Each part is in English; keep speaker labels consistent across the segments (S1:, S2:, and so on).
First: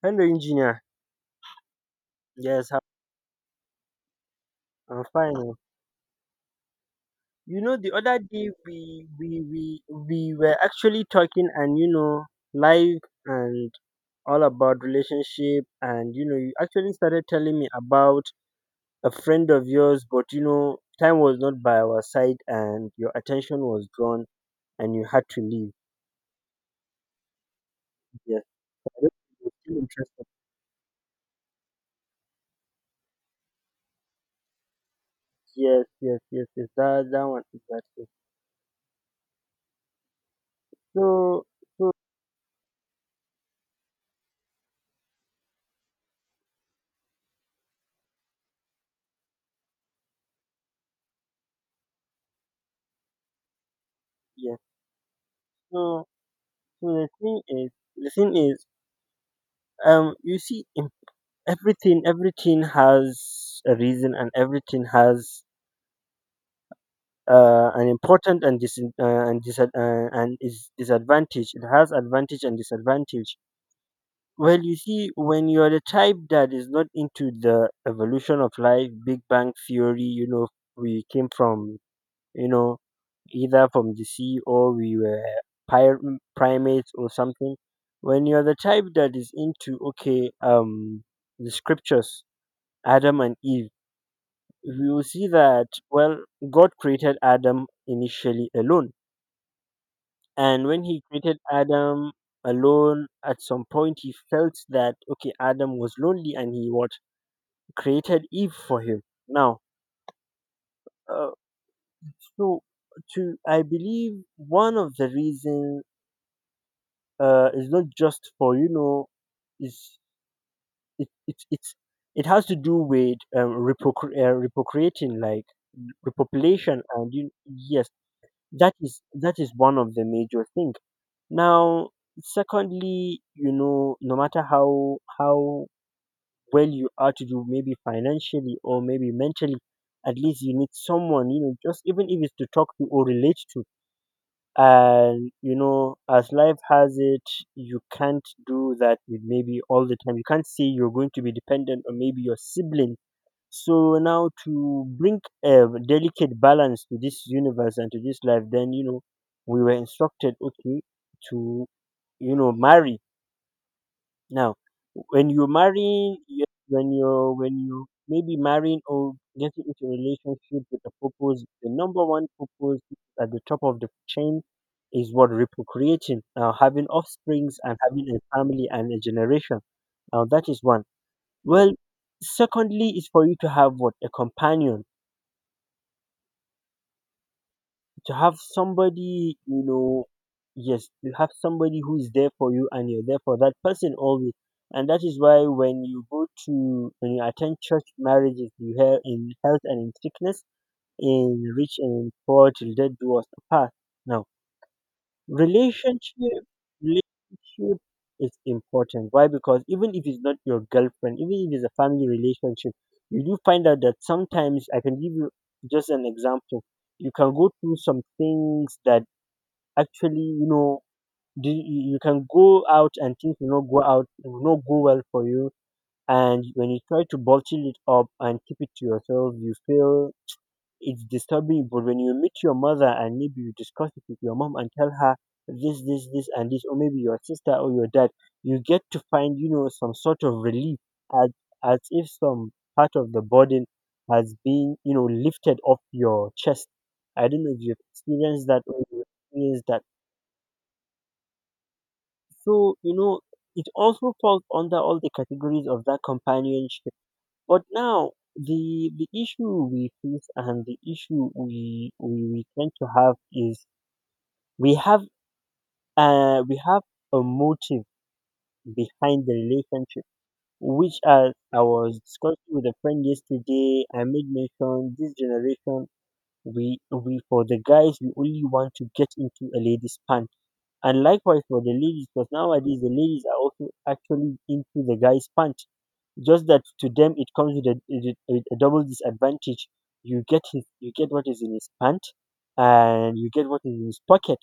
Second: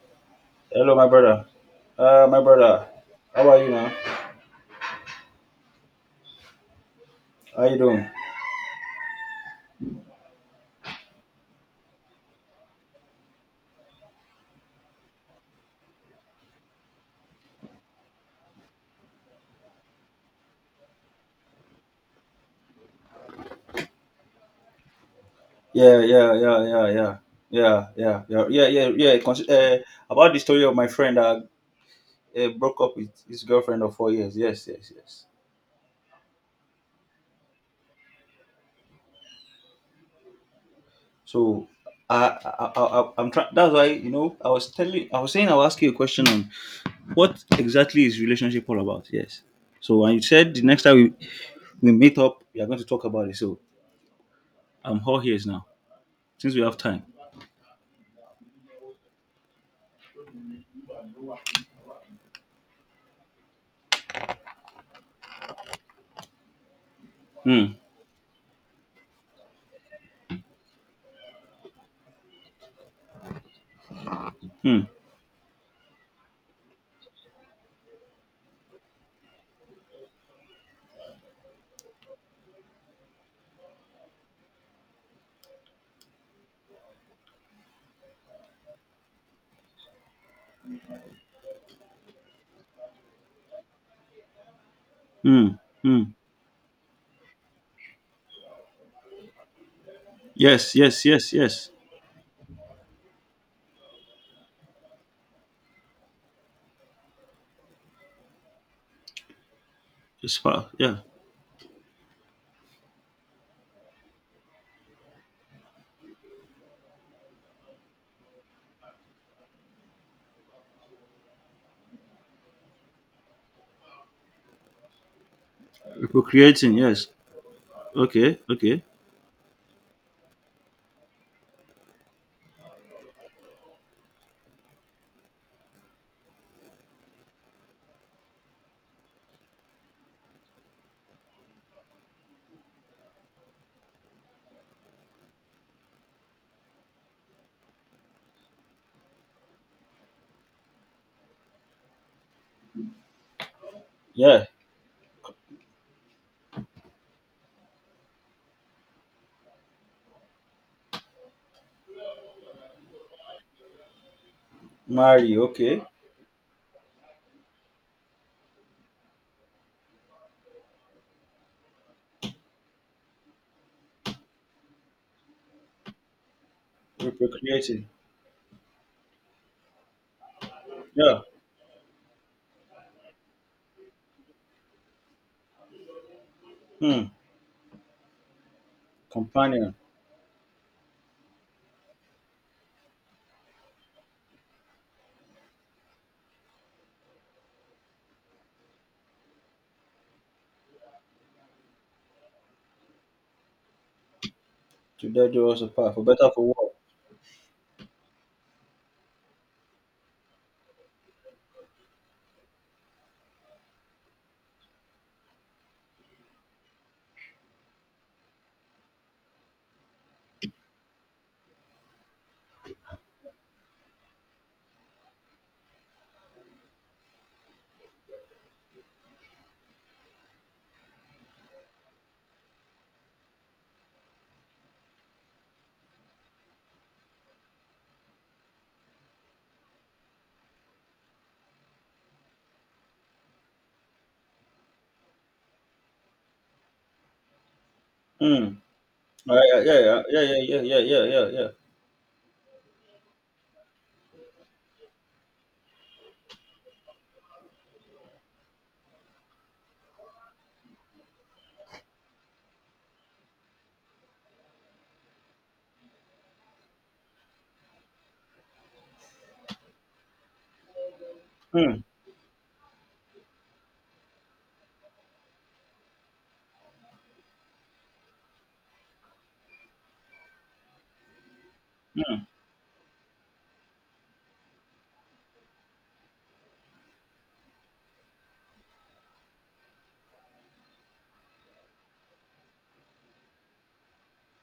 S1: Hello, engineer.
S2: Hello, my brother. My
S1: Yes, how-
S2: brother. How are you now?
S1: I'm fine. Oh.
S2: How you
S1: The
S2: doing?
S1: other day we were actually talking, and life and all about relationship, and you actually started telling me about a friend of yours, but time was not by our side, and your attention was drawn, and you had to leave.
S2: Yeah, yeah, yeah, yeah, yeah, yeah, yeah,
S1: Yes,
S2: yeah, yeah, yeah,
S1: I don't
S2: yeah
S1: think
S2: Cons-
S1: you're
S2: uh,
S1: still interested.
S2: about the story of my friend that broke up with his girlfriend of 4 years. Yes, yes, yes.
S1: Yes, yes, yes, yes. That one exactly. So
S2: So
S1: so
S2: I'm trying. That's why you know I was telling, I was saying I'll ask you a question on what exactly is relationship all about. Yes. So and you said the next time we meet up, we are going to talk about it. So
S1: yes.
S2: I'm all ears now
S1: So
S2: since we have
S1: so
S2: time.
S1: the thing is. The thing is you see in everything has a reason and everything has
S2: Hmm.
S1: an important and dis- and dis- and is disadvantage. It has advantage and disadvantage. Well, you
S2: Hmm.
S1: see, when you're the type that is not into the evolution of life, big bang theory, we came from, you know either from the sea, or we were pir- primates or something. When you're the type that is into, okay, the scriptures, Adam and Eve, you see
S2: Hmm.
S1: that,
S2: Hmm.
S1: well, God created Adam initially alone. And
S2: Yes,
S1: when he
S2: yes, yes,
S1: created
S2: yes.
S1: Adam alone, at some point he felt that, okay, Adam was lonely, and he what, created Eve for him. Now,
S2: It's far. Yeah.
S1: uh, so to, I believe one of the reason is not just for, is, it, it, it's, it has to do with repocreating, like
S2: Procreating.
S1: repopulation,
S2: Yes.
S1: and you, yes,
S2: Okay.
S1: that
S2: Okay.
S1: is that is one of the major thing. Now, secondly, no matter how well you are to do, maybe financially or maybe mentally, at least you need someone, just even if it's to talk to or relate to. And as life has it, you can't do that with maybe all the time. You can't say you're going to be dependent on maybe your sibling. So now,
S2: Yeah.
S1: to bring a delicate balance to this universe and to this life, then we were instructed, okay, to, marry. Now, when
S2: Marry.
S1: you
S2: Okay.
S1: marry, when you're, when you maybe marrying or getting into a relationship with a purpose, the number one purpose at the top of the chain is what, reprocreating. Now, having offsprings and
S2: Reprocreating.
S1: having a family and a generation. Now, that is one.
S2: Yeah.
S1: Well, secondly, is for you to have what, a companion,
S2: Hmm.
S1: to have somebody,
S2: Companion.
S1: yes, you have somebody who is there for you and you're there for that person always. And that is why when you go to, when you attend church marriages, you hear, in health and in sickness, in rich and in poor, till death do us apart. Now,
S2: To that draw us apart, for better,
S1: Relationship
S2: for worse.
S1: relationship is important. Why? Because even if it's not your girlfriend, even if it's a family relationship, you do find out that sometimes I can give you just an example. You can go through some things that actually, you can go out and things will not go out, will not go well for you. And when you try to bottle it up and keep it to yourself, you feel it's disturbing you. But when you meet your mother and maybe you discuss it with your mom and tell her this, this, this, and this, or maybe your sister or your dad, you get to find, some sort of relief, as, as if some part of the burden has been, lifted off your chest. I don't know if you've experienced
S2: Hmm.
S1: that or you
S2: I, I,
S1: experienced
S2: yeah.
S1: that.
S2: Yeah. Yeah. Yeah. Yeah. Yeah. Yeah. Yeah. Yeah.
S1: So, it also falls under all the categories of that companionship. But now, the issue we face, and the issue we tend to have is we have, we have a motive behind the relationship, which, as I was discussing with a friend yesterday, I made mention, this generation, we for the guys, we only want to get into a lady's pant. And likewise for the ladies, because nowadays the ladies are also actually into the guy's pant. Just that to them it comes with a, with a double disadvantage. You get his, you get what is in his pant, and you get what is in his pocket.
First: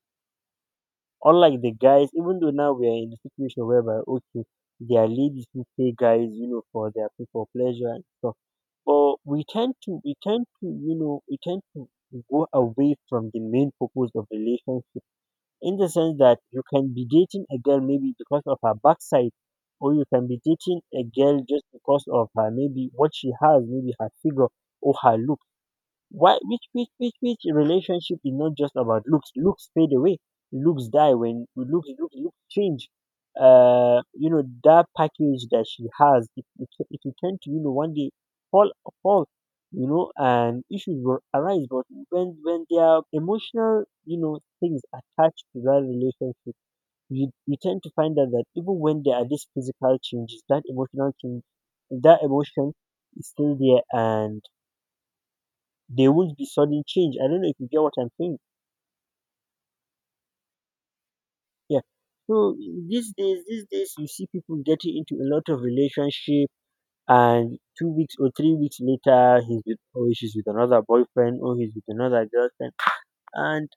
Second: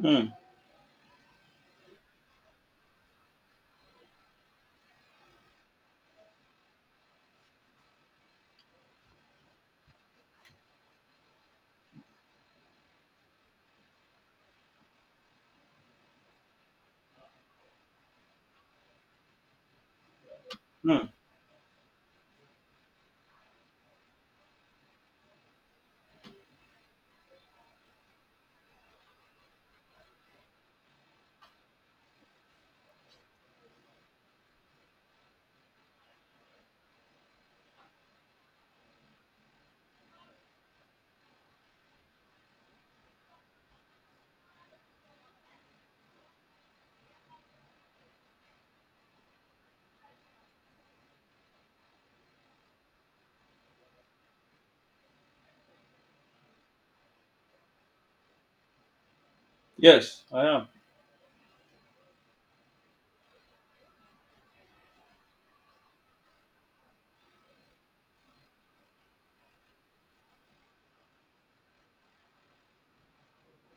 S2: Hmm. Hmm.
S1: Unlike the guys, even though now we are in a situation whereby, okay, there are ladies who pay guys, for their, for pleasure and stuff. But we tend to you know we tend to go away from the main purpose of relationship, in the sense that you can be dating a girl maybe because of her backside, or you can be dating a
S2: Hmm.
S1: girl just because of her, maybe what she has, maybe her figure or her look. Why, which relationship is not just about looks? Looks fade away. Looks die. When looks change, that package that she has, it will tend to, one day fall, fall, and issues will arise. But when there are emotional, things attached to that relationship, you tend to find out that even when there are these physical changes, that emotional change, that emotion is still there, and there won't be sudden change. I don't know if you get what I'm saying.
S2: Yes, I am.
S1: Yeah. So, these days you see people getting into a lot of relationship, and 2 weeks or 3 weeks later, he's with, or she's with another boyfriend, or he's with another girlfriend. And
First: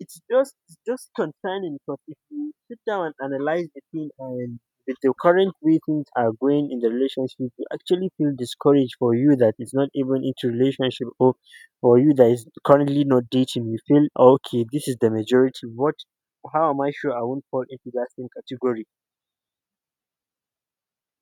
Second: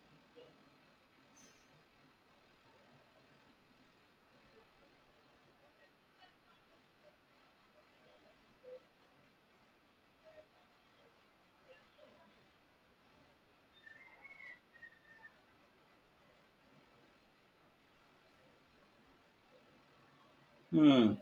S1: it's just concerning, because if you sit down and analyze the thing, and with the current way things are going in the relationship, you actually feel discouraged for you that is not even into relationship, or for you that is currently not dating. You feel, "Oh, okay, this is the majority. What? How am I sure I won't fall into that same category?"
S2: Hmm.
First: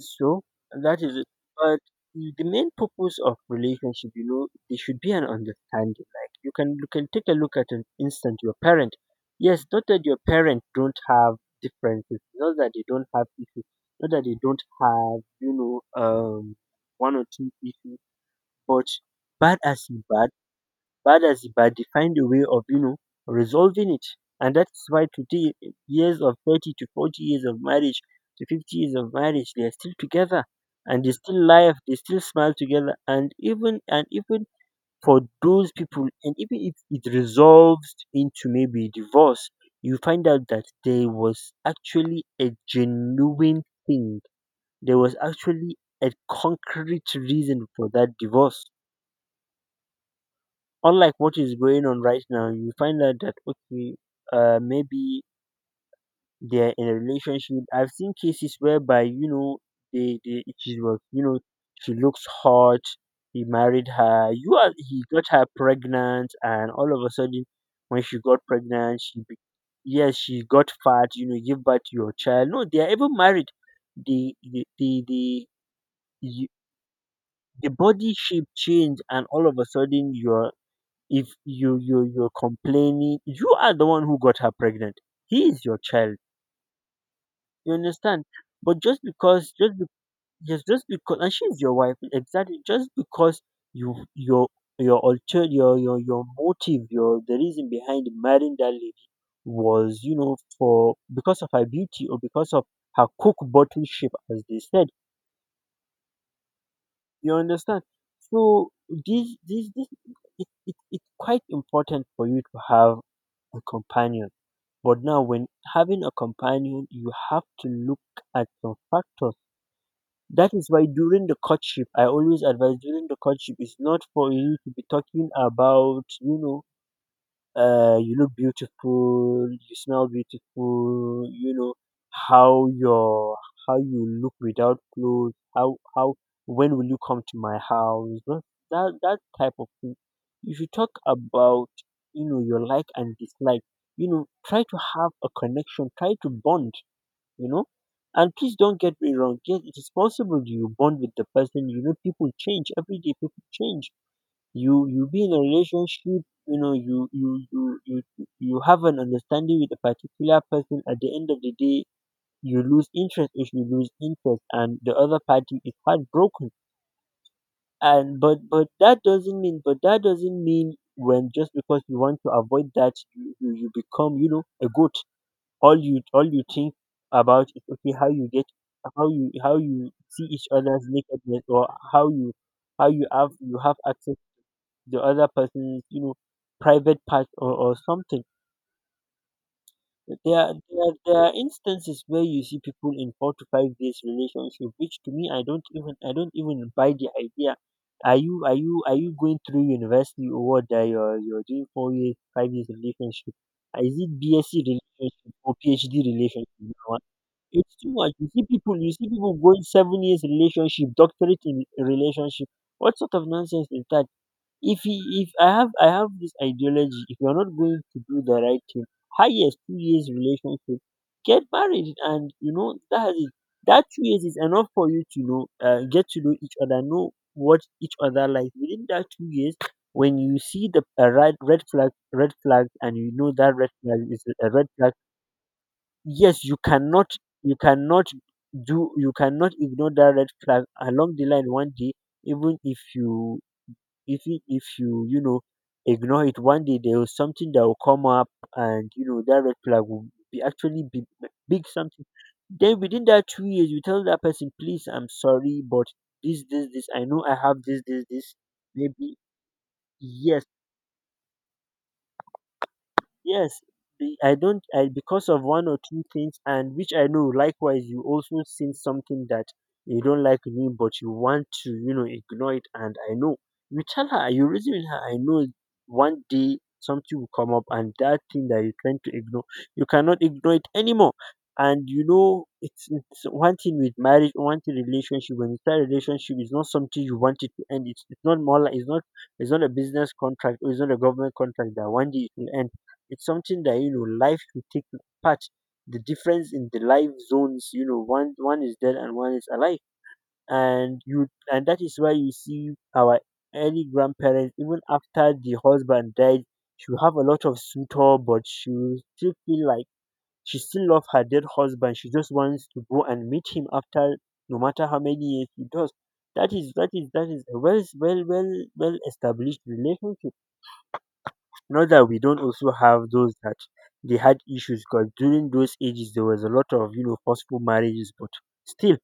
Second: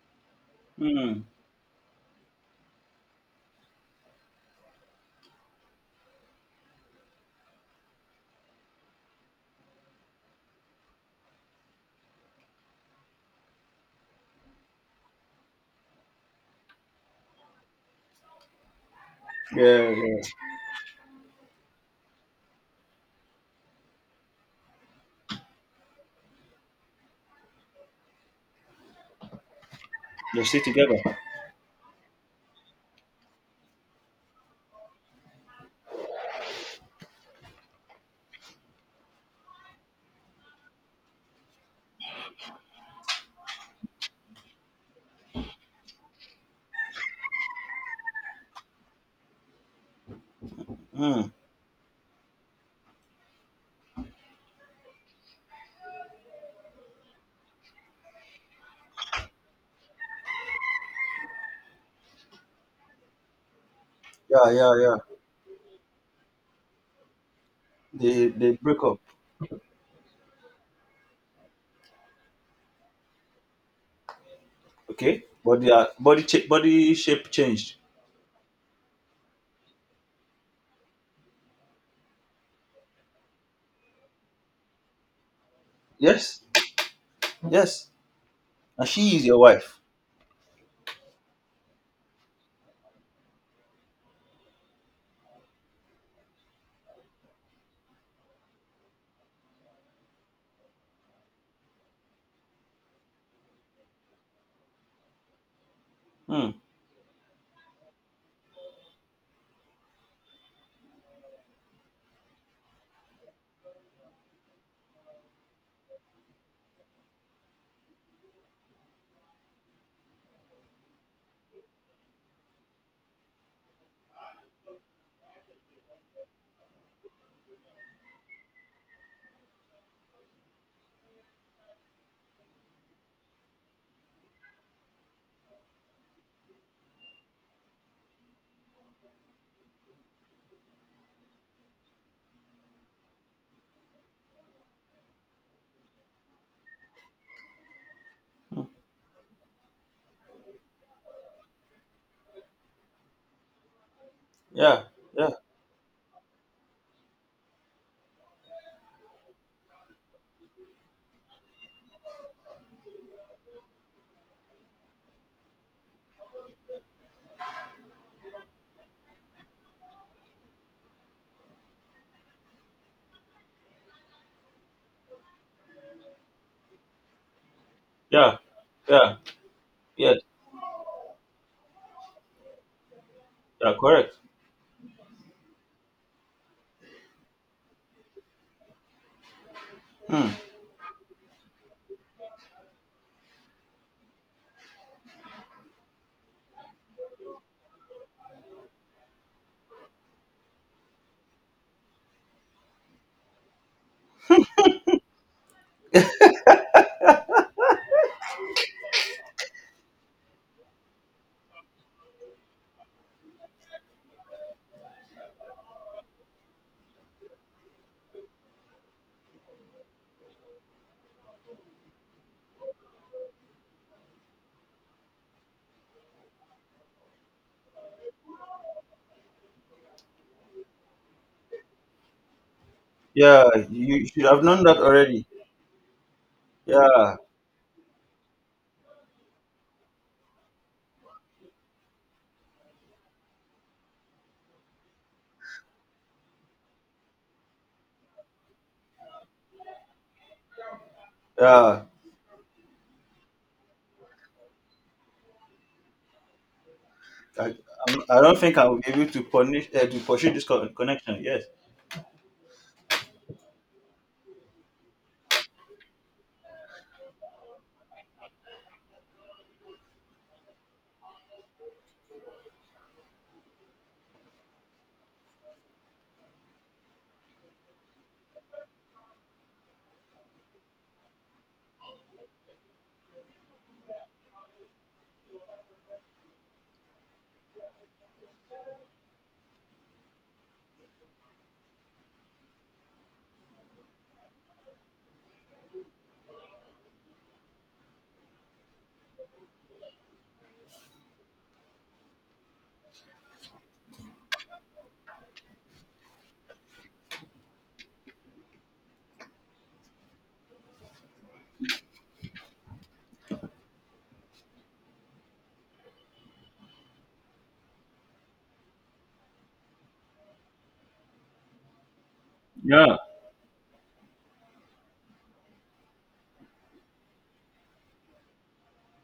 S1: So that
S2: Hmm.
S1: is it. But the main purpose of relationship, there should be an understanding. Like, you can take a look at an instant your parent. Yes, not that your parent don't have differences, not that they don't have issues, not that they don't have, know, um one or two issues, but bad as
S2: Yeah.
S1: in
S2: Yeah.
S1: bad, they find a way of, resolving it. And that's why today, years of 30 to 40 years of marriage to 50 years of marriage, they are still
S2: They
S1: together
S2: stay together.
S1: and they still laugh, they still smile together. And even for those people, and even if it resolves into maybe divorce, you find out that there was actually a genuine thing. There was actually a concrete reason for that divorce. Unlike
S2: Hmm.
S1: what is going on right now, you find out that, okay, maybe they're in a relationship. I've seen cases whereby, they she was, she looks hot, he married her.
S2: Yeah.
S1: You are,
S2: Yeah. Yeah.
S1: he got her pregnant, and all of a sudden when she
S2: They
S1: got
S2: they break up.
S1: pregnant, yes, she got fat, give birth to your child. No, they are even married.
S2: Okay.
S1: The
S2: But their
S1: you-
S2: body shape
S1: the
S2: changed.
S1: body shape change, and all of a sudden you're, if you're complaining, you are the one who got her pregnant. He is your child.
S2: Yes.
S1: You
S2: Yes.
S1: understand? But
S2: And
S1: just
S2: she is your
S1: because just
S2: wife.
S1: be, just because and she's your wife, exactly. Just because you your your motive, your the reason behind marrying that lady was, you know for because of her beauty, or because of her cook bottle shape, as they said.
S2: Hmm.
S1: You understand? So this it's quite important for you to have a companion. But now, when having a companion, you have to look at some factors. That is why during the courtship, I always advise, during the courtship, it's not for you to be talking about, you look beautiful, you smell beautiful, how your, how you look without clothes, how when will you come to my house? Not that, that type of thing. You should talk about, your like and dislike. Try to have a connection, try to bond. You know, and please don't get me wrong. Yes, it is possible you bond with the person. People change every day. People change.
S2: Yeah.
S1: You be
S2: Yeah.
S1: in a relationship, you you have an understanding with a particular person. At the end of the day, you lose interest. If you lose interest and the other party is heartbroken, and but that doesn't mean, but that doesn't mean when just because you want to avoid that, you become, a goat. All you think about is, okay, how you
S2: Yeah.
S1: get,
S2: Yeah.
S1: how you
S2: Yeah.
S1: see each other's nakedness, or how you have, you
S2: Yeah.
S1: have
S2: Correct.
S1: access the other person's, private part, or something.
S2: Hmm.
S1: There are instances where you see people in 4 to 5 days relationship, which to me I don't even buy the idea. Are you going through university or what? That you're doing 4 years 5 years relationship? Is it BSc relationship or PhD relationship, you know? It's too much. You see people going 7 years relationship, doctorate in relationship. What sort of nonsense is that? If I have this ideology, if you're not going to do the right thing, highest 2 years relationship, get married, and you know that is, that 2 years is enough for you to know, get to know each other, know what each other like within that 2 years. When you see the a red red flag and you know
S2: Yeah.
S1: that red
S2: You
S1: flag
S2: you
S1: is
S2: should have
S1: a
S2: known
S1: red
S2: that
S1: flag,
S2: already.
S1: yes,
S2: Yeah.
S1: you cannot you cannot ignore that red flag along the line one day. Even if you even if you you know ignore it, one day there was something that will come up, and you know that red flag will be actually be big
S2: Yeah.
S1: something. Then within that 2 years, you tell that person, please, I'm sorry, but this, I know, I
S2: I,
S1: have this this
S2: I
S1: this
S2: don't think I will be able
S1: maybe.
S2: to punish to pursue this
S1: Yes.
S2: connection. Yes.
S1: Yes, I don't. I, because of one or two things, and which I know. Likewise, you also seen something that you don't like in me, but you want to, ignore it. And I know you tell her, you reason with her. I know one day something will come up, and that thing that you're trying to ignore, you cannot ignore it anymore. And it's one thing with marriage, one thing relationship. When you start a relationship, it's not something you want it to end. It's not more like it's not a business contract or it's not a government contract that one day it will end. It's something that life should take part. The difference in the life zones, one is dead and one is alive, and that is why you see our early grandparents. Even after the husband died, she will have a lot of suitor, but she will still feel like she still love her dead husband. She just wants to go and meet him after, no matter how many years he does. That is a well established relationship. Not that we don't also
S2: Yeah.
S1: have those that they had issues, because during those ages there was a lot of forceful marriages, but still.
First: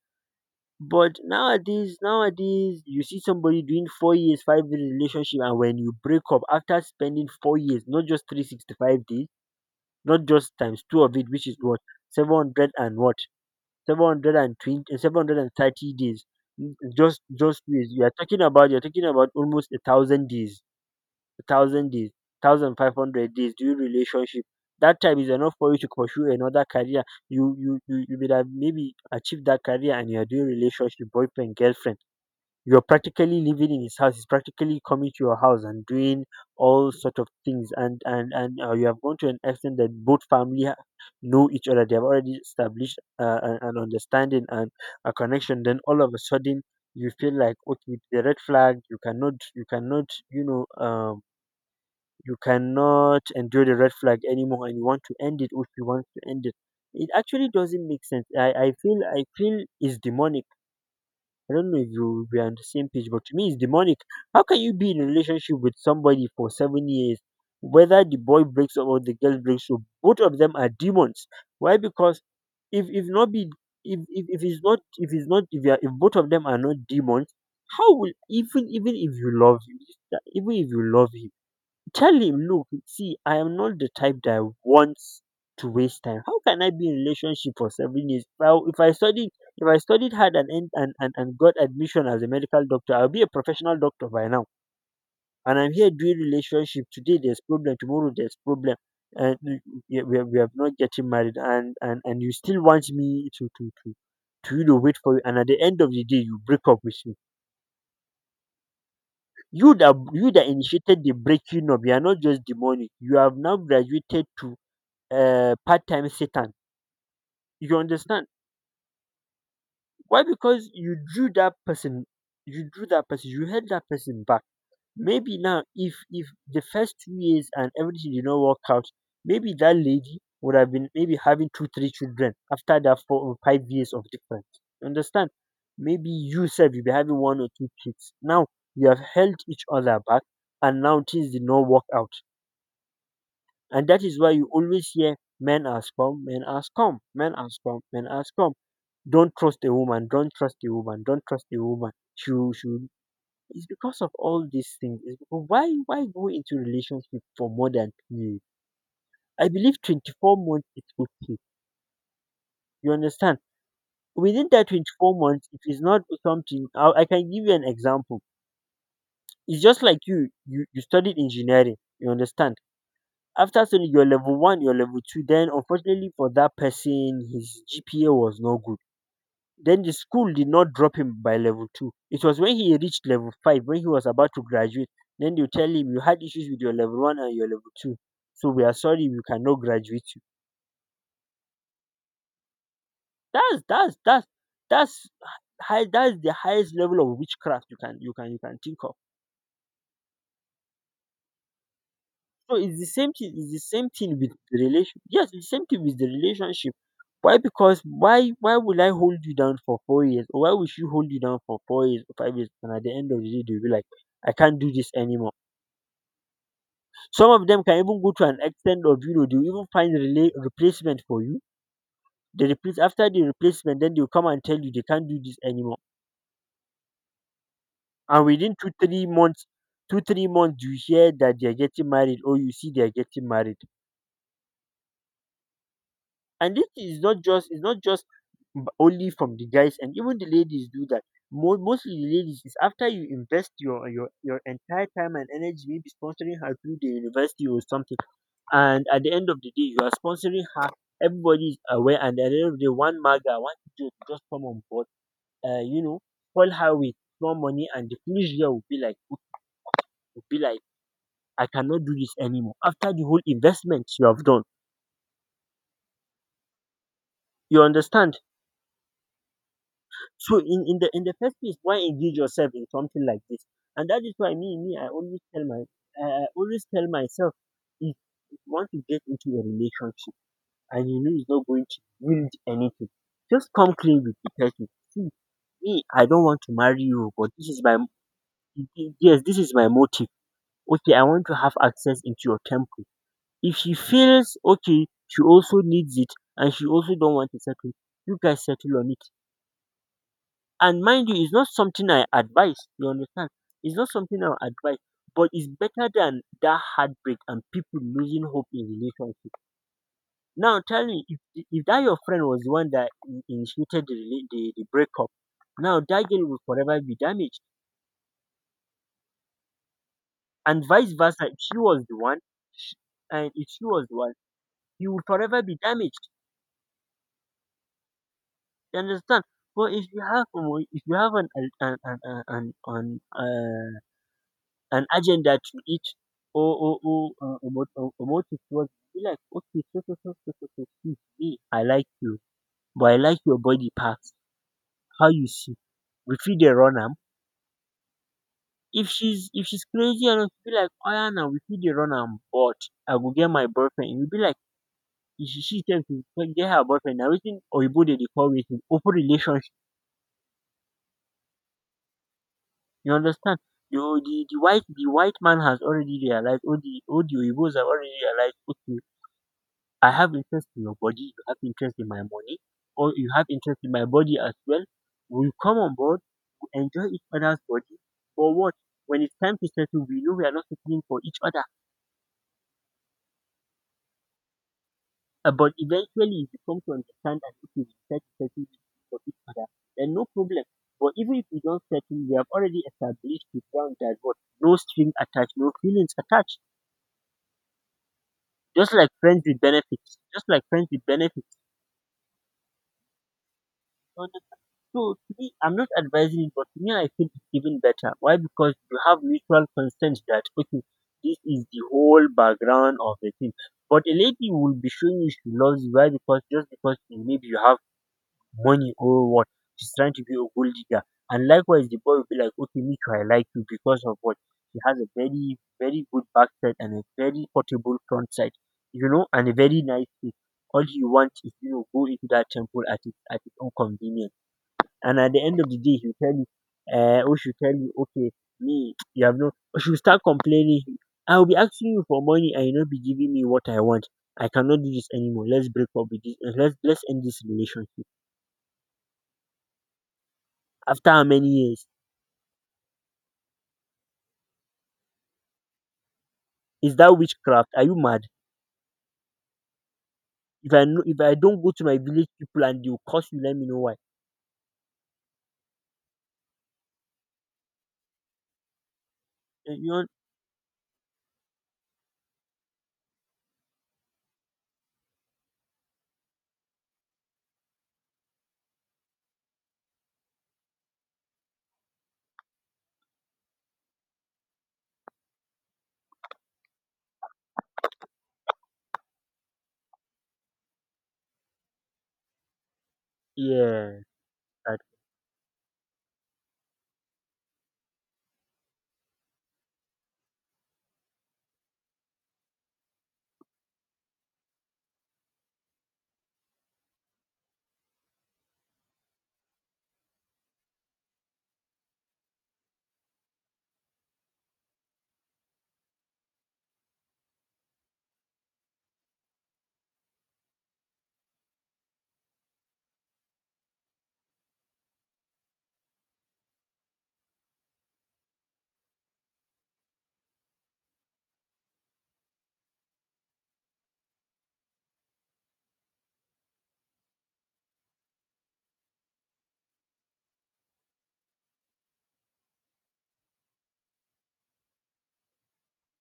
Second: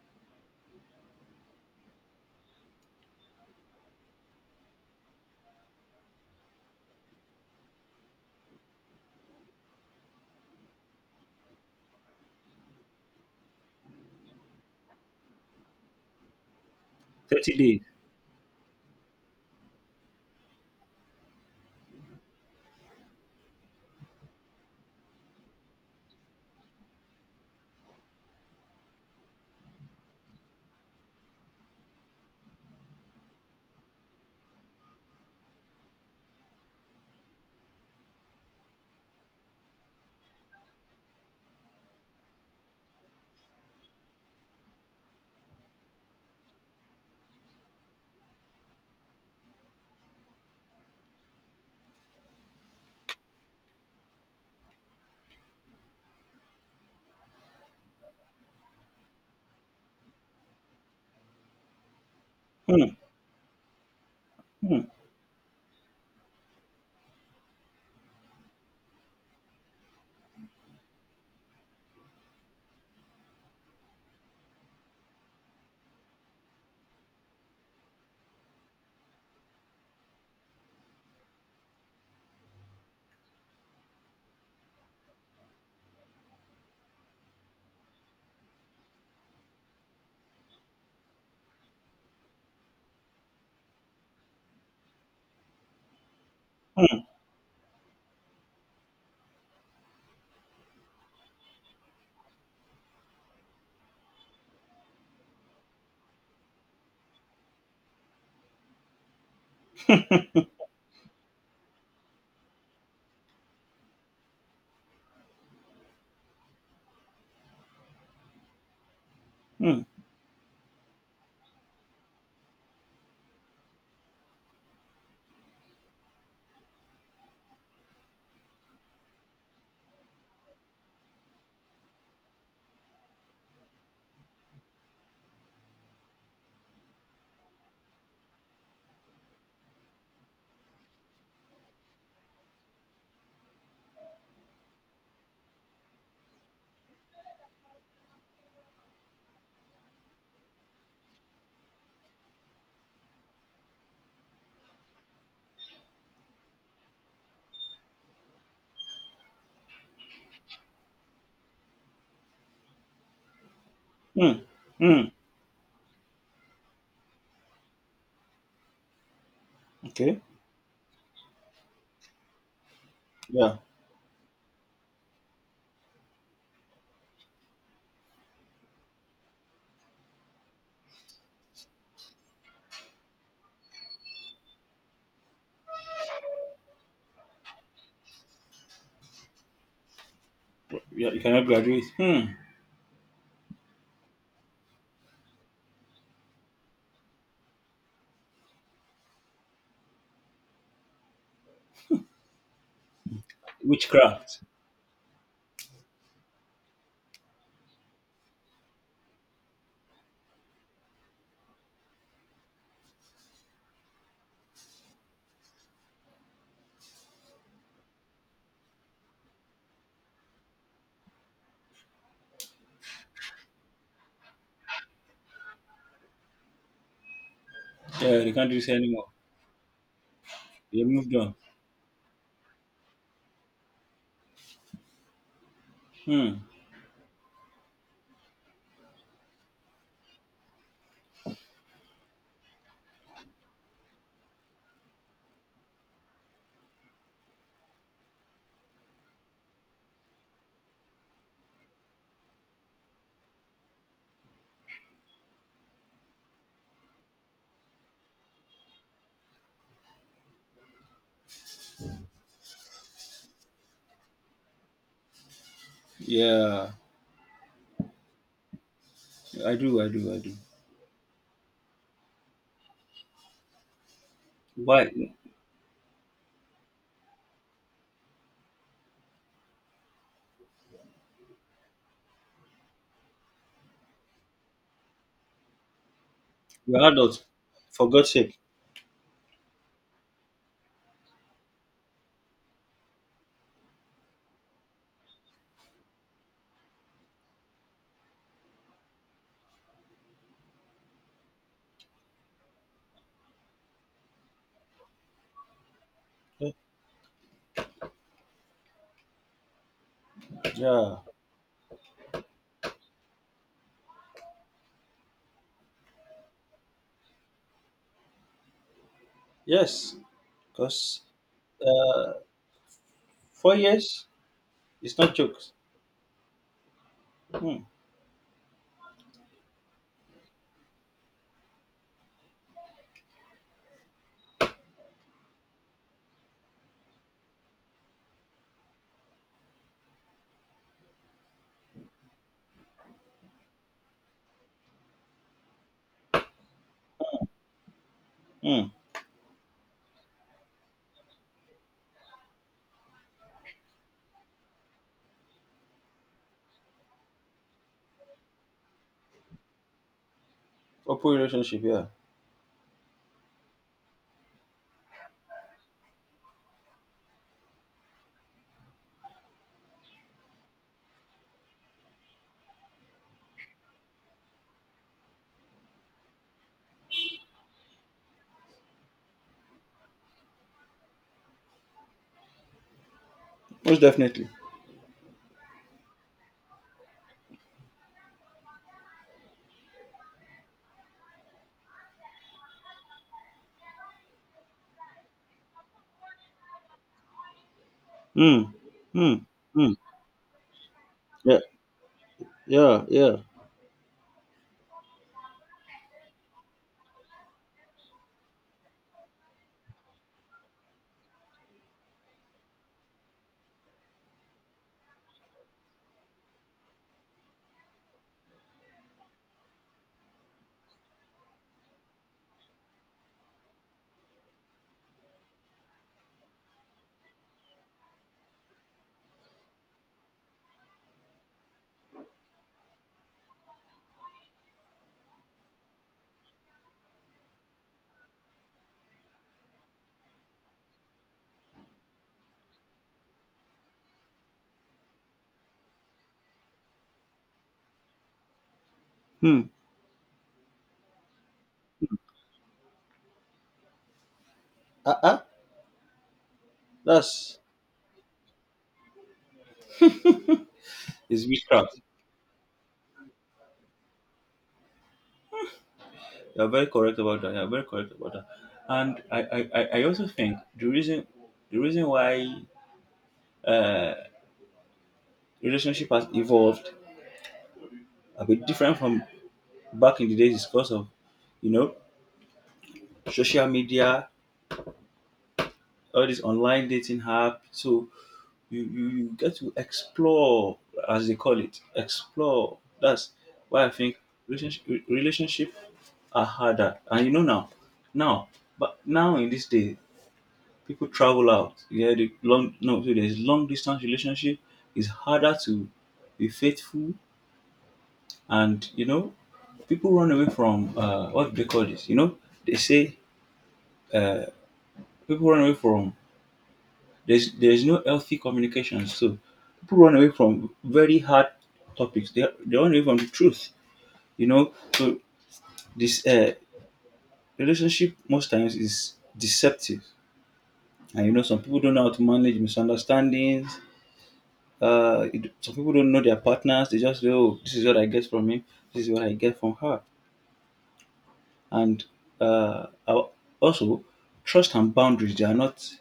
S1: But nowadays, you see somebody doing 4 years, 5 years relationship, and when you break up after spending 4 years, not just 365 days, not just times two of it, which is what 700 and what 720, 730 days. Just,
S2: Thirty
S1: just
S2: days.
S1: days. You are talking about almost a thousand days, thousand days 1,500 days during relationship. That time is enough for you to pursue another career. You would have maybe achieved that career, and you're doing relationship, boyfriend, girlfriend. You're practically living in his house, he's practically coming to your house and doing all sort of things, and you have gone to an extent that both family know each other. They have already established an understanding and a connection. Then all of a sudden, you feel like, okay, the red flag, you cannot endure the red flag anymore, and you want to end it. If you want to end it, it actually doesn't make sense. I feel it's demonic. I don't know if you we are on the
S2: Hmm.
S1: same page, but to me it's demonic. How can you
S2: Hmm.
S1: be in a relationship with somebody for 7 years, whether the boy breaks up or the girl breaks up? Both of them are demons. Why? Because if if not be if it's not, if both of them are not demons, how will, even if you love him, even if you love him, tell him, look, see, I am not the type that wants to waste time. How can I be in relationship for 7 years? If I studied hard and, en- and and got admission as a medical doctor, I'll be a professional doctor by now. And I'm here doing relationship
S2: Hmm.
S1: today. There's problem tomorrow. There's problem, and we are not getting married. And you still want me to wait for you. And at the end of the day, you break up with me. You that initiated the breaking up, you are not just the money, you have now graduated to part-time Satan. You understand?
S2: Hmm.
S1: Why? Because you drew that person, you held that person back. Maybe now, if the first 2 years and everything did not work out, maybe that lady would have been maybe having two three children after that 4 or 5 years of difference. You understand? Maybe you said you'll be having one or two kids now. You have held each other back, and now things did not work out. And that is why you always hear, men are scum, men are scum, men are scum, men are scum, don't trust a woman, don't trust a woman, don't trust a woman. She will, she it's because of all these things. It's because why go into relationship for more than 2 years? I believe 24 months is okay. You understand?
S2: Hmm.
S1: Within that
S2: Hmm.
S1: 24 months, if it's not something, I can give you an example. It's just like
S2: Okay.
S1: you studied engineering. You understand?
S2: Yeah.
S1: After studying your level one, your level two, then unfortunately for that person, his GPA was not good. Then the school did not drop him by level two. It was when he reached level five, when he was about to graduate, then they tell him you had issues with your level one and your level two. So we are sorry, we cannot graduate you.
S2: Yeah. You cannot graduate. Hmm.
S1: That's that's that's that's that's the highest level of witchcraft you can think of. So it's the same thing, it's the same thing with
S2: Witchcraft.
S1: the relation yes, it's the same thing with the relationship. Why? Because why will I hold you down for 4 years? Or why will she hold you down for 4 years or 5 years, and at the end of the day they'll be like, I can't do this anymore. Some of them can even go to an extent of, they will even find relay replacement for you. They replace after the replacement, then they'll come and tell you they can't do this anymore.
S2: Yeah.
S1: And
S2: They can't do
S1: within
S2: this
S1: two
S2: anymore.
S1: three months, you
S2: They
S1: hear
S2: moved on.
S1: that they are getting married, or you see they are getting married.
S2: Hmm.
S1: And this is not just it's not just b- only from the guys, and even the ladies do that. Mostly the ladies, is after you invest your entire time and energy, maybe sponsoring her through the university or something, and at the end of the day you are sponsoring her. Everybody is aware, and at the end of the day, one maga, one idiot just come on board. Uh, you know, Call her with more money, and the foolish girl will be like, will be like, I cannot do this anymore. After the whole investment you have done,
S2: Yeah.
S1: you understand.
S2: I do. I do. I do.
S1: So in the first place, why engage yourself in something like this? And that is why me, I
S2: Why?
S1: always tell myself, if you want to get into a relationship, and you know it's not going to yield anything, just come clean with the person. See, me, I don't want to marry
S2: You're
S1: you,
S2: adult.
S1: but this is my,
S2: For God's sake.
S1: yes, this is my motive. Okay, I want to have access into your temple. If she feels okay, she also needs it, and she also don't want to settle. You guys settle on it. And mind you, it's not something I advise. You understand? It's not something I advise, but it's better than that heartbreak and people losing hope in relationship. Now, tell
S2: Yeah.
S1: me, if, that your friend was the one that initiated the breakup, now that girl will forever be damaged,
S2: Yes.
S1: and vice
S2: Because
S1: versa. If she was the
S2: uh,
S1: one, sh and if
S2: four
S1: she was the
S2: years
S1: one, he
S2: is
S1: will
S2: not
S1: forever
S2: jokes.
S1: be damaged.
S2: Hmm.
S1: You understand? But if you have, an, an, an uh, an agenda to it, or a a motive towards it. Be like, okay, see, me, I like you, but I like your body parts. How you see? We feed the run am.
S2: Hmm.
S1: If she's crazy enough, be like, oh yeah, now we feed the run am, but I go get my boyfriend. You be like, if she tells you go get her boyfriend. Now waiting or you they call with open relationship.
S2: Open relationship. Yeah.
S1: You understand? The white man has already realized, or the Oibos have already realized. Okay, I have interest in your body, you have interest in my money, or you have interest in my body as well. We come on board, we enjoy each other's body. For what? When it's time to settle, we know we are not settling for each other.
S2: Most definitely.
S1: But eventually, if you come to understand that if we decide to settle for each other, then no problem. But even if we don't settle, we have already established the ground that what? No string attached, no feelings attached.
S2: Hmm.
S1: Just like
S2: Hmm.
S1: friends with
S2: Hmm.
S1: benefits. Just like friends with benefits.
S2: Yeah. Yeah. Yeah.
S1: You understand? So to me, I'm not advising it, but to me, I feel it's even better. Why? Because you have mutual consent that okay, this is the whole background of the thing. But a lady will be showing you she loves you. Why? Because just because you, maybe you have money or what, she's trying to be a gold digger. And likewise, the boy will be like, okay, me too, I like you because of what? She has a very, very good backside and a very portable front side, and a very nice face. All you want is, go into that temple at its own convenience. And at the end of the day, he'll tell you, or she'll tell you, okay, me, you have no, or she'll start complaining. I'll be asking you for money and you'll not be giving me what I want. I cannot do this anymore. Let's break up with this. Let's end this relationship.
S2: Hmm.
S1: After how many years?
S2: Uh uh.
S1: Is that
S2: That's
S1: witchcraft? Are you mad? If I know, if I
S2: is
S1: don't go to my
S2: witchcraft.
S1: village people and they'll curse you, let me know why.
S2: You're very correct about that. You're very correct about that. And I, I,
S1: And
S2: I
S1: you
S2: I
S1: know.
S2: also think the reason why uh, relationship has evolved a bit different from back in the days is because of you know social media, all this online dating app. So you get to explore, as they call it, explore. That's why I
S1: Yeah.
S2: think
S1: That.
S2: relationship relationship are harder. And now, now in this day, people travel out. Yeah, the long no, so there's long distance relationship. It's harder to be faithful, and you know, people run away from what do they call this? You know, they say uh, people run away from there's no healthy communication. So people run away from very hard topics. They run away from the truth. You know, so this relationship most times is deceptive, and you know some people don't know how to manage misunderstandings. Some people don't know their partners. They just say, "Oh, this is what I get from him. This is what I get from her." And uh, al- also, trust and boundaries they are not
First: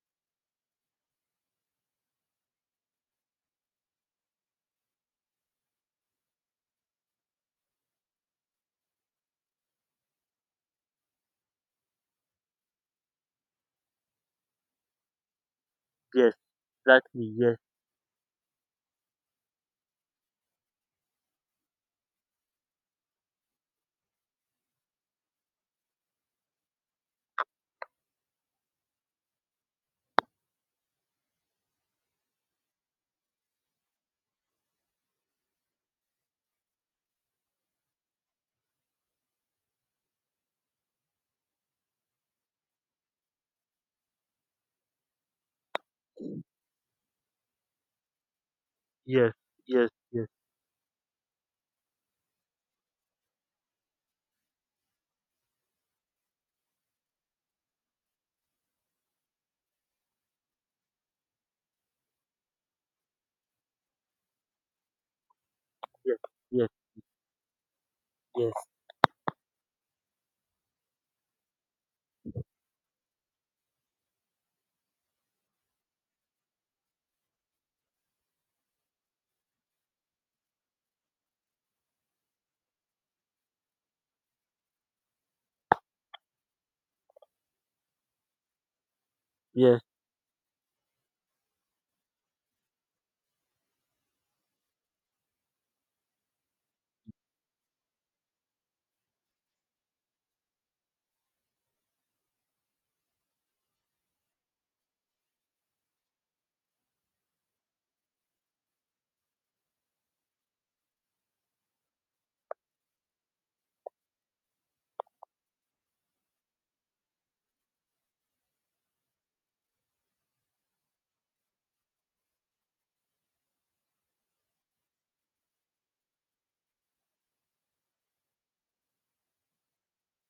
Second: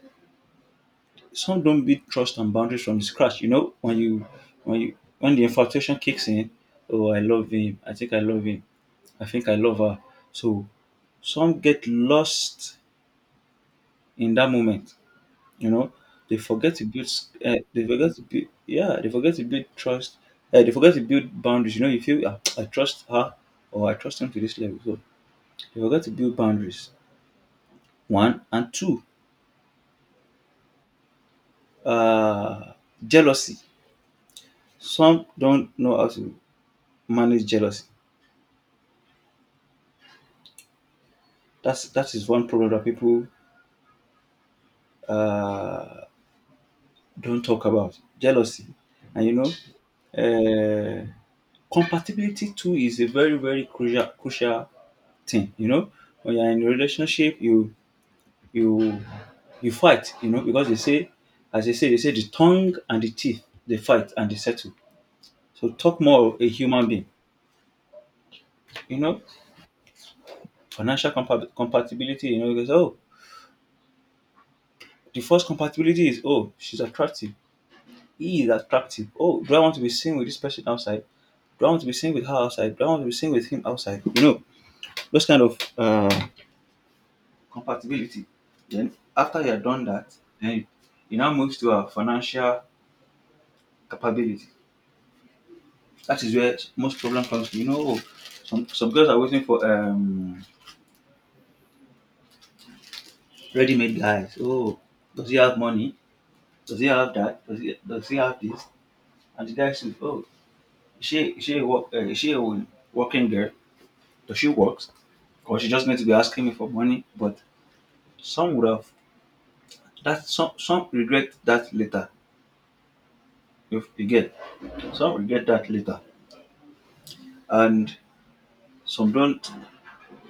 S2: some don't build trust and boundaries from scratch. You know, when the infatuation kicks in, oh, I love him. I think I love him. I think I love her. So some get lost in that moment. You know,
S1: Yes.
S2: they forget to build. S-
S1: Exactly. Yes.
S2: They forget to build. Yeah, they forget to build trust. They forget to build boundaries. You know, you feel "Ah, I trust her or I trust him to this level. So they forget to build boundaries. One and two, uh, jealousy. Some don't know how to manage jealousy. That's that is one problem that people uh, don't talk about. Jealousy, and
S1: Yes.
S2: you know,
S1: Yes. Yes.
S2: uh, compatibility too is a very very crucial crucial thing. You know, when you're in a relationship, you you fight. You know, because they say the tongue and the teeth they fight and they settle. So talk
S1: Yes.
S2: more of a
S1: Yes.
S2: human being.
S1: Yes.
S2: You know, financial compatibility. You know, because oh, the first compatibility is oh, she's attractive. He is attractive. Oh, do I want to be seen with this person outside? Do I want to be seen with her outside? Do I want to be seen with him outside? You know, those kind of compatibility. Then after you are
S1: Yes.
S2: done that, then you now moves to our financial capability. That is where most problem comes from. You know, oh, some girls are waiting for ready-made guys. Oh, does he have money? Does he have that? Does he have this? And the guy says, oh, is she a working girl? Does she work? Or she just need to be asking me for money? But some would have some regret that later. If you get some regret that later. And some don't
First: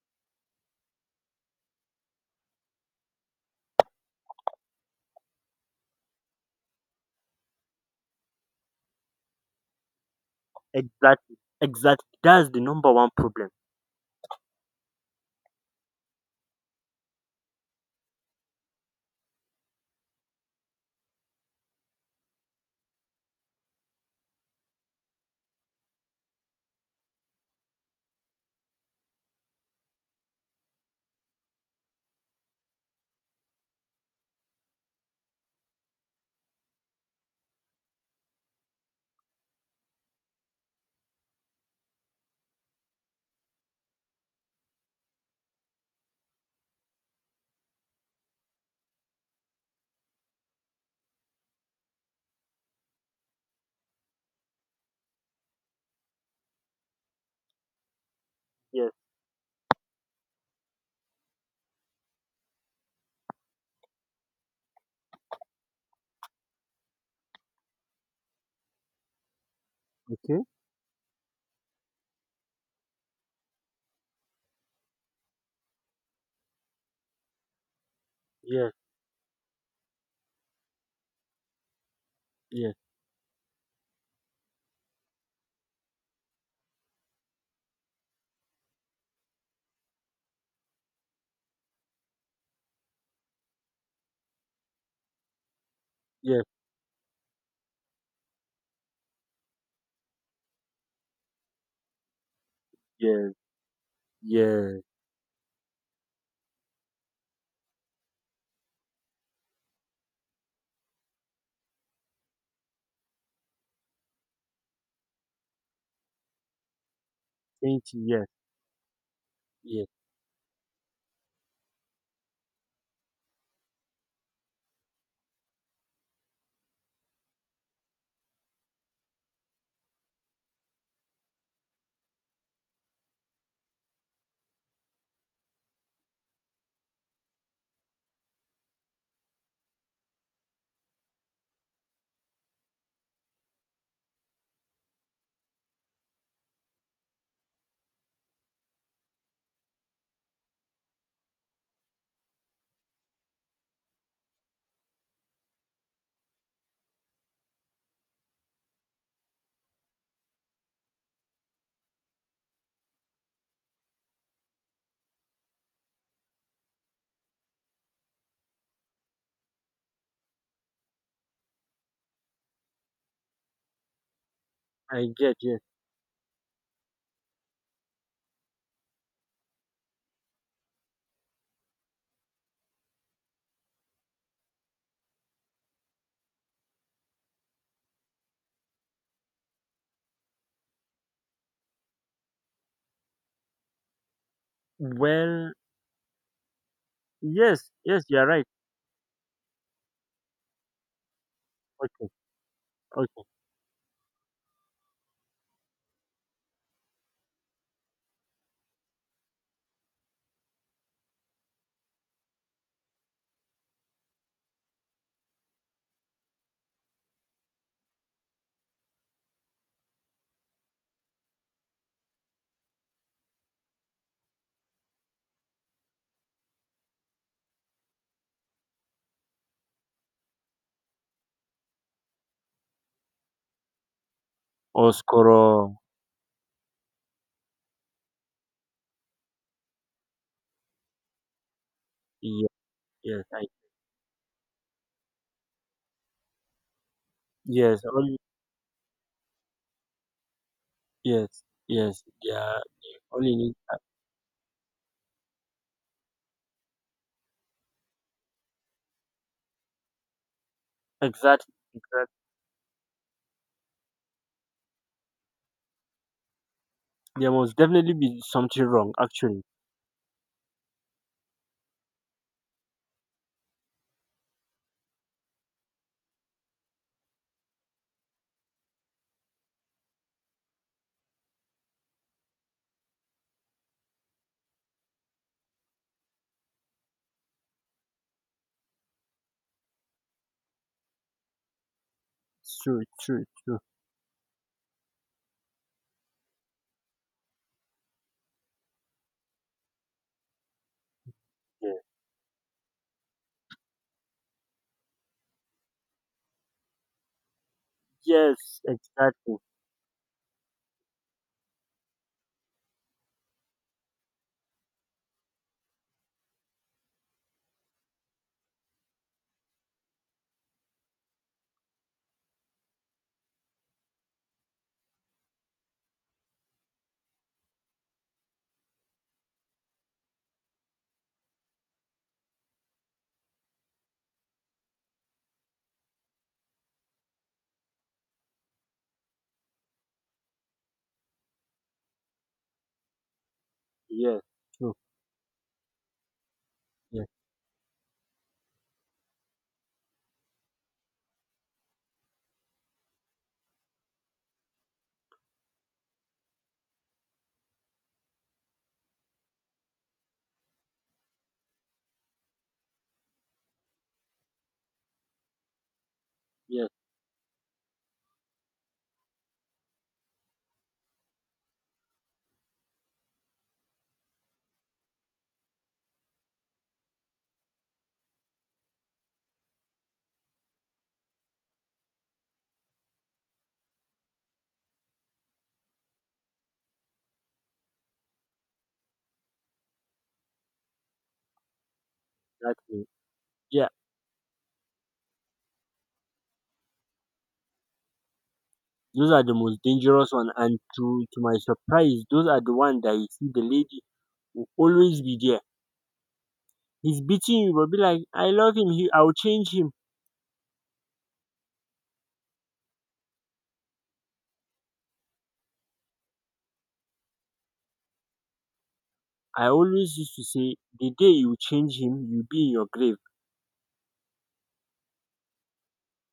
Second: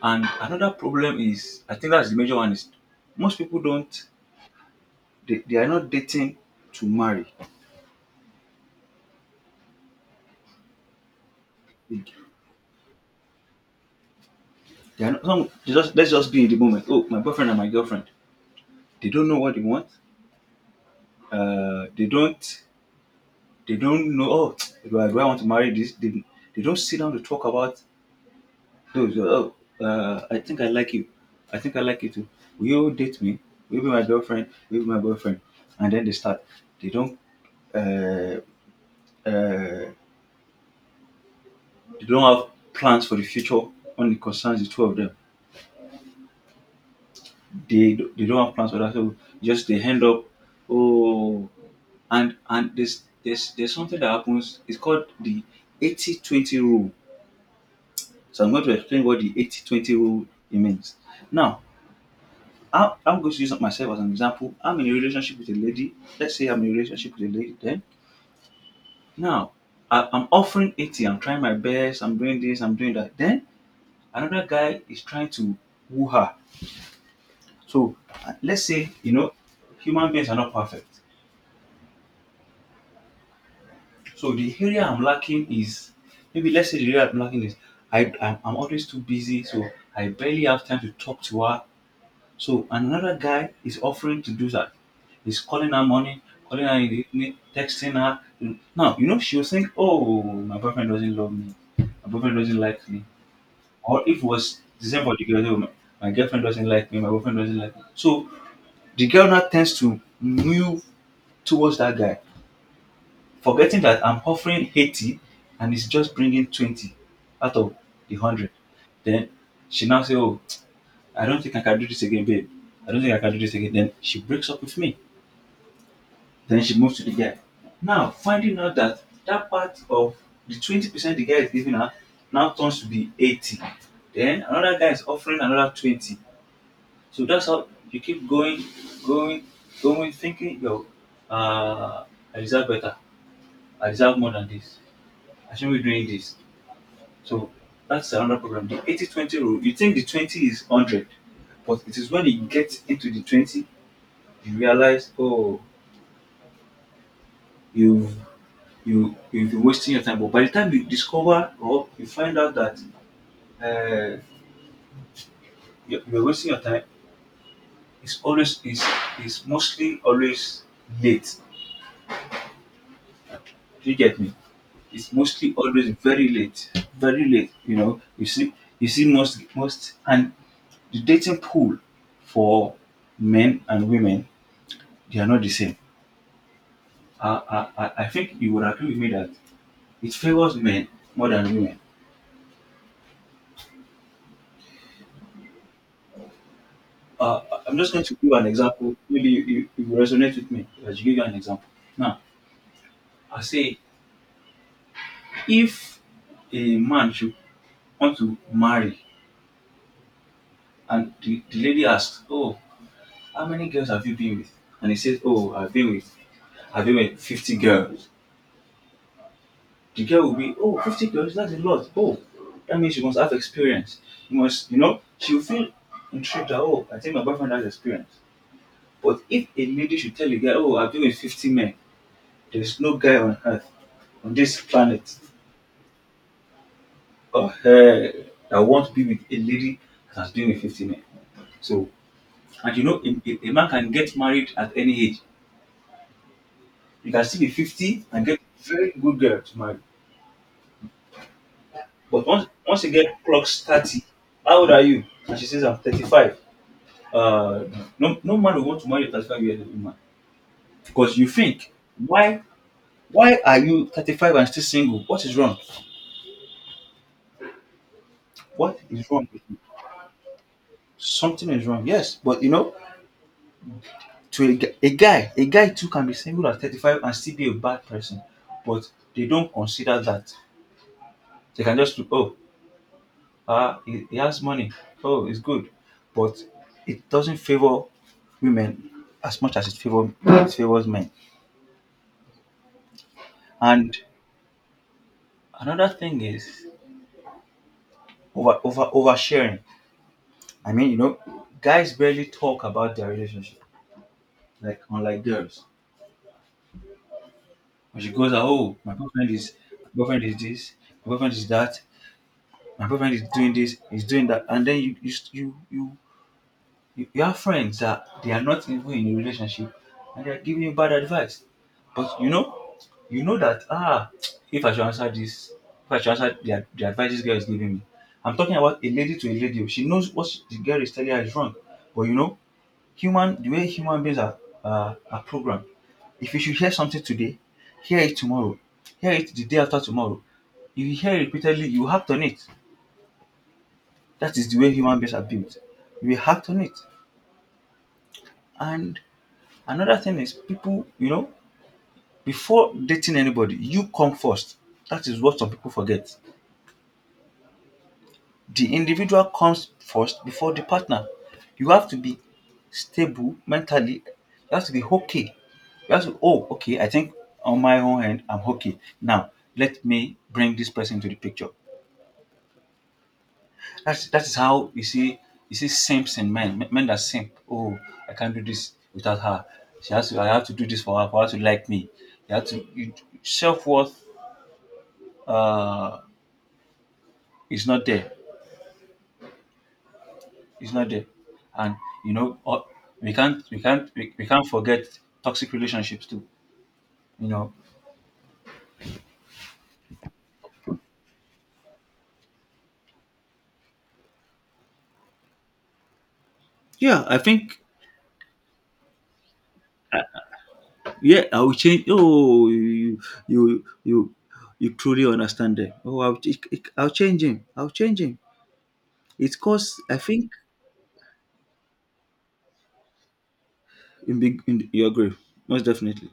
S2: and another problem is I think that's the major one is most people don't they are not dating to marry.
S1: Exactly,
S2: They
S1: exactly. That's the number one problem.
S2: are not. Some, they just let's just be in the moment. Oh, my boyfriend and my girlfriend. They don't know what they want. Uh they don't they don't know. Oh, do I want to marry they don't sit down to talk about. No, so, oh, I think I like you. I think I like you too. Will you date me? Will you be my girlfriend? Will you be my boyfriend? And then they start. They don't. Uh, uh, they don't have plans for the future when it concerns the two of them. They don't have plans for that. So just they end up. Oh, and there's something that happens. It's called the 80-20 rule. So I'm going to
S1: Yes.
S2: explain what the 80-20 rule it means. Now, how I'm going to use myself as an example. I'm in a relationship with a lady. Let's say I'm in a relationship with a lady. Then now I'm
S1: Okay.
S2: offering 80. I'm trying my best. I'm doing this. I'm doing that. Then another guy is trying to woo her. So let's
S1: Yes,
S2: say you know human beings are not perfect.
S1: yes,
S2: So the area I'm lacking is I'm always too busy. So I barely have time to talk to her. So another guy is offering to do that. He's calling her morning,
S1: yes,
S2: calling her in the evening, texting her. Now, you know, she'll think, oh, my boyfriend doesn't love me. My boyfriend doesn't like me.
S1: yes,
S2: Or if it was
S1: yes,
S2: the same for the girl, "Oh, my girlfriend doesn't like me, my boyfriend doesn't like me. So the girl now tends to move towards that guy, forgetting that I'm offering 80 and he's just bringing 20 out of
S1: 20,
S2: the
S1: yes,
S2: 100. Then she
S1: yes,
S2: now say, oh, I don't think I can do this again, babe. I don't think I can do this again. Then she breaks up with me. Then she moves to the guy. Now, finding out that that part of the 20% the guy is giving her now turns to be 80. Then another guy is offering another 20. So that's how you keep going, going, going, thinking, yo, uh, I deserve better. I deserve more than this. I shouldn't be doing this. So that's another problem. The 80-20 rule, you think the 20 is 100, but it is when you get into the 20 you realize oh you've you've been wasting your time but by the time you discover or you find out that uh, you're wasting your time it's always is mostly always late. Do you get me? It's
S1: I get,
S2: mostly
S1: yes.
S2: always very late very late. You know you see most and the dating pool for men and women they are not the same. I think you would agree with me that it favors men more than women.
S1: Well,
S2: uh,
S1: yes,
S2: I'm just
S1: yes,
S2: going to
S1: you're
S2: give an
S1: right.
S2: example. Maybe you will resonate with me as you give you an example.
S1: Okay,
S2: Now,
S1: okay.
S2: I say if a man should want to marry and the lady asks, oh, how many girls have you been with? And he says, oh, I've been with 50 girls. The girl will be, oh, 50 girls, that's a lot. Oh, that means she must have experience. You must, you know, she'll feel intrigued that, oh, I think my boyfriend has experience. But if a lady should tell a guy, oh, I've been with 50 men, there's no guy on earth, on this planet,
S1: Oskoro,
S2: or hell, that won't be with a lady that has been with 50 men. So,
S1: yes,
S2: and you know,
S1: yes, I,
S2: a man can get married at any age. You can still be
S1: yes,
S2: 50
S1: only,
S2: and get very good girl to marry.
S1: yes, yes,
S2: But
S1: yeah,
S2: once you get
S1: only need,
S2: clocks 30, how old are you? And she says, I'm 35. Uh, no, no man will want to marry a 35-year-old woman because you
S1: exactly,
S2: think,
S1: exactly.
S2: why why are you 35 and still single? What is wrong?
S1: There must definitely be something
S2: What
S1: wrong,
S2: is wrong with
S1: actually.
S2: you? Something is wrong. Yes, but you know, a guy too can be single at 35 and still be a bad person, but they don't consider that. They can just look, oh, ah, he has money, oh it's good. But it doesn't favor women as much as it favors men.
S1: It's true, it's true, it's true.
S2: And another thing is oversharing. I mean, you know,
S1: Yes,
S2: guys barely talk about their relationship, like unlike girls. When she goes out,
S1: yes,
S2: oh my boyfriend
S1: exactly,
S2: is, my girlfriend is this, my girlfriend is that, my boyfriend is doing this, he's doing that, and then you have friends that they are not even in a relationship and they're giving you bad advice. But you know that, ah, if I should answer this, if I should answer the advice this girl is giving me, I'm talking about a lady to a lady. Oh, she knows what the girl is telling her is wrong, but you know, human the way human beings are programmed. If you should hear something today, hear it tomorrow, hear it the day after tomorrow. If you hear it repeatedly, you act on it.
S1: yes,
S2: That is the way
S1: true,
S2: human beings are built. We act on it.
S1: yes,
S2: And another thing is people, you know, before dating anybody, you come first. That is what some people forget. The individual comes first before the partner. You have to be stable mentally. You have to be okay. You have to, oh,
S1: yes,
S2: okay, I think on my own hand, I'm okay. Now, let me bring this person into the picture. That is how you see, you see simps in men. Men that simp. Oh, I can't do this without her. She has to, I have to do this for her, for her to like me. You have to. You, self worth, uh, is not there. It's not there. And you know,
S1: exactly.
S2: we can't we
S1: Yeah.
S2: can't we, we can't forget toxic relationships too. You know.
S1: Those are the most dangerous one, and to my surprise those are the one that you see the lady will always be there. He's
S2: Yeah, I
S1: beating you,
S2: think,
S1: but be like, I love him, he I'll change him.
S2: yeah, I will change. Oh, you you you you truly understand them. Oh, I'll change him. I'll change him. It's,
S1: I
S2: cause
S1: always
S2: I
S1: used to
S2: think,
S1: say the day you change him you'll be in your grave.
S2: in big, in your grave, most definitely.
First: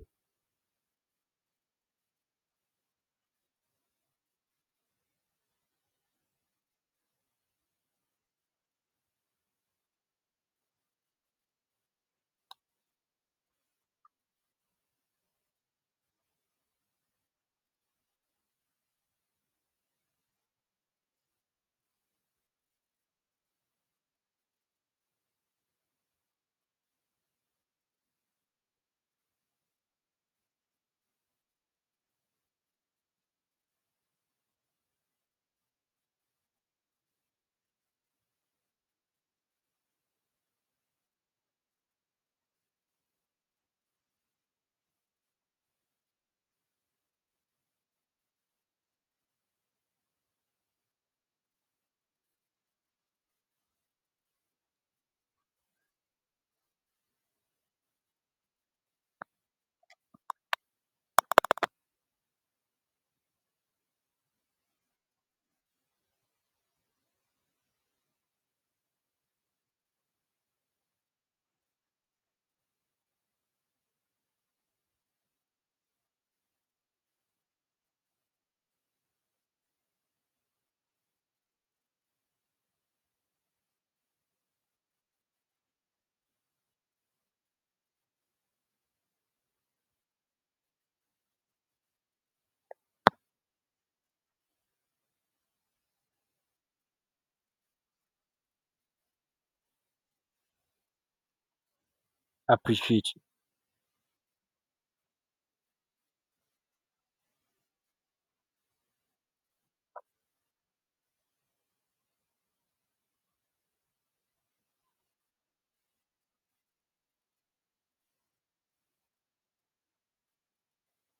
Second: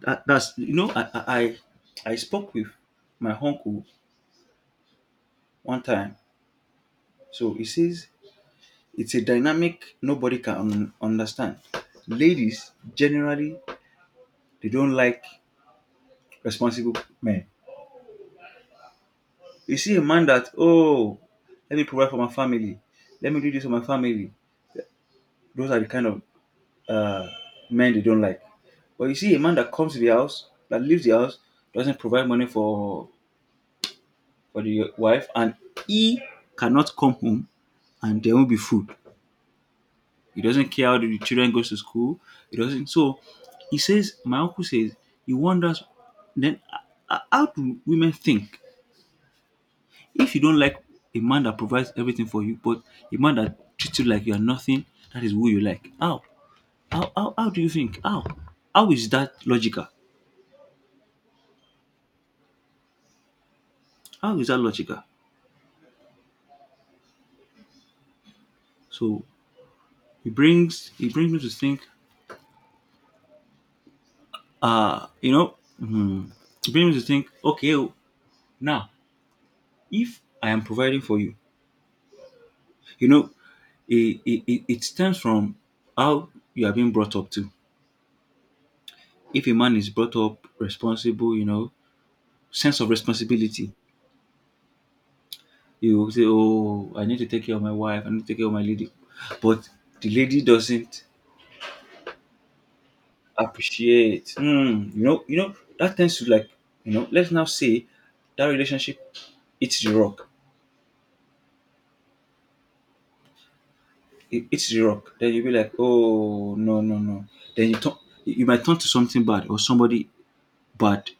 S2: That's you know, I spoke with my uncle one time. So he says it's a dynamic nobody can understand. Ladies generally, they don't like responsible men. You see a man that, oh, let me provide for my family, let me do this for my family. Those are the kind of, uh, men they don't like. But you see a man that comes to the house, that leaves the house, doesn't provide money for the wife, and he cannot come home and there won't be food. He doesn't care how the children goes to school. He doesn't. So he says, my uncle says, he wonders, then, how do women think? If you don't like a man that provides everything for you, but a man that treats you like you are nothing, that is who you like. How? How do you think? How? How is that logical? How is that logical? So he brings me to think, uh, you know, hmm, it brings me to think, okay, oh, now if I am providing for you, you know, it stems from how you are being brought up to. If a man is brought up responsible, you know, sense of responsibility, you will say, oh, I need to take care of my wife, I need to take care of my lady. But the lady doesn't
S1: Appreciate him.
S2: appreciate. Hmm, you know, that tends to like, you know, let's now say that relationship, it's the rock it hits the rock. Then you'll be like, oh no, no, no. Then you turn, you might turn to something bad, or somebody bad.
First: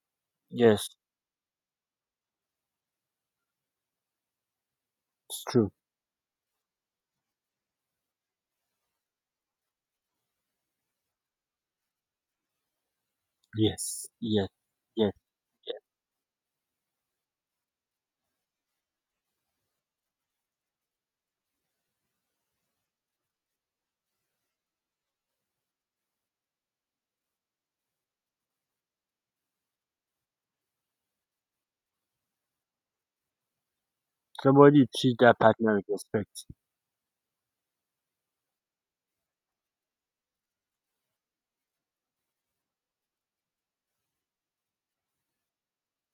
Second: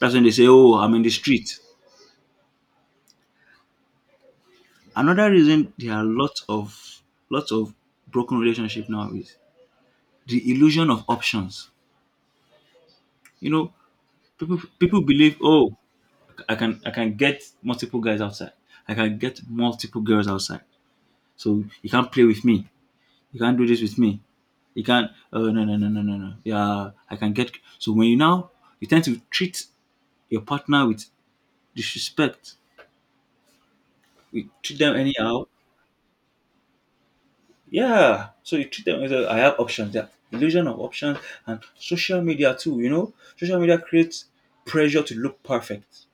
S2: That's when they say, oh,
S1: Yes,
S2: I'm in the street. Another
S1: it's true.
S2: reason there are lots of, lots of broken relationship now is the illusion of options. You know,
S1: Yes. Yes.
S2: people
S1: Yes.
S2: believe, oh,
S1: Yes.
S2: I can get multiple guys outside. I can get multiple girls outside. So you can't play with me. You can't do this with me. You can't. Oh no, no, no, no, no, no. Yeah, I can get. So when you now, you tend to treat your partner with disrespect. We treat
S1: Somebody
S2: them
S1: treat that
S2: anyhow.
S1: partner with respect.
S2: Yeah. So you treat them as a- I have options. Yeah. Illusion of options and social media too, you know? Social media creates pressure to look perfect.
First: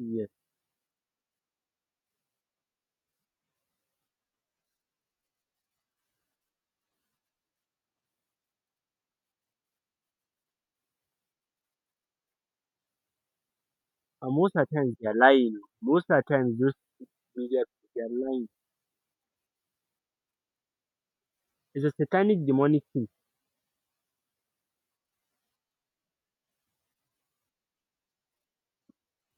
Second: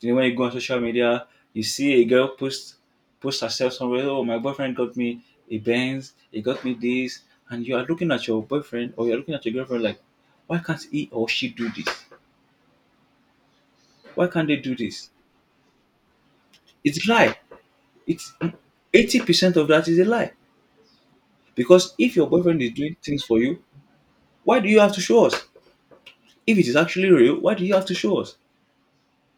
S2: You know, when you go on social media, you see a girl post, herself somewhere, oh my boyfriend got me a Benz, he got me this, and you are looking at your boyfriend or you're looking at your girlfriend like, why can't he or she do this? Why
S1: And
S2: can't
S1: most
S2: they
S1: of
S2: do
S1: the times
S2: this?
S1: they're lying. Most of the times those
S2: It's a lie.
S1: media they're
S2: It's
S1: lying.
S2: 80% of that is a lie.
S1: It's
S2: Because
S1: a
S2: if your
S1: satanic
S2: boyfriend is
S1: demonic
S2: doing
S1: thing.
S2: things for you, why do you have to show us? If it is actually real, why do you have to show us?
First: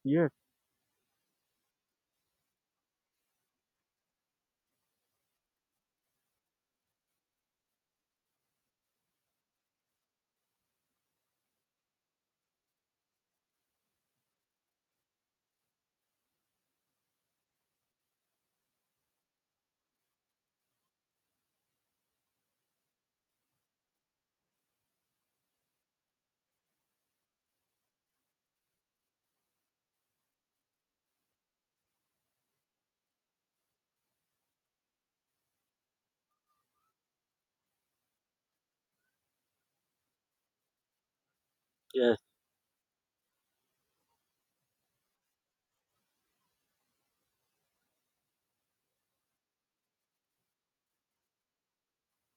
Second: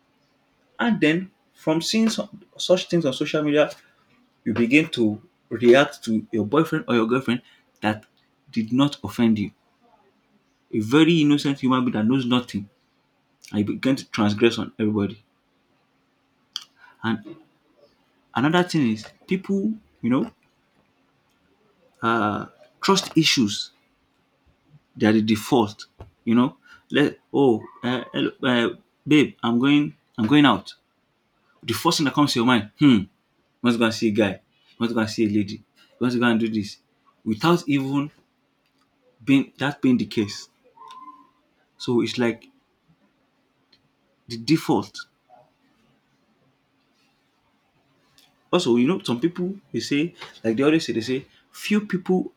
S1: Yes.
S2: And then from seeing some, such things on social media, you begin to react to your boyfriend or your girlfriend that did not offend you. A very innocent human being that knows nothing, and you begin to transgress on everybody. And another thing is people, you know, uh, trust issues. They are the default. You know, let, oh, hello, babe, I'm going out, the first thing that comes to your mind, hmm, you want to go and see a guy, you want to go and see a lady, you want to go and do this, without even being the case. So it's
S1: Yes.
S2: like the default. Also, you know, some people they say, like they always say, they say, few people,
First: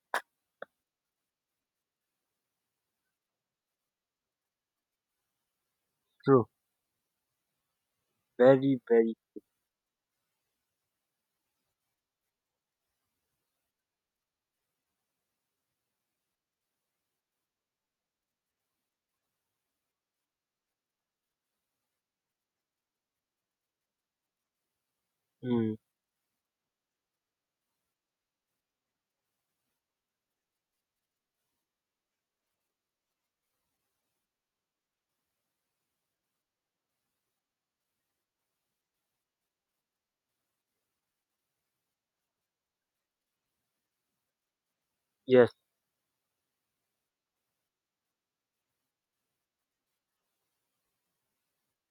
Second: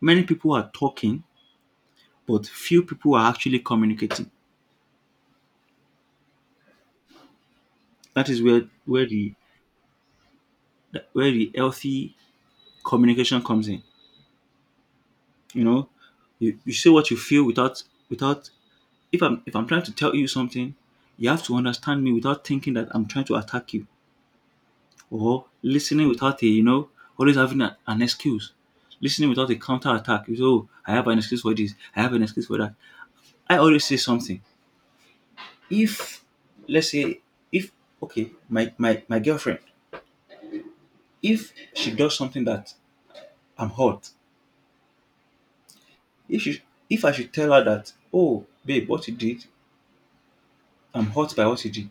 S2: many people are talking, but few people are actually communicating.
S1: True.
S2: That is where
S1: Very,
S2: where
S1: very
S2: the where the healthy communication comes in. You know, you say what you feel without, without, if I'm trying to tell you something, you have to understand me without thinking that I'm trying to attack you, or
S1: mm.
S2: listening without a, you know, always having an excuse. Listening without a counter attack. You say, oh, I have an excuse for this, I have an excuse for that. I always say something. If, let's say, if, okay, my girlfriend, if she does something that I'm hurt.
S1: Yes.
S2: If she, if I should tell her that, oh babe, what you did, I'm hurt by what you did,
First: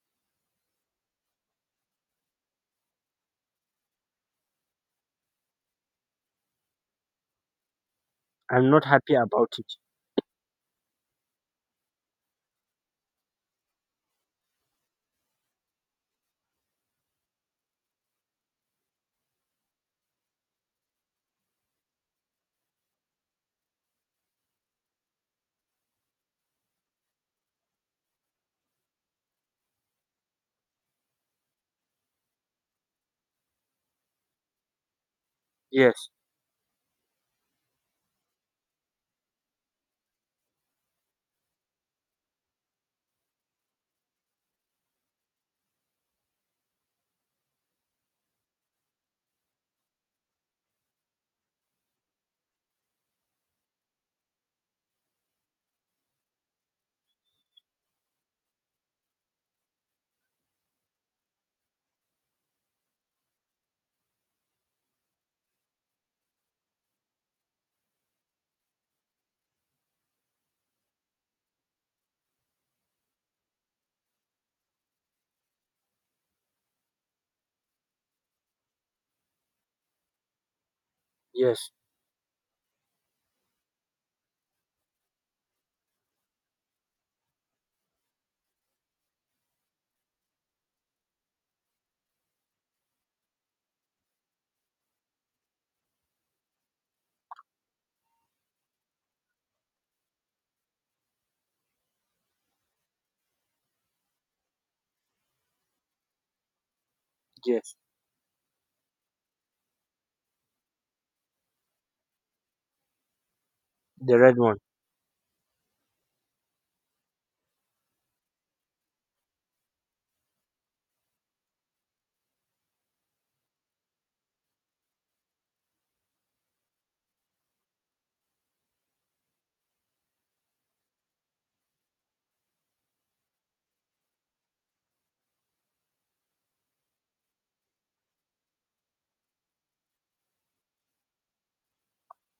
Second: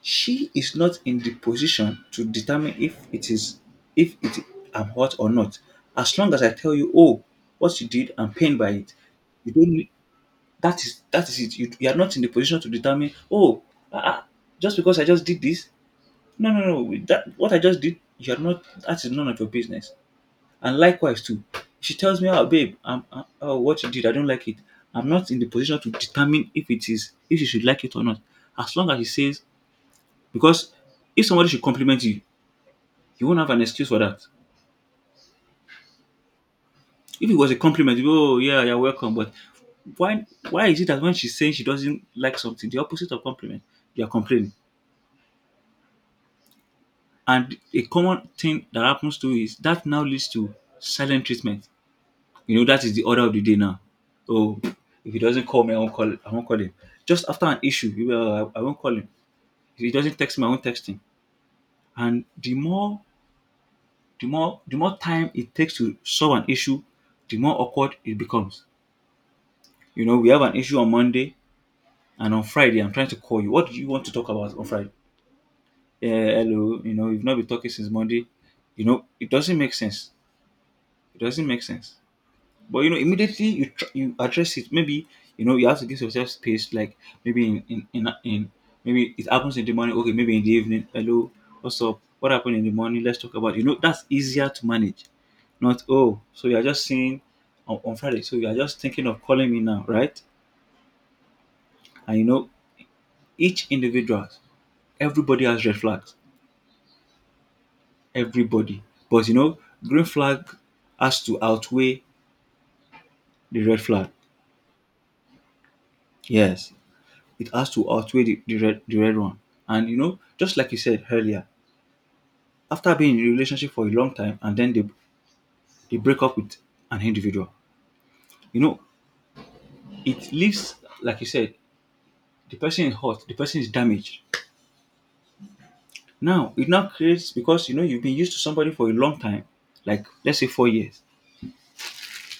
S2: she is not in the position to determine if it is, if it, am hurt or not. As long as I tell you, oh, what you did, I'm pained
S1: I'm
S2: by
S1: not
S2: it.
S1: happy
S2: You
S1: about
S2: don't
S1: it.
S2: need, that is it. You are not in the position to determine, oh, uh, just because I just did this. No, no, no. With that, what I just did, you're not, that is none of your business. And likewise too, she tells me, oh babe, I'm, oh, what you did, I don't like it. I'm not in the position to determine if it is, if she should like it or not. As long as she says, because if somebody should compliment you, you won't have an excuse for that.
S1: Yes.
S2: If it was a compliment, you go, oh yeah, you're welcome. But why is it that when she's saying she doesn't like something, the opposite of compliment, you're complaining? And a common thing that happens too is that, now leads to silent treatment. You know, that is the order of the day now. Oh, if he doesn't call me, I won't call him. Just after an issue, you will, I won't call him. If he doesn't text me, I won't text him. And the more time it takes to solve an issue, the more awkward it becomes. You know, we have an issue on Monday, and on Friday, I'm trying to call you. What do you want to talk about on Friday? Hello, you know, we've not been talking since Monday. You know, it doesn't make sense. It doesn't make
S1: Yes.
S2: sense. But you know, immediately you you address it. Maybe, you know, you have to give yourself space. Like maybe in, maybe it happens in the morning. Okay, maybe in the evening. Hello, what's up? What happened in the morning? Let's talk about. You know, that's easier to manage. Not, oh, so you are just saying on Friday. So you are just thinking of calling me now, right? And you know, each individual, everybody has red flags.
S1: Yes.
S2: Everybody, but you know, green flag has to outweigh the red flag.
S1: The red one.
S2: Yes, it has to outweigh the red one. And you know, just like you said earlier, after being in a relationship for a long time and then they break up with an individual, you know, it leaves like you said, the person is hurt, the person is damaged. Now it now creates because you know you've been used to somebody for a long time, like let's say 4 years.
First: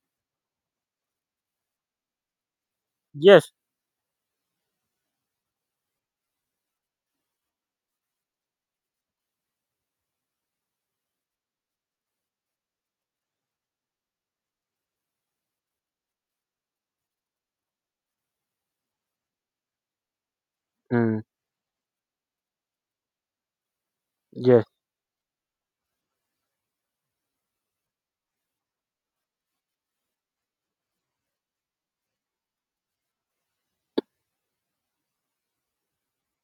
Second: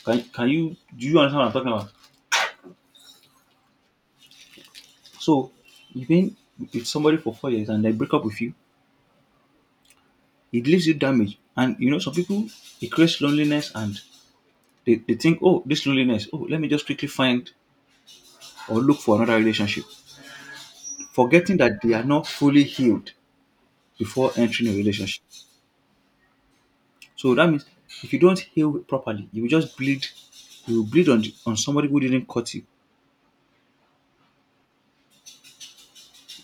S2: Can you do you understand what I'm talking about?
S1: Yes.
S2: So you've been with somebody for 4 years and they break up with you, it leaves you damaged. And you know, some people it creates loneliness and they think, oh, this loneliness, oh, let me just quickly find or look for another relationship,
S1: Mm.
S2: forgetting that they are not fully healed before
S1: Yes.
S2: entering a relationship. So that means if you don't heal properly, you will just bleed. You will bleed on somebody who didn't cut you.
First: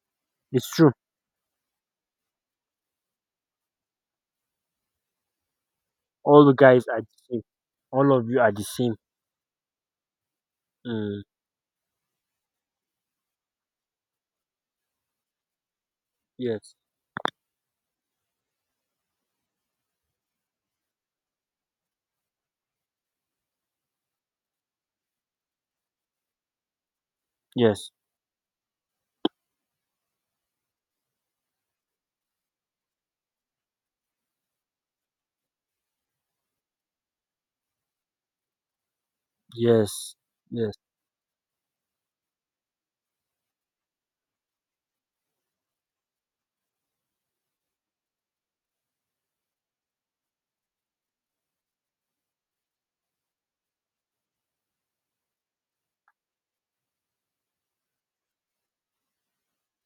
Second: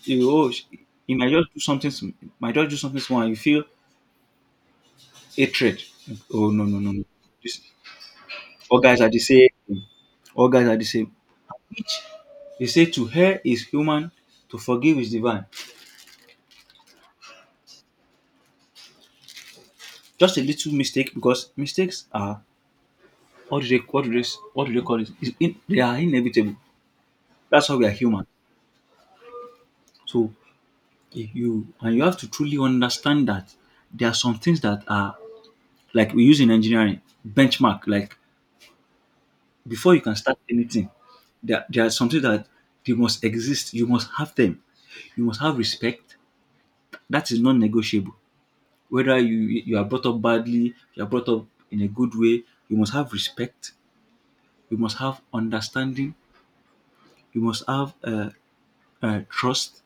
S2: You will, oh,
S1: It's true.
S2: he might just do something, might just do something small, and you feel hatred.
S1: All
S2: Oh
S1: the
S2: no no
S1: guys
S2: no
S1: are
S2: no!
S1: the same.
S2: This,
S1: All of you are the
S2: all
S1: same.
S2: guys are the same. All guys are the same.
S1: Mm.
S2: Which they say to her is human, to forgive is divine.
S1: Yes.
S2: Just a little mistake because mistakes are what do they what do they what do they call it? They are inevitable. That's why we are
S1: Yes.
S2: human. So if you and you have to truly understand that there are some things that are like we use in engineering benchmark. Like before you can
S1: Yes.
S2: start
S1: Yes.
S2: anything, there are some things that they must exist. You must have them. You must have respect. That is non-negotiable. Whether you are brought up badly, you are brought up in a good way, you must have respect. You must have understanding. You must have trust,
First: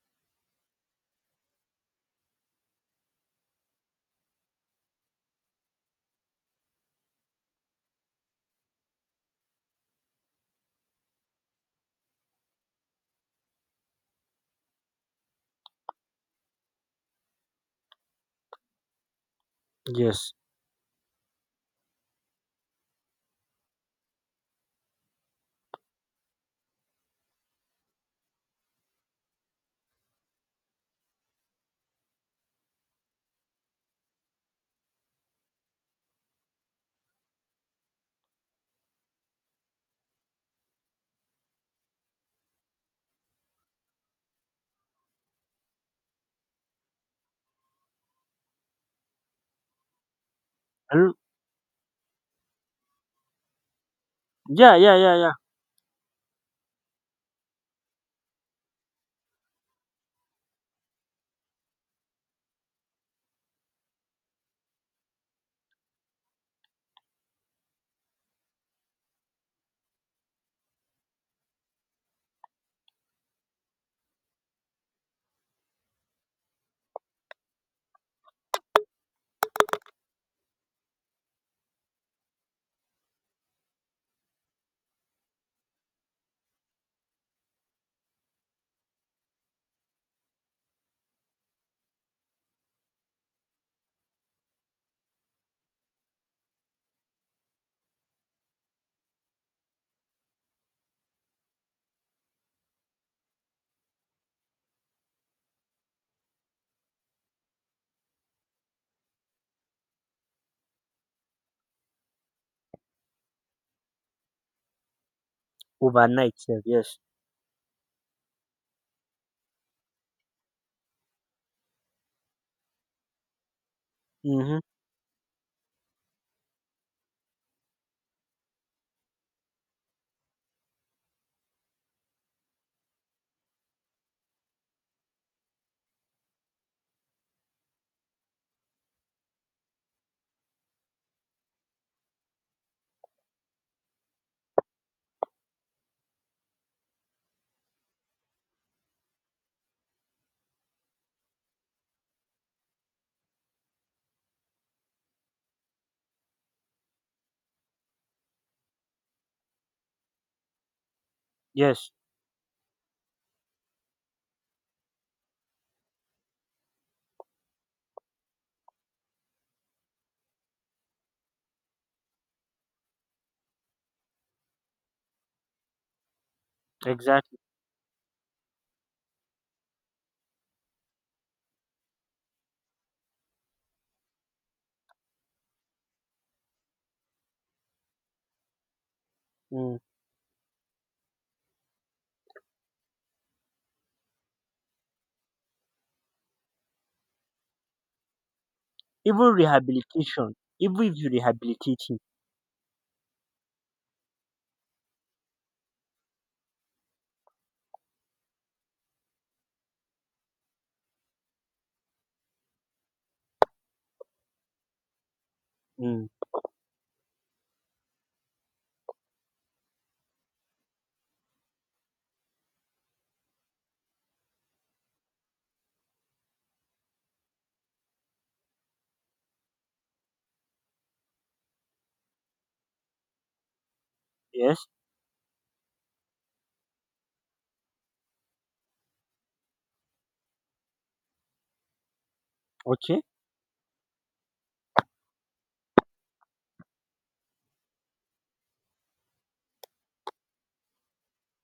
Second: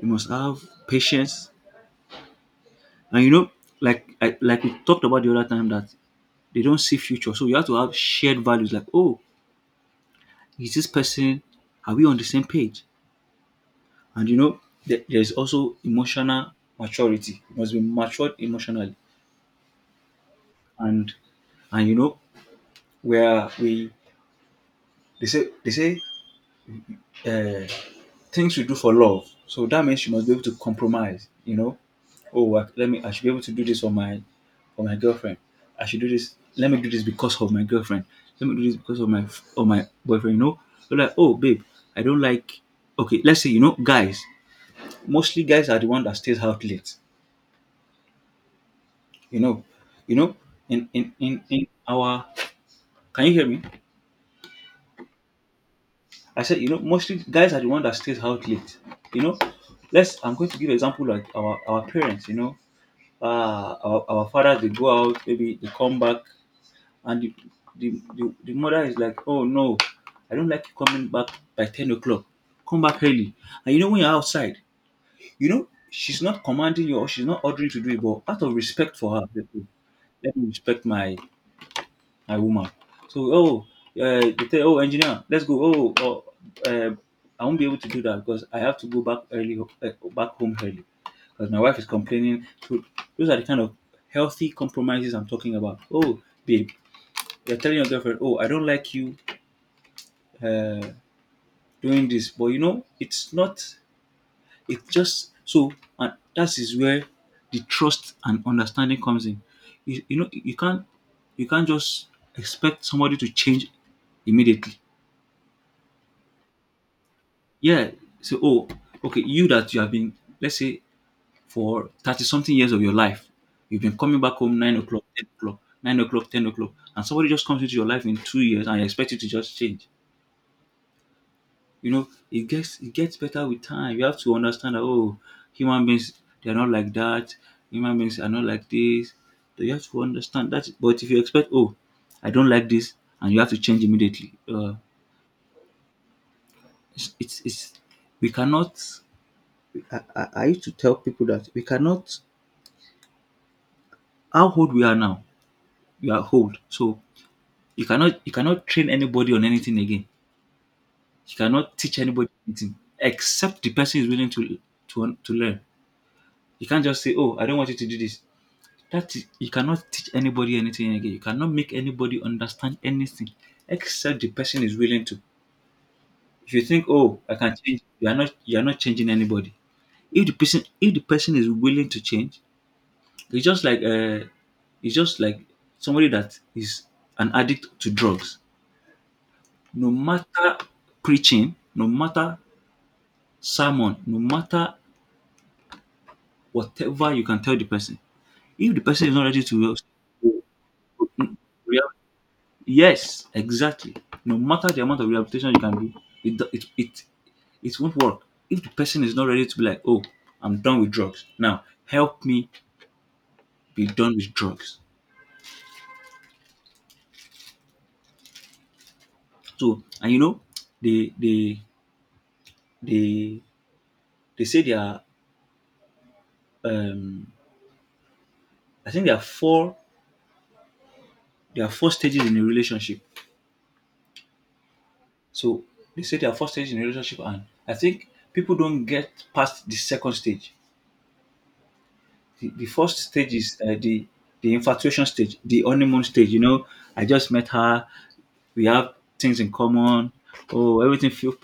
S2: you must have patience, and you know like we talked about the other time that they don't see future, so you have to have shared values like, oh, is this person, are we on the same page? And you know, there's also emotional maturity. You must be matured emotionally
S1: Yes.
S2: and you know where we they say uh, things we do for love. So that means you must be able to compromise. You know, oh, I, let me. I should be able to do this for my girlfriend. I should do this. Let me do this because of my girlfriend. Let me do this because of my boyfriend. You know, so like, oh, babe, I don't like. Okay, let's say, you know, guys. Mostly guys are the one that stays out late. You know, you know, in
S1: And
S2: our. Can you hear me?
S1: yeah, yeah, yeah, yeah.
S2: I said, you know, mostly guys are the one that stays out late. You know, let's. I'm going to give example like our parents. You know, ah, our fathers, they go out, maybe they come back, and the, the mother is like, "Oh no, I don't like you coming back by 10 o'clock. Come back early." And you know when you're outside, you know she's not commanding you or she's not ordering you to do it, but out of respect for her, let me respect my a woman. So, oh, they tell, oh, engineer, let's go. Oh uh, I won't be able to do that because I have to go back early, back home early because my wife is complaining. So, those are the kind of healthy compromises I'm talking about. Oh, babe, you're telling your girlfriend, oh, I don't like you uh, doing this, but you know, it's not, it's just so, and that is where the trust and understanding comes in. You know, you can't just expect somebody to change immediately.
S1: Overnight. Yeah. Yes.
S2: Yeah. So, okay, you that you have been, let's say, for 30 something years of your life, you've been coming back home
S1: Mm-hmm.
S2: 9 o'clock, 10 o'clock, 9 o'clock, 10 o'clock, and somebody just comes into your life in 2 years and expect you to just change. You know, it gets better with time. You have to understand that, oh, human beings, they're not like that. Human beings are not like this. So you have to understand that. But if you expect, oh, I don't like this, and you have to change immediately, it's, we cannot I used to tell people that we cannot how old we are now, we are old. So you cannot train anybody on anything again. You cannot
S1: Yes.
S2: teach anybody anything except the person is willing to to learn. You can't just say, "Oh, I don't want you to do this." That is, you cannot teach anybody anything again. You cannot make anybody understand anything except the person is willing to. If you think, "Oh, I
S1: Exactly.
S2: can change," you are not changing anybody. If the person is willing to change, it's just like it's just like somebody that is an addict to drugs.
S1: Mm.
S2: No matter preaching, no matter sermon, no matter whatever you can tell the person, if the person is not
S1: Even
S2: ready to
S1: rehabilitation.
S2: Reha-
S1: Even if you rehabilitate him.
S2: Yes, exactly. No matter the amount of rehabilitation you can do, it do- it it it won't work. If the person is not ready to be like, oh, I'm done with drugs. Now help me be done with drugs.
S1: Mm.
S2: So and you know, they they they they say they are um I think there are four stages in a relationship.
S1: Yes.
S2: So they say there are four stages in a relationship, and I think people don't get past the second stage. The first
S1: Okay.
S2: stage is the infatuation stage, the honeymoon stage. You know, I just met her. We have things in common. Oh,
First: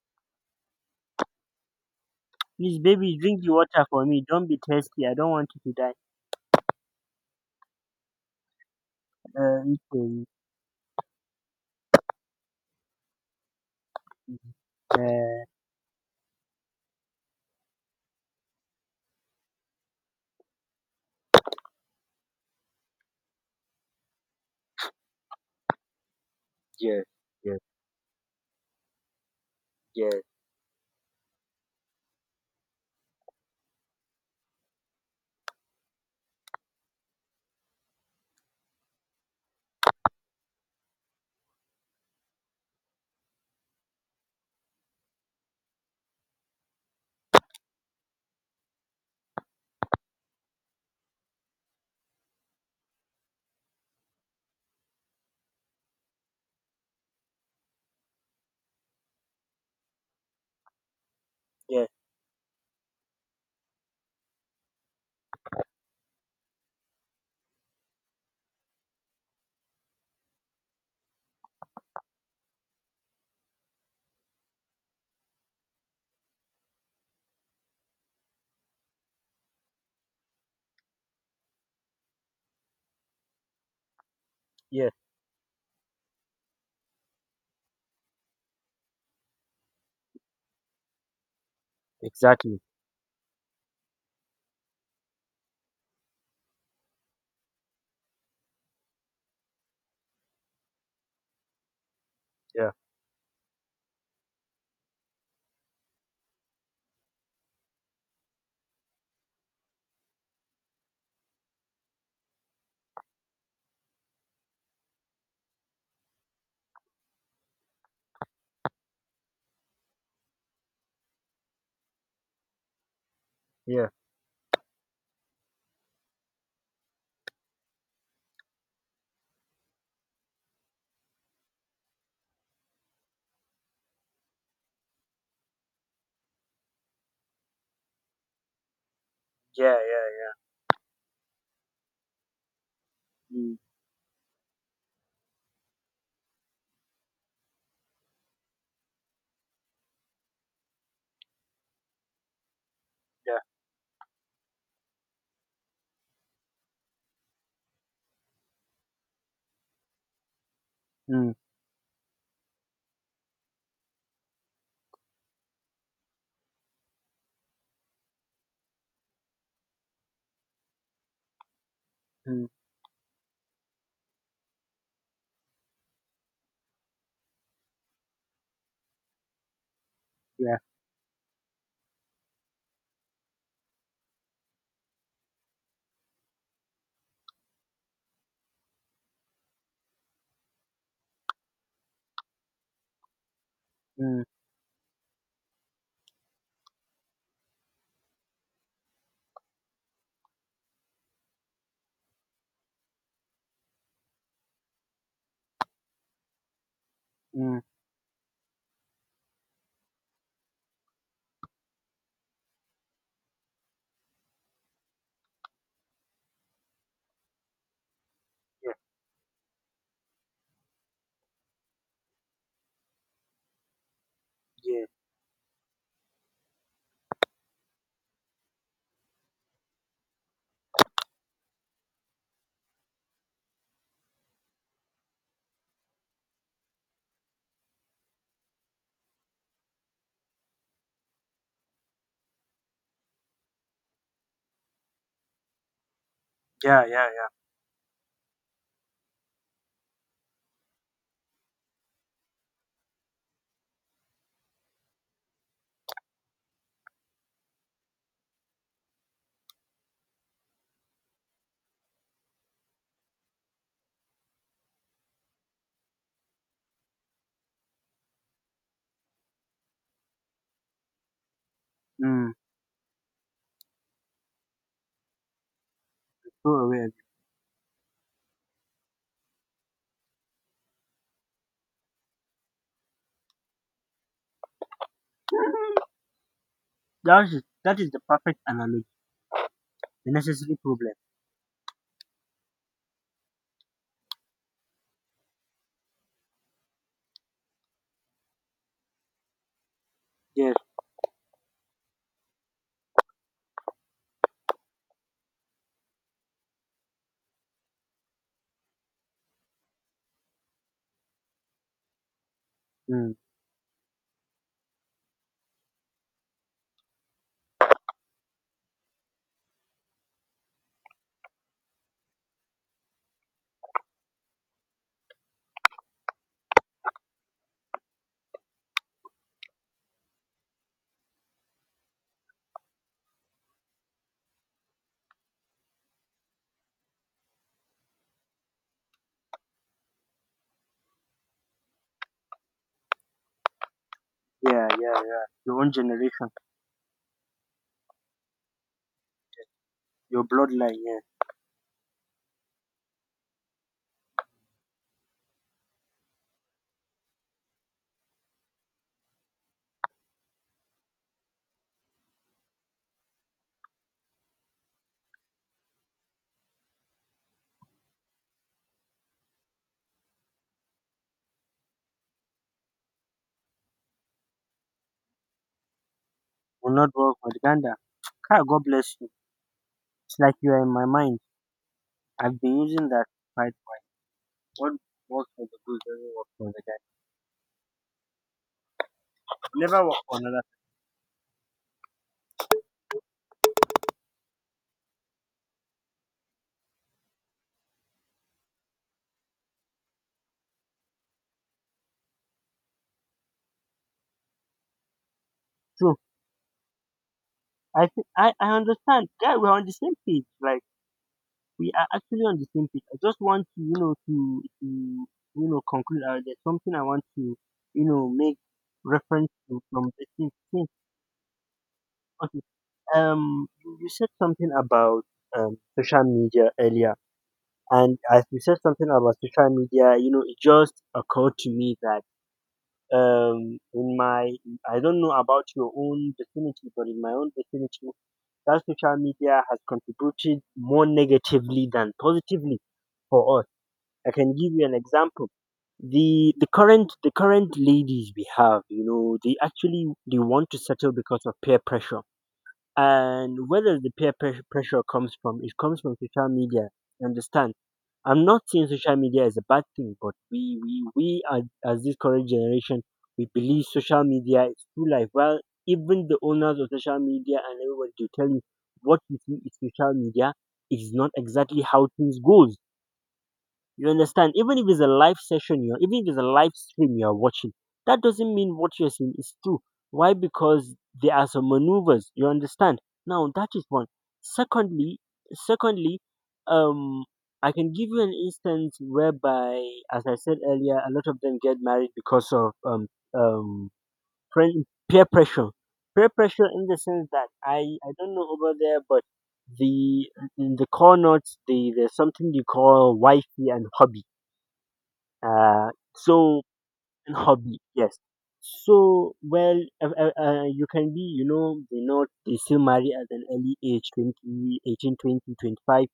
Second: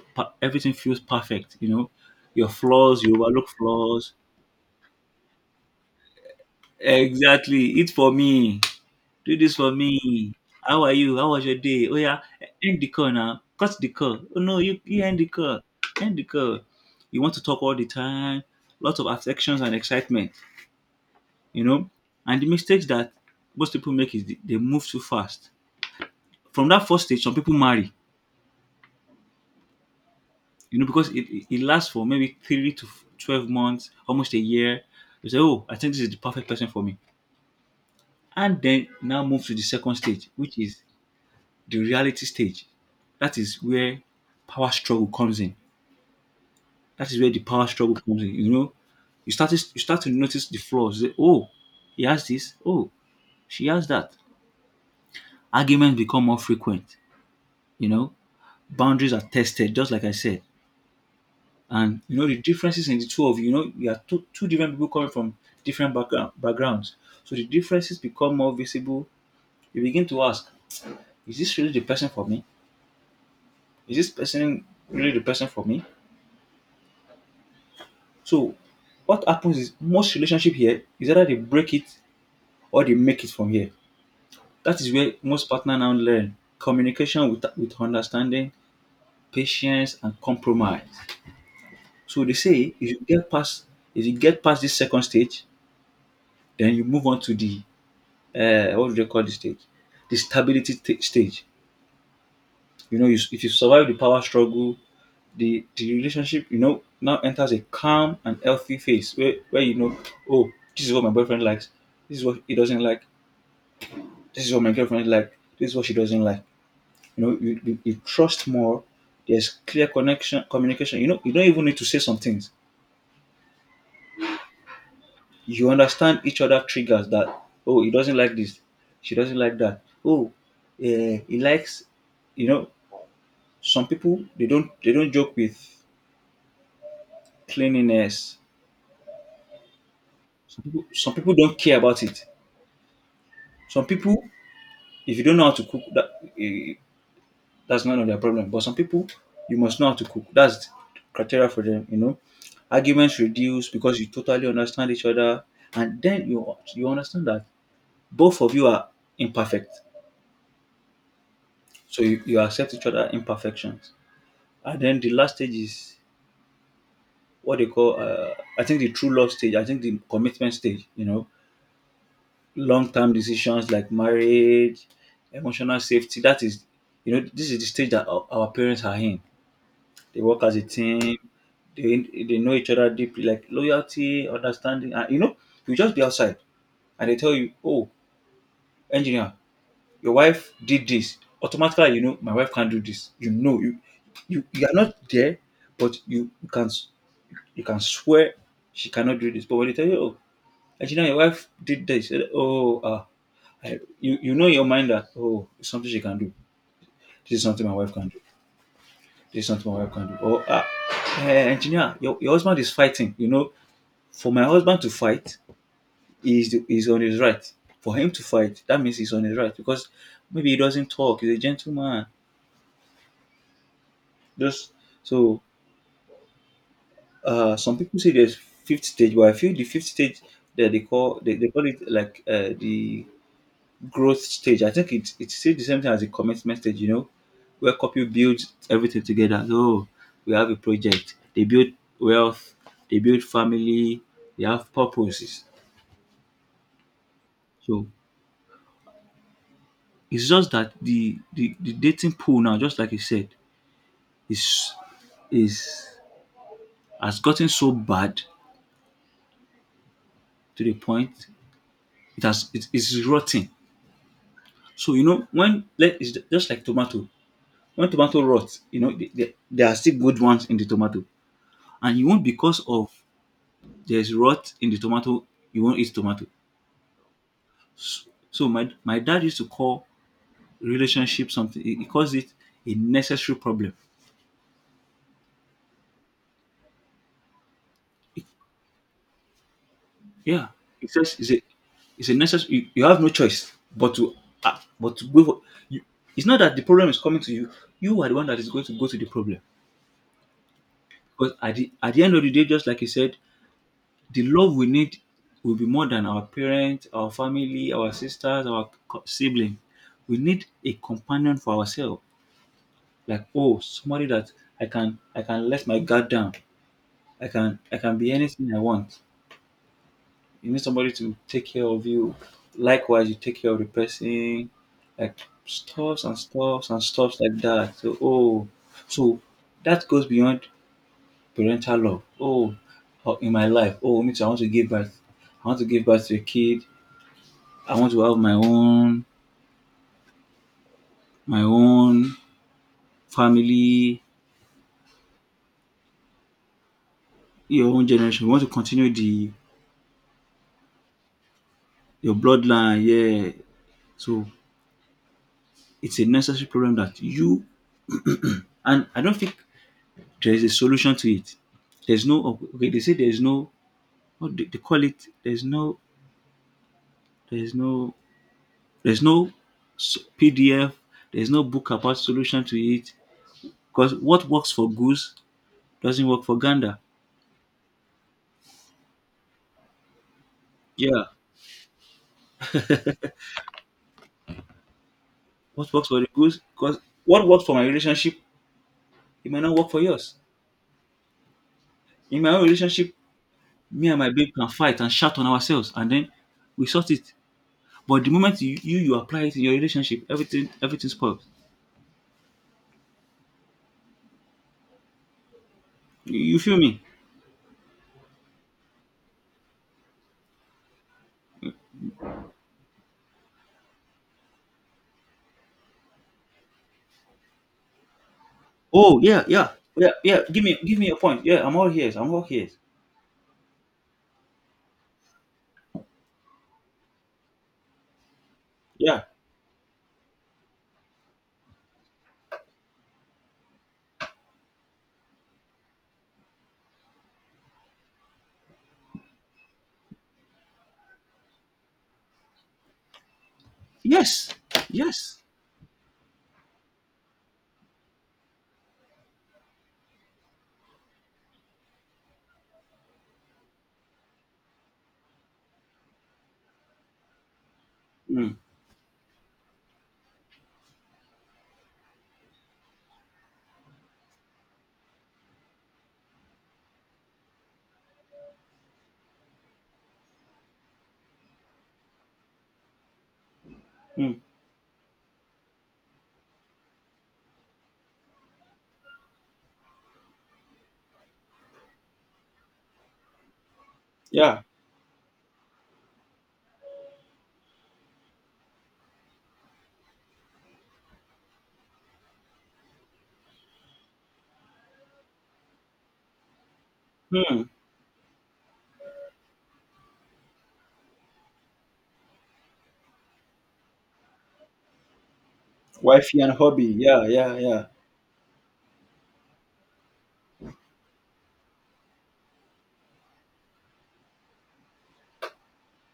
S2: everything feels perfect. You know, your
S1: Please,
S2: flaws, you
S1: baby, drink
S2: overlook
S1: the water for
S2: flaws.
S1: me. Don't be thirsty. I don't want you to die.
S2: Exactly, it's for me. Do this
S1: Uh,
S2: for
S1: okay.
S2: me. How are you? How was your day? Oh yeah, end the call now. Cut the call. Oh no, you end the
S1: Yeah,
S2: call. End the call. You want to talk all the time. Lots of affections and excitement, you know. And the mistakes that most people make is they move too fast. From that
S1: yeah,
S2: first stage, some people
S1: yeah,
S2: marry,
S1: yeah,
S2: you know, because it lasts for maybe 12 months, almost a year. You say, oh, I think this is the perfect person for me. And then now move to the second stage, which is the reality stage. That is where power struggle comes in. That is where the power struggle comes in. You know, you start to notice the flaws. You say, oh, he has this. Oh, she has that. Arguments become more frequent. You know, boundaries are tested, just like I said.
S1: yeah,
S2: And you know the differences in the two of you. You know, you are two different people coming from backgrounds. So the differences become more visible. You begin to ask, is this really the person for me? Is this person really the person for me? So what happens is most relationship here is either they break it or they make it from here. That
S1: yeah.
S2: is where most partner now learn communication with understanding, patience, and compromise. So they
S1: Exactly.
S2: say if you get past this second stage, then you move on to the what do they call this stage? The stage.
S1: Yeah,
S2: You know, if you survive the power struggle, the relationship, you know, now enters a calm and healthy phase where you know, oh, this is what my boyfriend likes, this is what he doesn't like, this is what my girlfriend like, this is what she doesn't like. You know, you trust more. There's clear connection, communication. You know, you don't even need to say some things.
S1: yeah,
S2: You understand each other triggers that, oh, he doesn't like this. She doesn't like that. Oh, he likes, you know, some people, they don't joke with cleanliness.
S1: yeah, yeah,
S2: Some people don't care about it.
S1: yeah. Mm,
S2: Some people, if you don't know how to cook, that eh, that's none of their problem. But some people, you must know how to cook. That's the criteria for them, you know. Arguments
S1: yeah,
S2: reduce because you totally understand each other, and then you understand that both of you are imperfect,
S1: mm,
S2: so you accept each other imperfections. And then the last stage is what they call, the true love stage. I think the commitment stage. You know,
S1: mm,
S2: long term decisions like marriage, emotional safety. That is, you know, this is the stage that our parents are in. They work as
S1: yeah,
S2: a team. They know each other deeply, like loyalty, understanding, and you just be outside, and they tell you, oh, engineer, your wife did this. Automatically, my wife can't do this. You know, you
S1: mm,
S2: you, you are not there, but you can swear she cannot do this. But when they tell you, oh, engineer, your wife did this, oh, ah, you know in your mind that oh, it's something she can do. This is
S1: mm,
S2: something my wife can do. This is something my wife can do. Or ah, engineer, your husband is fighting. For my husband to fight, he's on his right. For him to fight,
S1: yeah,
S2: that means he's on his right because maybe he doesn't talk. He's a gentleman. Just
S1: yeah,
S2: so some people say there's fifth stage, but I feel the fifth stage that they call it like the growth stage. I think it's still the same thing as the commitment stage. Where couple builds everything together. So we have a project. They build wealth. They build family. They have purposes.
S1: yeah, yeah,
S2: So it's just that the dating pool now, just like you said, is is has gotten so bad to the point it has it is rotting. So you know when let it's just like tomato. When tomato rots, you know there are still good ones in the tomato, and you
S1: yeah.
S2: won't
S1: Mm.
S2: because of there's rot in the tomato. You won't eat tomato.
S1: So aware.
S2: So my dad used to call relationship something. He calls it a necessary problem.
S1: That is the perfect analogy. The
S2: Yeah,
S1: necessary
S2: it's
S1: problem.
S2: just it's a necessary. You have no choice but to go. For you, it's not that the problem is coming to you. You are the one that is going to go to the problem.
S1: Yes.
S2: Because at the end of the day, just like you said, the love we need will be more than our parents, our family, our sisters, our sibling. We need a companion for ourselves.
S1: Mm.
S2: Like oh, somebody that I can let my guard down. I can be anything I want. You need somebody to take care of you. Likewise, you take care of the person, like stuffs and stuffs and stuffs like that. So, so that goes beyond parental love. Oh, oh, in my life, oh, me too, I want to give birth. I want to give birth to a kid. I want to have my own, family,
S1: Yeah, yeah, yeah. Your own generation,
S2: your own generation. You want to continue the
S1: your bloodline. Yeah,
S2: your bloodline, yeah. So it's a necessary problem that you, and I don't think there is a solution to it. There's no Okay, they say there's no, what do they call it? There's no there's no PDF, there's no book about solution to it. Because what works for goose doesn't work for
S1: will
S2: gander.
S1: not work for Uganda. God, God bless you. It's like you are in my
S2: Yeah.
S1: mind. I've been using that fight. Point. What works for the
S2: What
S1: good
S2: works for the
S1: doesn't work
S2: goose?
S1: for the guy.
S2: Because what works for my relationship, it might not work for
S1: Never work
S2: yours.
S1: for another.
S2: In my own relationship, me and my babe can fight and shout on ourselves, and then we sort it. But the moment you apply it in your relationship, everything spoils.
S1: True.
S2: You feel me?
S1: I thi- I understand. Yeah, we're on the same page. Like, we are actually on the same page. I just want to, to conclude. There's something I want to, make
S2: Oh yeah,
S1: reference
S2: yeah,
S1: to from
S2: yeah,
S1: the
S2: yeah.
S1: thing.
S2: Give me,
S1: thing.
S2: give me a point. Yeah, I'm all ears. I'm all
S1: Okay.
S2: ears.
S1: You said something about social media earlier, and as you said something
S2: Yeah.
S1: about social media, it just occurred to me that in my I don't know about your own vicinity, but in my own vicinity that social media has contributed more negatively than positively for us. I
S2: Yes.
S1: can give you an
S2: Yes.
S1: example. The current ladies we have, you know, they actually they want to settle because of peer pressure. And where does the peer pressure comes from? It comes from social media. Understand? I'm
S2: Mm,
S1: not saying social media is a bad thing, but we are, as this current generation, we believe social media is true life. Well, even the owners of social media and everybody to tell you what you see is social media is not exactly how things goes. You
S2: mm,
S1: understand? Even if it's a live session, even if it's a live stream you're watching, that doesn't mean what you're seeing is true. Why? Because there are some maneuvers. You understand? Now that is one.
S2: yeah.
S1: Secondly, secondly, um, I can give you an instance whereby, as I said earlier, a lot of them get married because of um friend, peer pressure. Peer pressure in the sense that
S2: Hmm.
S1: I don't know over there, but the in the core notes, there's something they call wifey and hubby uh,
S2: Wifey and
S1: so
S2: hobby. Yeah,
S1: and
S2: yeah,
S1: hobby,
S2: yeah.
S1: yes. So, well, you can be, they still marry at an early age, 20, 18 20, 25.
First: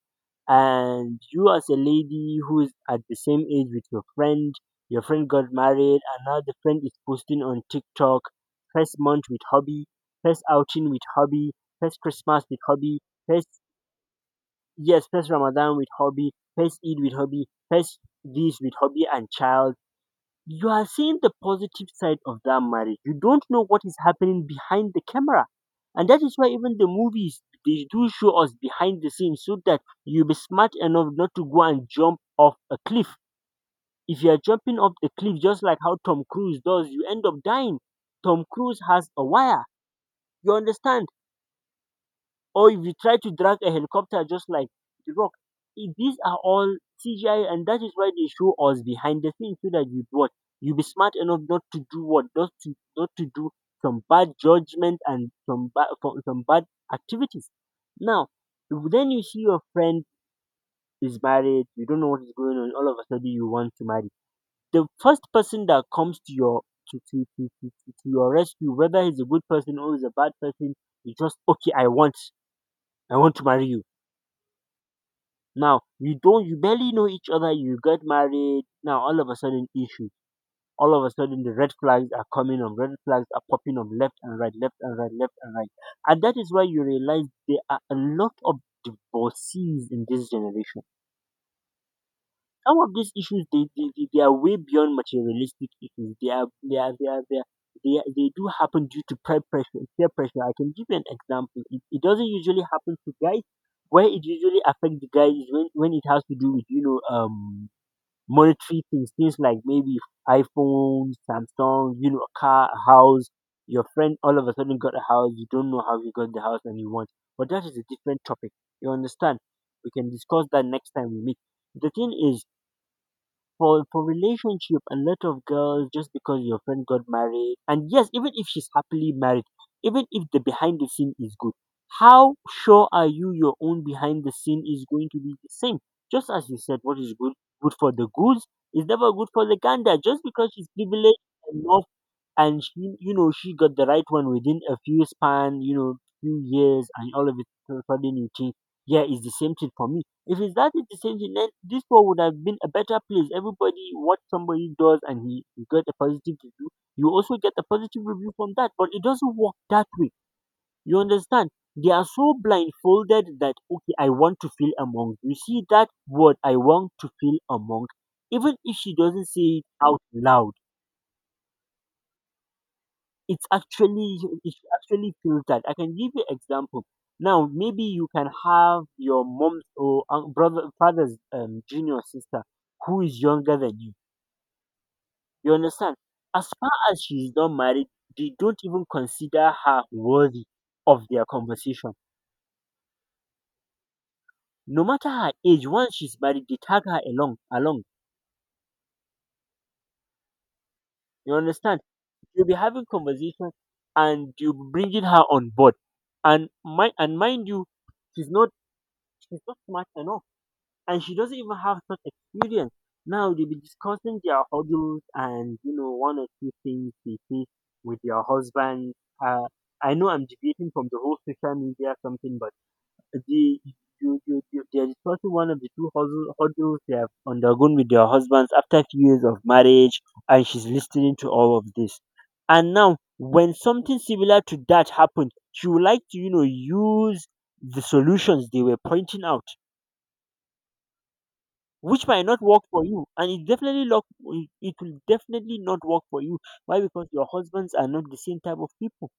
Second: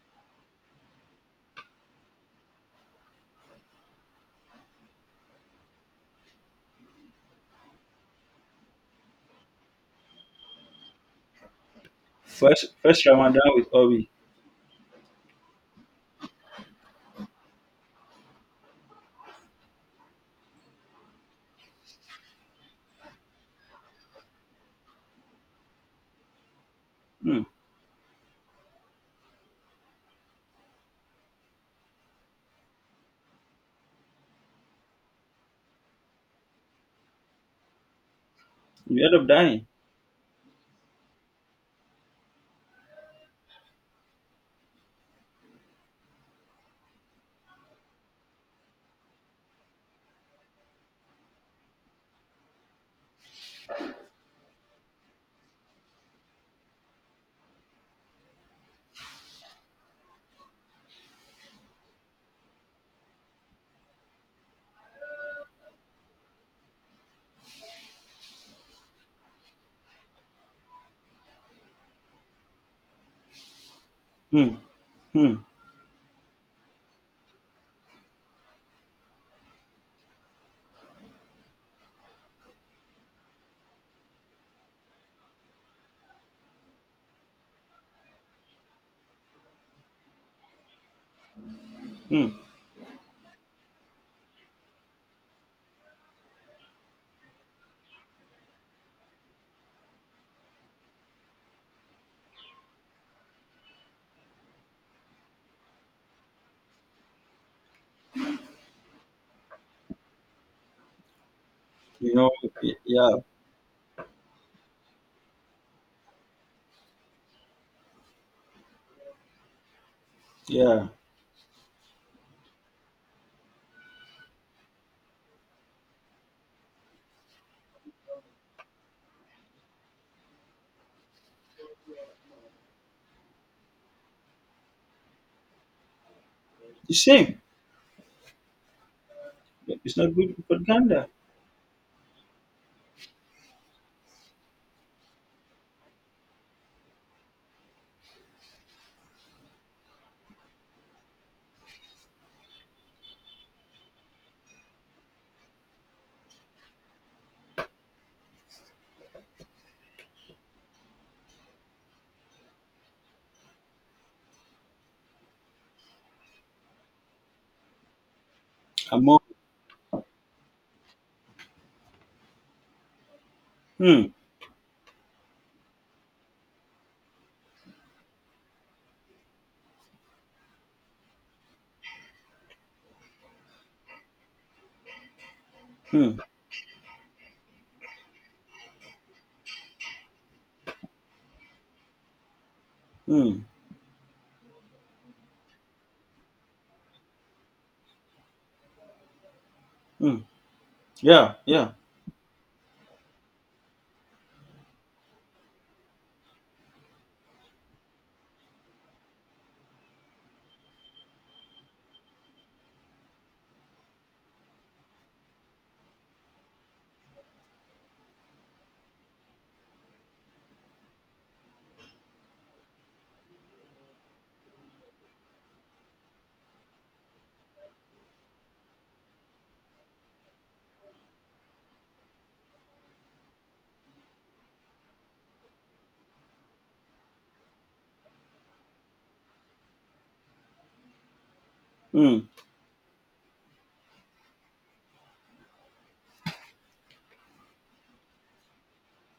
S1: And you as a lady who is at the same age with your friend got married, and now the friend is posting on TikTok, first month with hobby, first outing with hobby, first Christmas with
S2: First,
S1: hobby,
S2: first Ramadan
S1: first.
S2: with hobby.
S1: Yes, first Ramadan with hobby, first Eid with hobby, first this with hobby and child. You are seeing the positive side of that marriage. You don't know what is happening behind the camera. And that is why even the movies
S2: Hmm.
S1: they do show us behind the scenes so that you be smart enough not to go and jump off a cliff. If you are jumping off the cliff just like how Tom Cruise does, you end up dying. Tom Cruise
S2: You
S1: has
S2: end
S1: a
S2: up dying.
S1: wire. You understand? Or if you try to drag a helicopter just like the Rock, these are all CGI, and that is why they show us behind the scenes so that you, what, you be smart enough not to do what, not to do some bad judgment and some bad, some bad activities. Now then you see your friend is married, you don't know what is going on. All of a sudden you want to marry the first person that comes to your rescue, whether he's a good person or he's a bad person. You just, okay, I want to marry you.
S2: Hmm. Hmm.
S1: Now you don't, you barely know each other. You get married. Now all of a sudden issue. All of a sudden the red flags are coming up. Red flags are popping up left and right, left and right, left and right. And that is why you realize there are a lot of divorcees in this generation.
S2: Hmm.
S1: Some of these issues they are way beyond materialistic issues. They do happen due to peer pressure. Peer pressure. I can give you an example. It doesn't usually happen to guys. Where it usually affects the guys is when it has to do with monetary things, things like maybe iPhone, Samsung,
S2: You know.
S1: a car, a
S2: Yeah.
S1: house. Your friend all of a sudden got a house. You don't know how you got the house and you want. But that is a different topic. You understand? We can discuss that
S2: Yeah.
S1: next time we meet. The thing is, for relationship, a lot of girls, just because your friend got married, and yes, even if she's happily married, even if the behind the scene is good, how sure are you your own behind the scene is going to be the same? Just as you said,
S2: The
S1: what is good
S2: same.
S1: good for the goose is never good for the
S2: It's
S1: gander.
S2: not
S1: Just
S2: good
S1: because she's
S2: propaganda.
S1: privileged enough and she, you know she got the right one within a few span you know few years, and all of it so sudden, you think, yeah, it's the same thing for me. If it's that, it's the same thing, then this world would have been a better place. Everybody, what somebody does, and he got a positive review, you also get a positive review from that. But it doesn't work that way. You understand? They are so blindfolded that, okay, I want to feel among. You see that word? I want to feel among, even if she
S2: I'm all.
S1: doesn't say it out loud. it's
S2: Hmm.
S1: actually it's actually filtered. I can give you example. Now, maybe you can have your mom's or brother, father's junior sister who is younger than you. You understand?
S2: Hmm.
S1: As far as she's not married, they don't even consider her worthy of their conversation.
S2: Hmm.
S1: No matter her age, once she's married, they tag her along. Along,
S2: Hmm. Yeah.
S1: you
S2: Yeah.
S1: understand? You'll be having conversation, and you'll be bringing her on board. And mind you, she's not she's not smart enough, and she doesn't even have such experience. Now they'll be discussing their hurdles and, you know, one or two things they face with their husband. Uh, I know I'm deviating from the whole social media something, but the they're discussing one of the two hurdles they have undergone with their husbands after few years of marriage, and she's listening to all of this. And now, when something similar to that happened, she would like to, you know, use the solutions they were pointing out, which
S2: Hmm.
S1: might not work for you, and it definitely lock it it will definitely not work for you. Why? Because your husbands are not the same type of people.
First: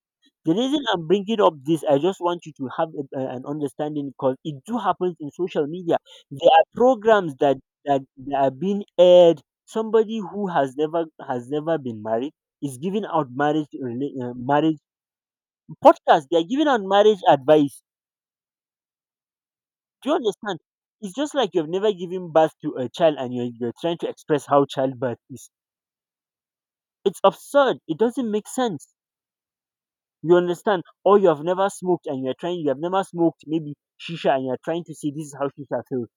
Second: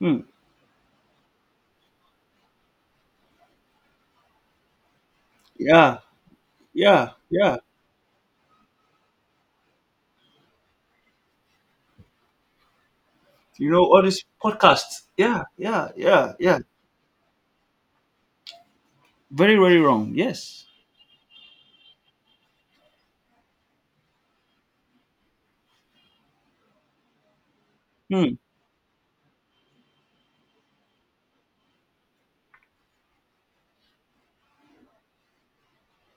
S2: Hmm.
S1: The reason I'm bringing up this, I just want you to have an understanding, because it do happens in social media.
S2: Yeah.
S1: There are
S2: Yeah.
S1: programs that
S2: Yeah.
S1: that, that are being aired. Somebody who has never been married is giving out marriage
S2: You know, all these
S1: rela- marriage
S2: podcasts. Yeah, yeah,
S1: podcast.
S2: yeah,
S1: They are
S2: yeah.
S1: giving out marriage advice.
S2: Very, very
S1: Do
S2: wrong.
S1: you understand?
S2: Yes.
S1: It's just like you've never given birth to a child and you're trying to express how childbirth is. It's absurd. It doesn't
S2: Hmm.
S1: make sense. You understand? Or you have never smoked and you're trying, you have never smoked maybe shisha, and you're trying to see, this is how shisha feels.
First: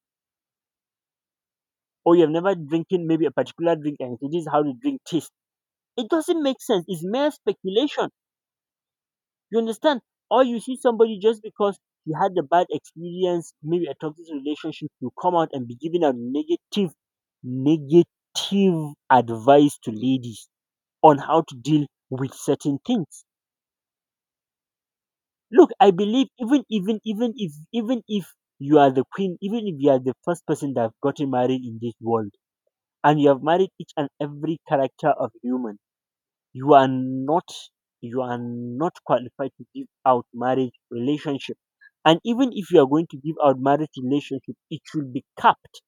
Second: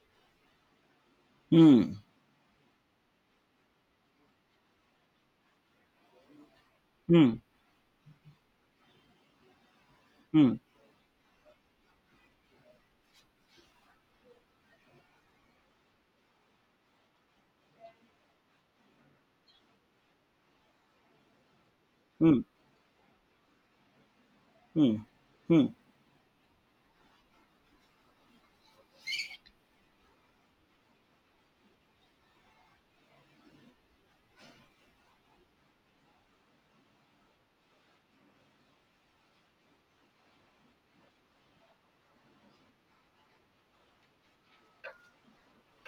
S2: Hmm.
S1: Or you have never drinking maybe a particular drink, and you say, this is how the drink tastes. It doesn't make sense. It's mere
S2: Hmm.
S1: speculation. You understand? Or
S2: Hmm.
S1: you see somebody, just because you had a bad experience, maybe a toxic relationship, you come out and be giving a negative, negative advice to ladies on how to deal with
S2: Hmm.
S1: certain things.
S2: Hmm. Hmm.
S1: Look, I believe even if you are the queen, even if you are the first person that have gotten married in this world, and you have married each and every character of human, you are not you are not qualified to give out marriage relationship. And even if you are going to give out marriage relationship, it should be capped.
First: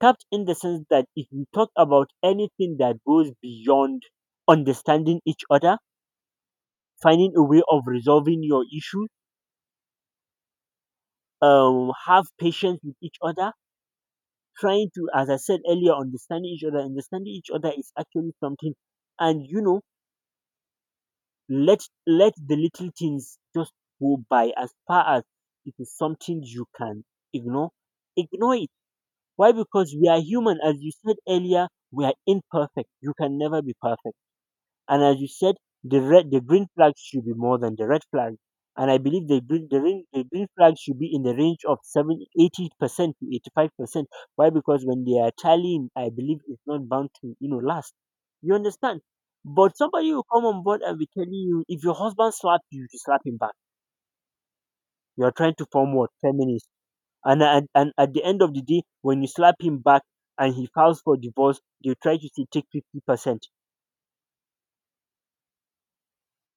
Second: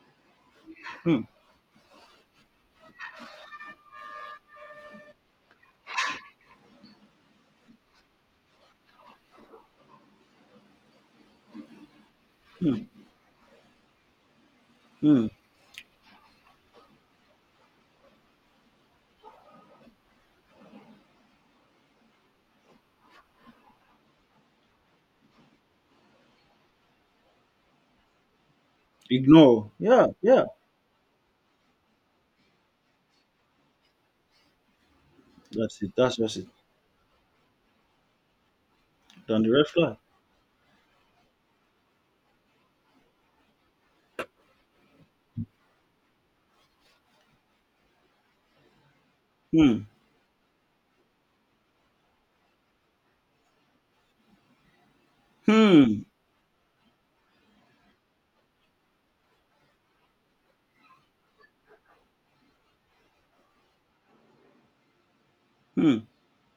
S1: Capped in the sense that
S2: Hmm.
S1: if you talk about anything that goes beyond understanding each other, finding a way of resolving your issues, um, have
S2: Hmm.
S1: patience with each other, trying to,
S2: Hmm.
S1: as I said earlier, understanding each other, understanding each other is actually something, and, you know, let let the little things just go by. As far as it is something you can ignore, ignore it. Why?
S2: Ignore.
S1: Because we
S2: Yeah,
S1: are
S2: yeah.
S1: human. As you said earlier, we are imperfect. You can never be perfect. And as you said,
S2: That's it.
S1: the
S2: That's
S1: red,
S2: just
S1: the
S2: it.
S1: green flag should be more than the red flag. And I believe the
S2: Down the
S1: green,
S2: red
S1: the
S2: flag.
S1: green, the green flag should be in the range of seven eighty percent to 85%. Why? Because when they are tallying, I believe it's not bound to, you know, last. You understand? But
S2: Hmm.
S1: somebody will come on board and be telling you, if your husband slapped you, you slap him back. You're trying to form
S2: Hmm.
S1: what? Feminist. And at the end of the day, when you slap him back and he files for divorce, they try to say, take 50%.
S2: Hmm.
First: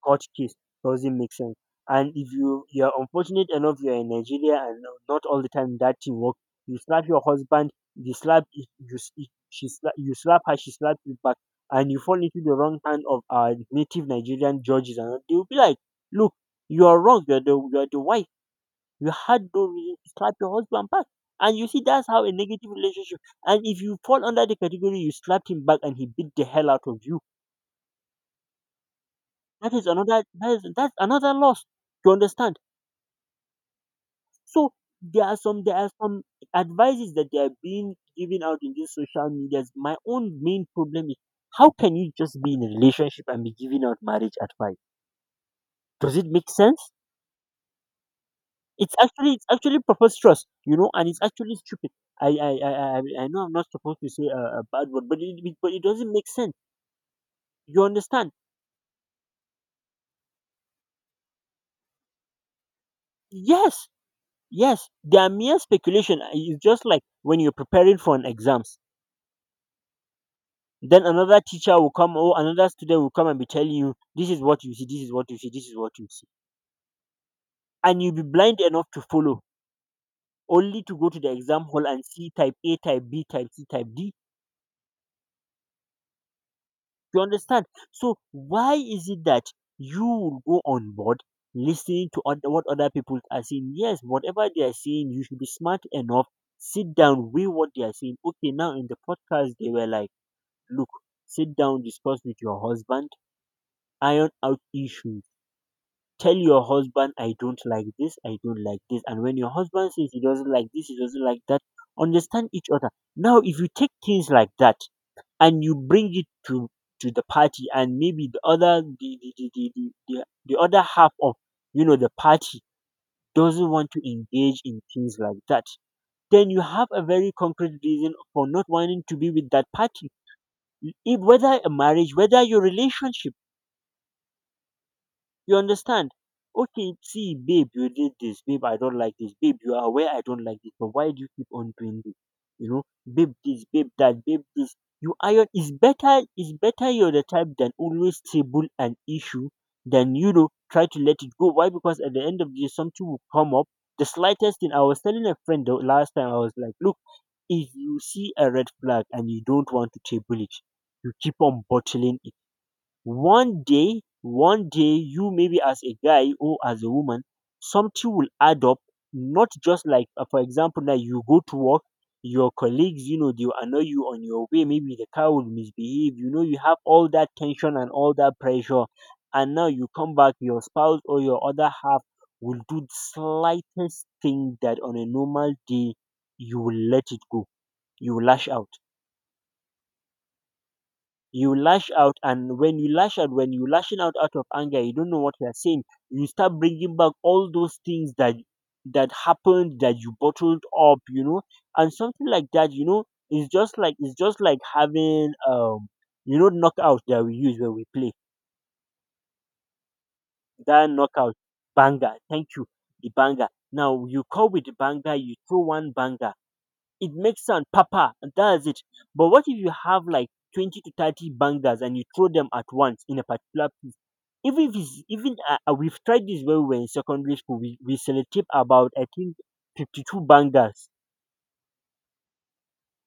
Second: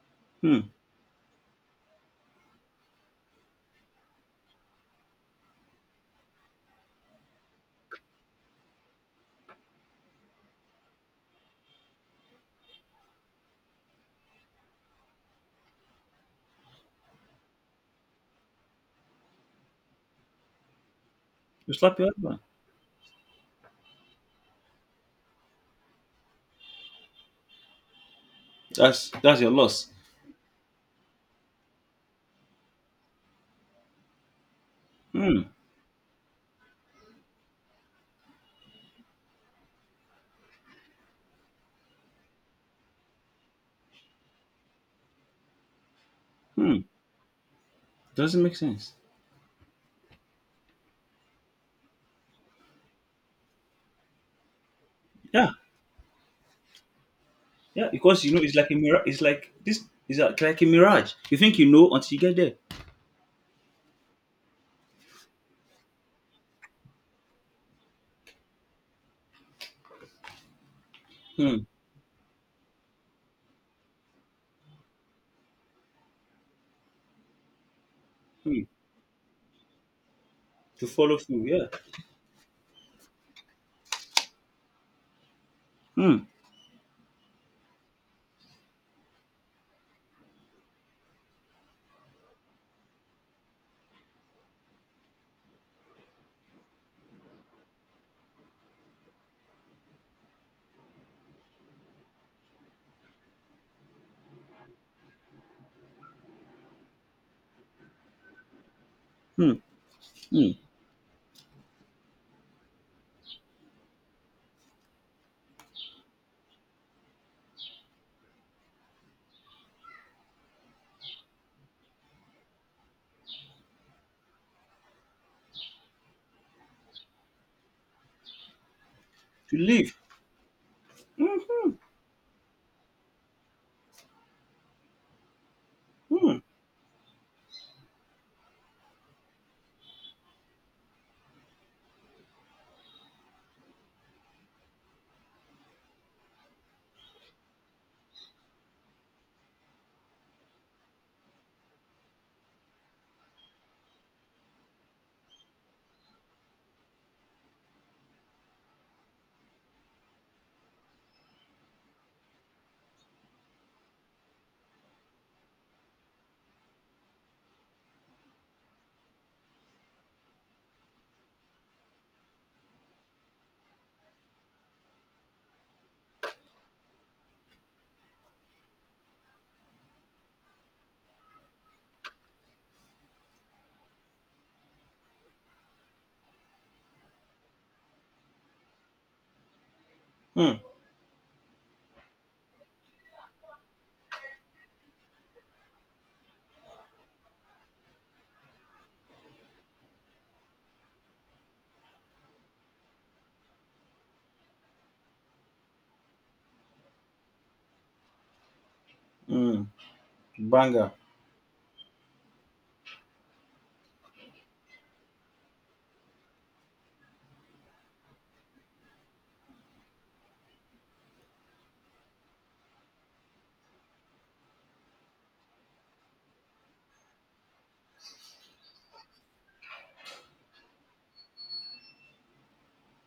S1: Court case
S2: Hmm.
S1: doesn't make sense. And if you are unfortunate enough, you're in Nigeria, and no, not all the time that thing work. You slap your husband, you slap you s- she slap, you slap her, she slaps you back, and you fall into the wrong hand of our native Nigerian judges, and they will be like, "Look, you are wrong. You're the wife. You had no reason to slap your husband back." And you
S2: You
S1: see,
S2: slap
S1: that's
S2: your
S1: how a
S2: husband.
S1: negative relationship. And if you fall under the category, you slapped him back, and he beat the hell out of you.
S2: That's your
S1: That is
S2: loss.
S1: another that is that's another loss. You understand? So there are
S2: Hmm.
S1: some there are some advices that they are being given out in these social medias. My own main problem is, how can you just be in a relationship and be giving out marriage advice? Does it make
S2: Hmm.
S1: sense?
S2: Doesn't make sense.
S1: It's actually preposterous, you know, and it's actually stupid. I I I I know I'm not supposed to say a bad word, but it
S2: Yeah.
S1: it- but it doesn't make sense. You
S2: Yeah. Because
S1: understand?
S2: you know it's like a mirage. It's like this. It's like a mirage. You think you know until you get there.
S1: Yes, yes. They are mere speculation. It's just like when you're preparing for an exam. Then another
S2: Hmm.
S1: teacher will come or another student will come and be telling you, this is what you see, this is what you see, this is what you see. And you'll be
S2: Hmm.
S1: blind enough to follow, only
S2: To
S1: to go
S2: follow
S1: to the
S2: through.
S1: exam
S2: Yeah.
S1: hall and see type A, type B, type C, type D.
S2: Mm,
S1: You understand? So why is it that you will go on board listening to oth- what other people are saying? Yes, whatever they are saying, you should be smart enough. Sit down, weigh what they are saying. Okay, now in the podcast, they were like, look, sit down, discuss with your husband, iron out issues. Tell your husband, I don't like this, I don't like this. And when your
S2: mm,
S1: husband says he doesn't
S2: mm.
S1: like this, he doesn't like that, understand each other. Now, if you take things like that and you bring it to the party, and maybe the other, the the other half of, you know, the party doesn't want to engage in things like that, then you have a very concrete reason for not wanting to be with
S2: To
S1: that
S2: live.
S1: party. If, whether a
S2: Mhm,
S1: marriage, whether your relationship, you understand?
S2: mm,
S1: Okay, see, babe, you did this. Babe, I don't like this. Babe, you are aware I don't like this, but why do you keep on doing this? You know, babe, this, babe, that, babe, this. You iron is better. Is better you're the type than always table an issue than, you know, try to let it go. Why? Because at the end of the day, something will come up. The slightest thing. I was telling a friend the last time. I was like, look, if you see a red flag and you don't want to table it, you keep on bottling one day, you maybe as a guy or as a woman, something will add up. Not just like, for example, now you go to work, your colleagues, you know, they will annoy you on your way. Maybe the car will misbehave. You know, you have all that tension and all that pressure. And now you come back, your spouse or your other half will do the slightest thing that on a normal day you will let it go. You will lash out,
S2: mm,
S1: you lash out, and when you lash out, when you lashing out out of anger, you don't know what you're saying. You start bringing back all those things that that happened that you bottled up, you know, and something like that, you know, it's just like having knockout that we use when we play.
S2: mm.
S1: That
S2: Banger.
S1: knockout, banger, thank you. The banger, now you come with the banger, you throw one banger, it makes sound papa, and that's it. But what if you have like 20 to 30 bangers and you throw them at once in a particular piece? Even if it's, even we've tried this when we were in secondary school. We selected about, I think, 52 bangers.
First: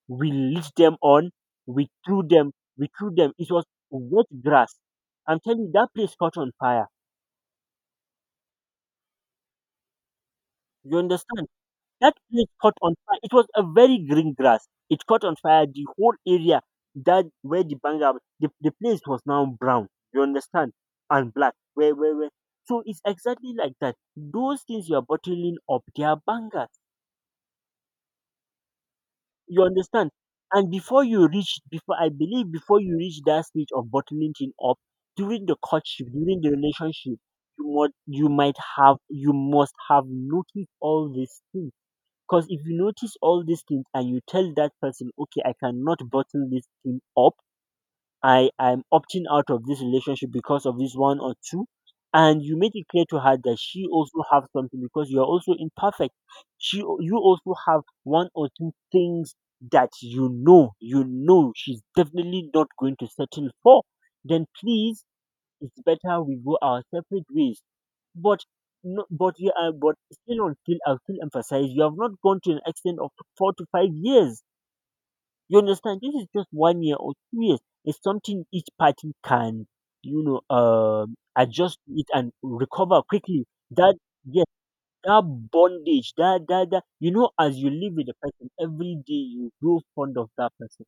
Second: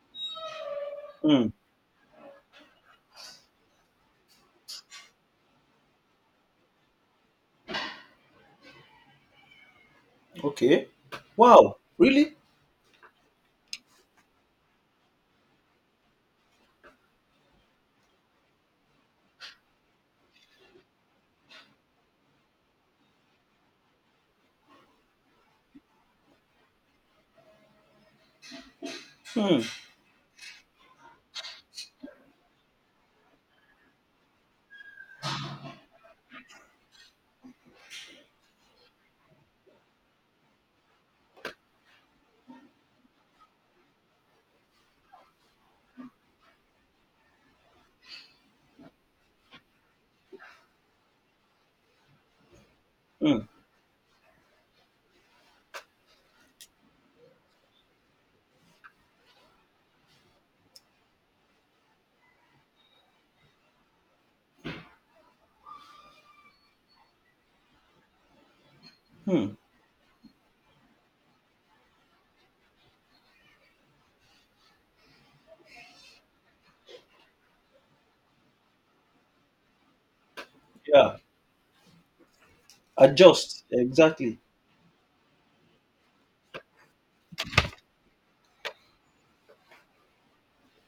S1: We lit them on,
S2: Mm.
S1: we threw them, we threw them. It was wet grass. I'm telling you, that place caught on fire.
S2: Okay.
S1: You understand?
S2: Wow.
S1: That
S2: Really?
S1: place caught on fire. It was a very green grass. It caught on fire. The whole area that where the bang the place was now brown. You understand? And black. Where, where? So it's exactly like that. Those things you are bottling up, they are bangers.
S2: Mm,
S1: You understand? And before you reach, before you reach that stage of bottling thing up, during the courtship, during the relationship, you must have noticed all these things. Because if you notice all these things and you tell that person, okay, I cannot bottle this thing up, I am opting out of this relationship because of this one or two, and you make it clear to her
S2: mm,
S1: that she also have something because you are also imperfect. You also have one or two things that you know she's definitely not going to settle for. Then please, it's better we go our separate ways. But no, but you
S2: mm.
S1: are, but still on still I still emphasize you have not gone to an extent of 4 to 5 years. You understand? This is just one year or 2 years. It's something each party can,
S2: Yeah.
S1: adjust to it and recover quickly.
S2: Adjust.
S1: That
S2: Exactly.
S1: yes, that bondage, that that that as you live with the person every day, you grow fond of that person,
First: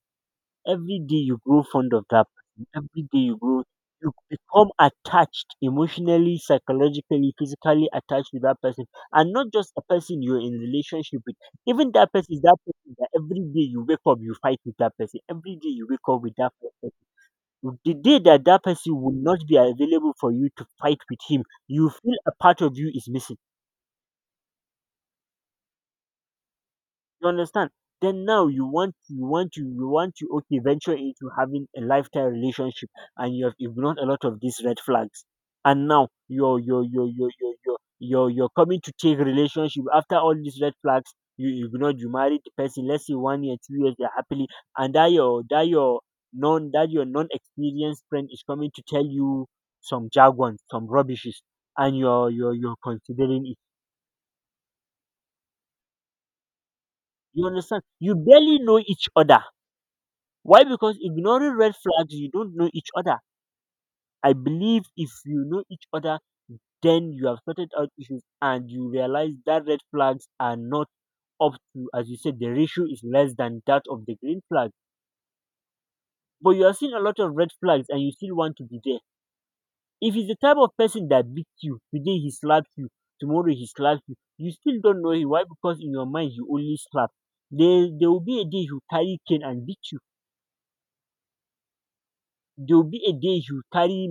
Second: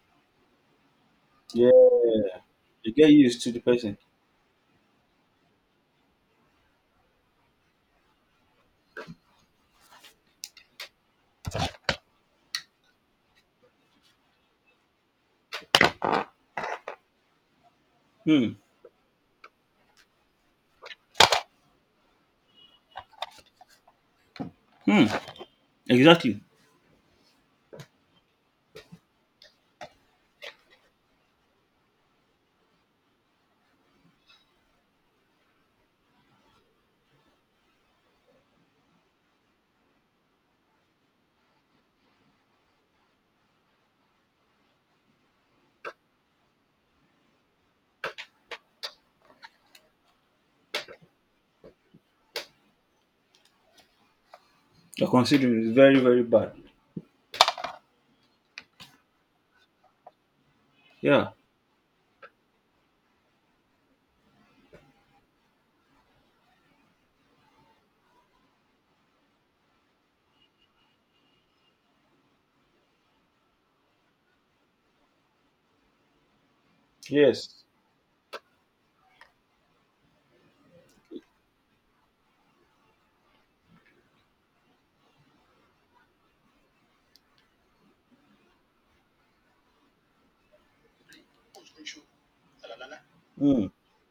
S1: every day you grow
S2: Yeah.
S1: fond of that person,
S2: You
S1: every
S2: get
S1: day you
S2: used to the
S1: grow,
S2: person.
S1: you become attached emotionally, psychologically, physically attached to that person, and not just a person you're in relationship with. Even that person is that person that every day you wake up, you fight with that person. Every day you wake up with that person. The day that
S2: Hmm.
S1: that person will not be available for you to fight with him, you feel a part of you is missing.
S2: Hmm. Exactly.
S1: You understand? Then now you want to okay venture into having a lifetime relationship and you have ignored a lot of these red flags. And now you're coming to take relationship after all these red flags you ignored, you married the person, let's say one year 2 years they're happily. And that your non that your non-experienced friend is coming to tell you some jargon, some rubbishes, and you're considering it.
S2: You're considering it very, very bad.
S1: You understand? You barely know each other. Why? Because
S2: Yeah.
S1: ignoring red flags, you don't know each other. I believe if you know each other, then you have sorted out issues and you realize that red flags are not up to, as you said, the ratio is less than that of the green flag. But you are seeing a lot of red
S2: Yes.
S1: flags and you still want to be there. If he's the type of person that beats you, today he slaps you, tomorrow he slaps you, you still don't know him. Why? Because in your mind, you only slap. There will be a day he'll carry cane and beat you. There will be a day he'll
S2: Hmm.
S1: carry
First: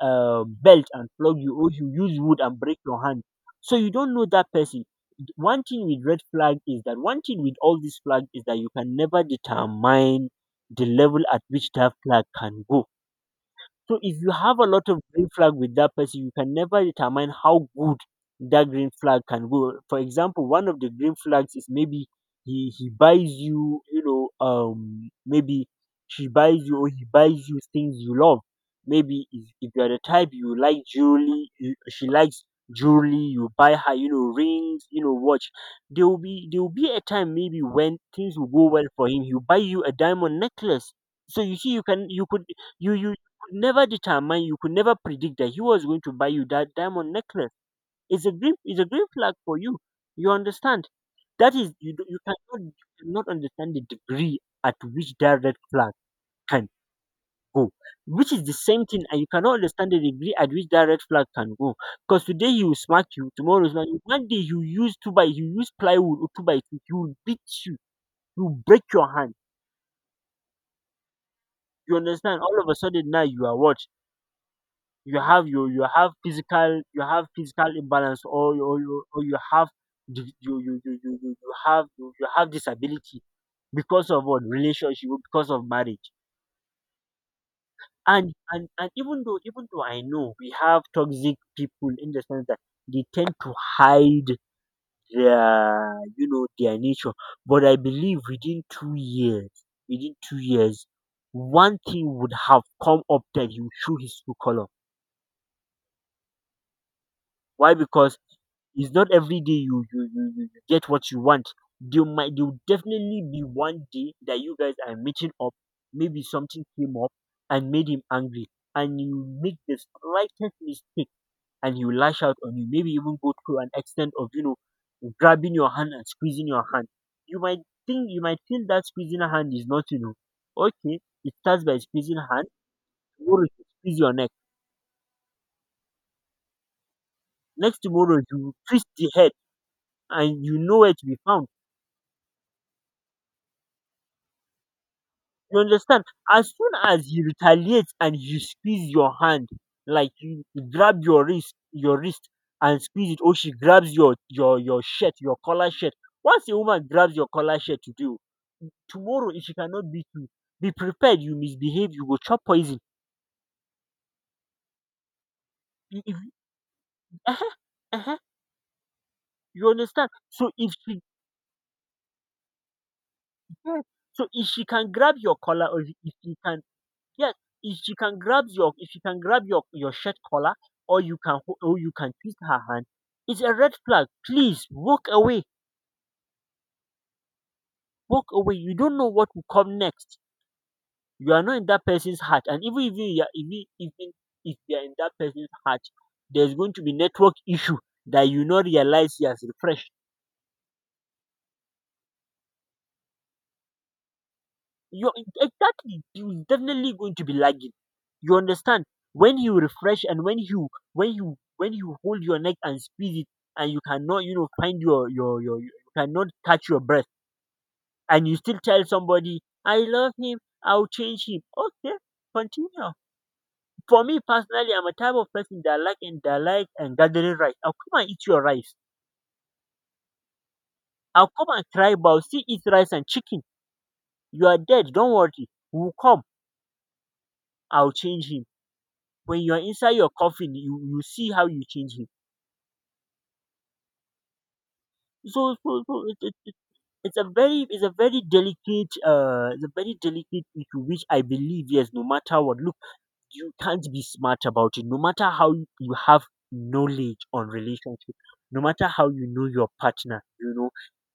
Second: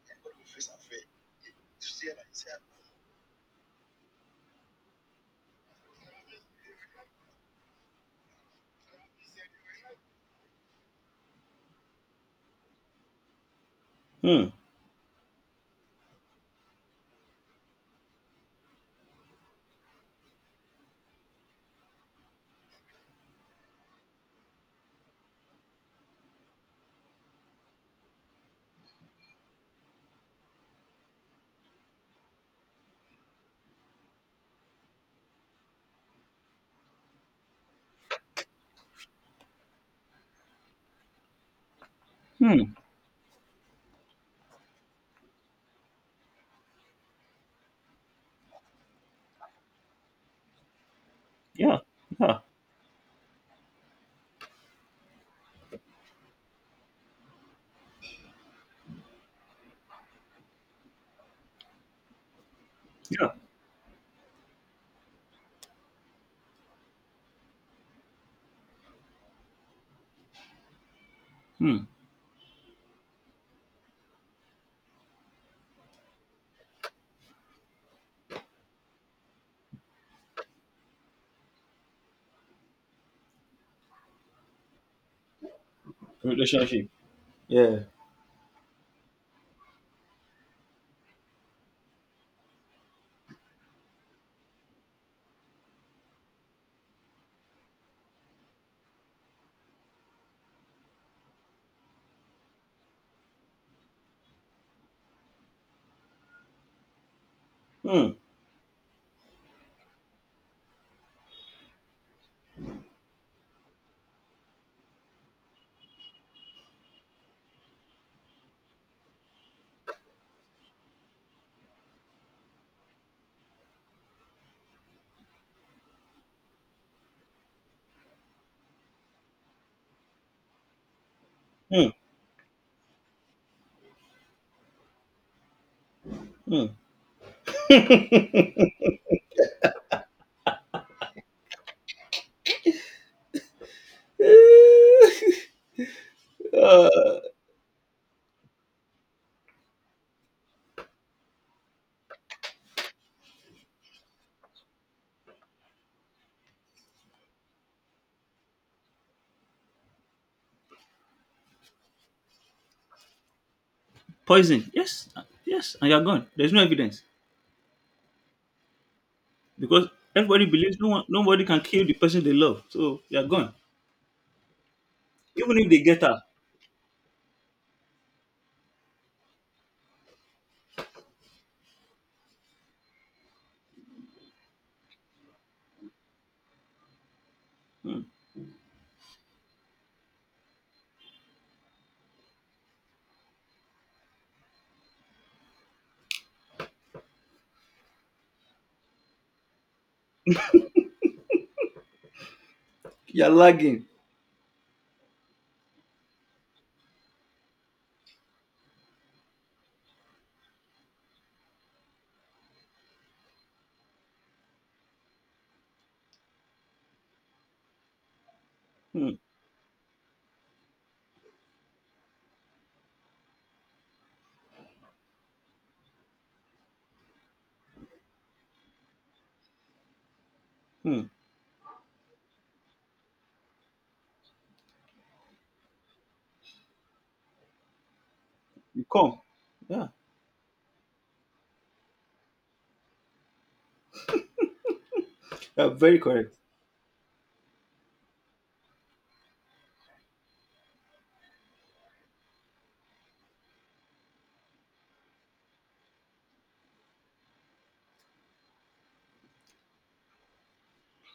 S1: belt and flog you, or you use wood and break your hand. So you don't know that person. One thing with red flag is that, one thing with all these flag is that you can never determine the level at which that flag can go. So if you
S2: Hmm.
S1: have a lot of green flag with that person, you can never determine how good that green flag can go. For example, one of the green flags is maybe he buys you, maybe she buys you or he buys you things you love. Maybe if you are the type you like jewelry, you, she likes jewelry, you buy her, rings, watch. There will be a time maybe when things will go well for him. He'll buy you a diamond necklace. So you see, you can you could
S2: Hmm.
S1: you you could never determine, you could never predict that he was going to buy you that diamond necklace. It's a green flag for you. You understand? That is,
S2: Yeah.
S1: you, do- You
S2: Yeah.
S1: cannot, you cannot understand the degree at which that red flag can go, which is the same thing, and you cannot understand the degree at which that red flag can go. Because today he will smack you,
S2: Yeah.
S1: tomorrow he will smack you. One day you use plywood or two by two, he will beat you, he will break your hand.
S2: Hmm.
S1: You understand? All of a sudden now you are what? You have physical imbalance, or you have di- you, you, you have disability because of what? Relationship. Because of marriage.
S2: Relationship. Yeah.
S1: And even though, I know we have toxic people in the sense that they tend to hide their, their nature. But I believe within 2 years, within 2 years, one thing would have come up that he would show his true color. Why?
S2: Hmm.
S1: Because it's not every day you you get what you want. There will definitely be one day that you guys are meeting up. Maybe something came up and made him angry, and you make the slightest mistake, and he will lash out on you. Maybe even go to an extent of grabbing your hand and squeezing your hand. You might think you might feel that squeezing a hand is not okay. It starts by
S2: Hmm.
S1: squeezing hand. Tomorrow you squeeze your neck.
S2: Mm.
S1: Next tomorrow you twist the head, and you know where to be found. You understand? As soon as he retaliates and you squeeze your hand, like you grab your wrist, and squeeze it, or she grabs your shirt, your collar shirt. Once a woman grabs your collar shirt to do, tomorrow, if she cannot beat you, be prepared. You misbehave, you will chop poison.
S2: Poison. Yes, yes, and you're
S1: You- If,
S2: gone. There's no evidence
S1: uh-huh, uh-huh, you
S2: because
S1: understand?
S2: everybody
S1: So if
S2: believes no
S1: she,
S2: one, nobody can kill the person they love. So you're gone.
S1: yeah, so if she can grab your
S2: Even
S1: collar,
S2: if
S1: or
S2: they get
S1: if
S2: her,
S1: she can, yes, if she can grab your if she can grab your shirt collar, or you can twist her hand, it's a red flag. Please walk away,
S2: hmm,
S1: walk away. You don't know what will come next. You are not in that person's heart, and even if you are, even even if you are in that person's heart, there's going to be network issue that you not realize he has refreshed.
S2: you're lagging.
S1: You're Exactly. He's definitely going to be lagging. You understand? When you refresh and when you hold your neck and squeeze it and you cannot find your you cannot catch your breath and you still tell
S2: Hmm,
S1: somebody I love him, I'll change him. Okay, continue. For me personally, I'm a type of person that like and gathering rice. I'll come and eat your rice.
S2: hmm.
S1: I'll come and cry, but I'll still eat rice and chicken. You are dead. Don't worry. We'll come. I'll change him.
S2: You come.
S1: When you are
S2: Yeah,
S1: inside your coffin, you see how you change him. So,
S2: you're
S1: so,
S2: very
S1: so
S2: correct.
S1: it's a very, delicate, it's a very delicate issue. Which I believe, yes, no matter what, look, you can't be smart about it. No matter how you have knowledge on relationship, no matter how you know your partner, you know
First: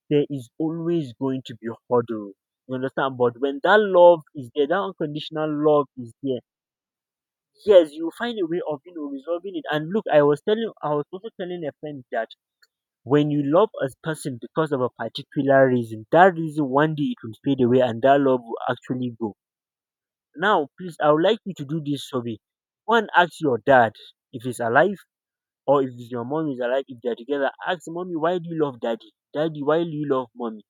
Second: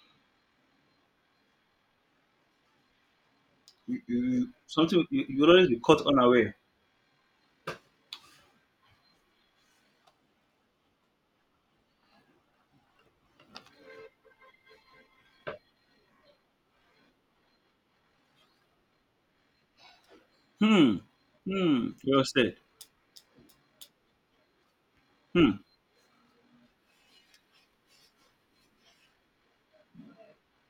S1: there is always going to be a hurdle. You understand? But when that love is there, that
S2: Something you
S1: unconditional
S2: will always be
S1: love
S2: caught
S1: is there,
S2: unaware.
S1: yes, you find a way of resolving it. And look, I was also telling a friend that when you love a person because of a particular reason, that reason one day it will fade away and that love will actually go. Now,
S2: Hmm.
S1: please, I would like you to do
S2: Hmm.
S1: this for
S2: Well
S1: me.
S2: said.
S1: One, ask your dad if he's alive,
S2: Hmm.
S1: or if your mom is alive, if they're together. Ask mommy, why do you love daddy? Daddy, why do you love mommy?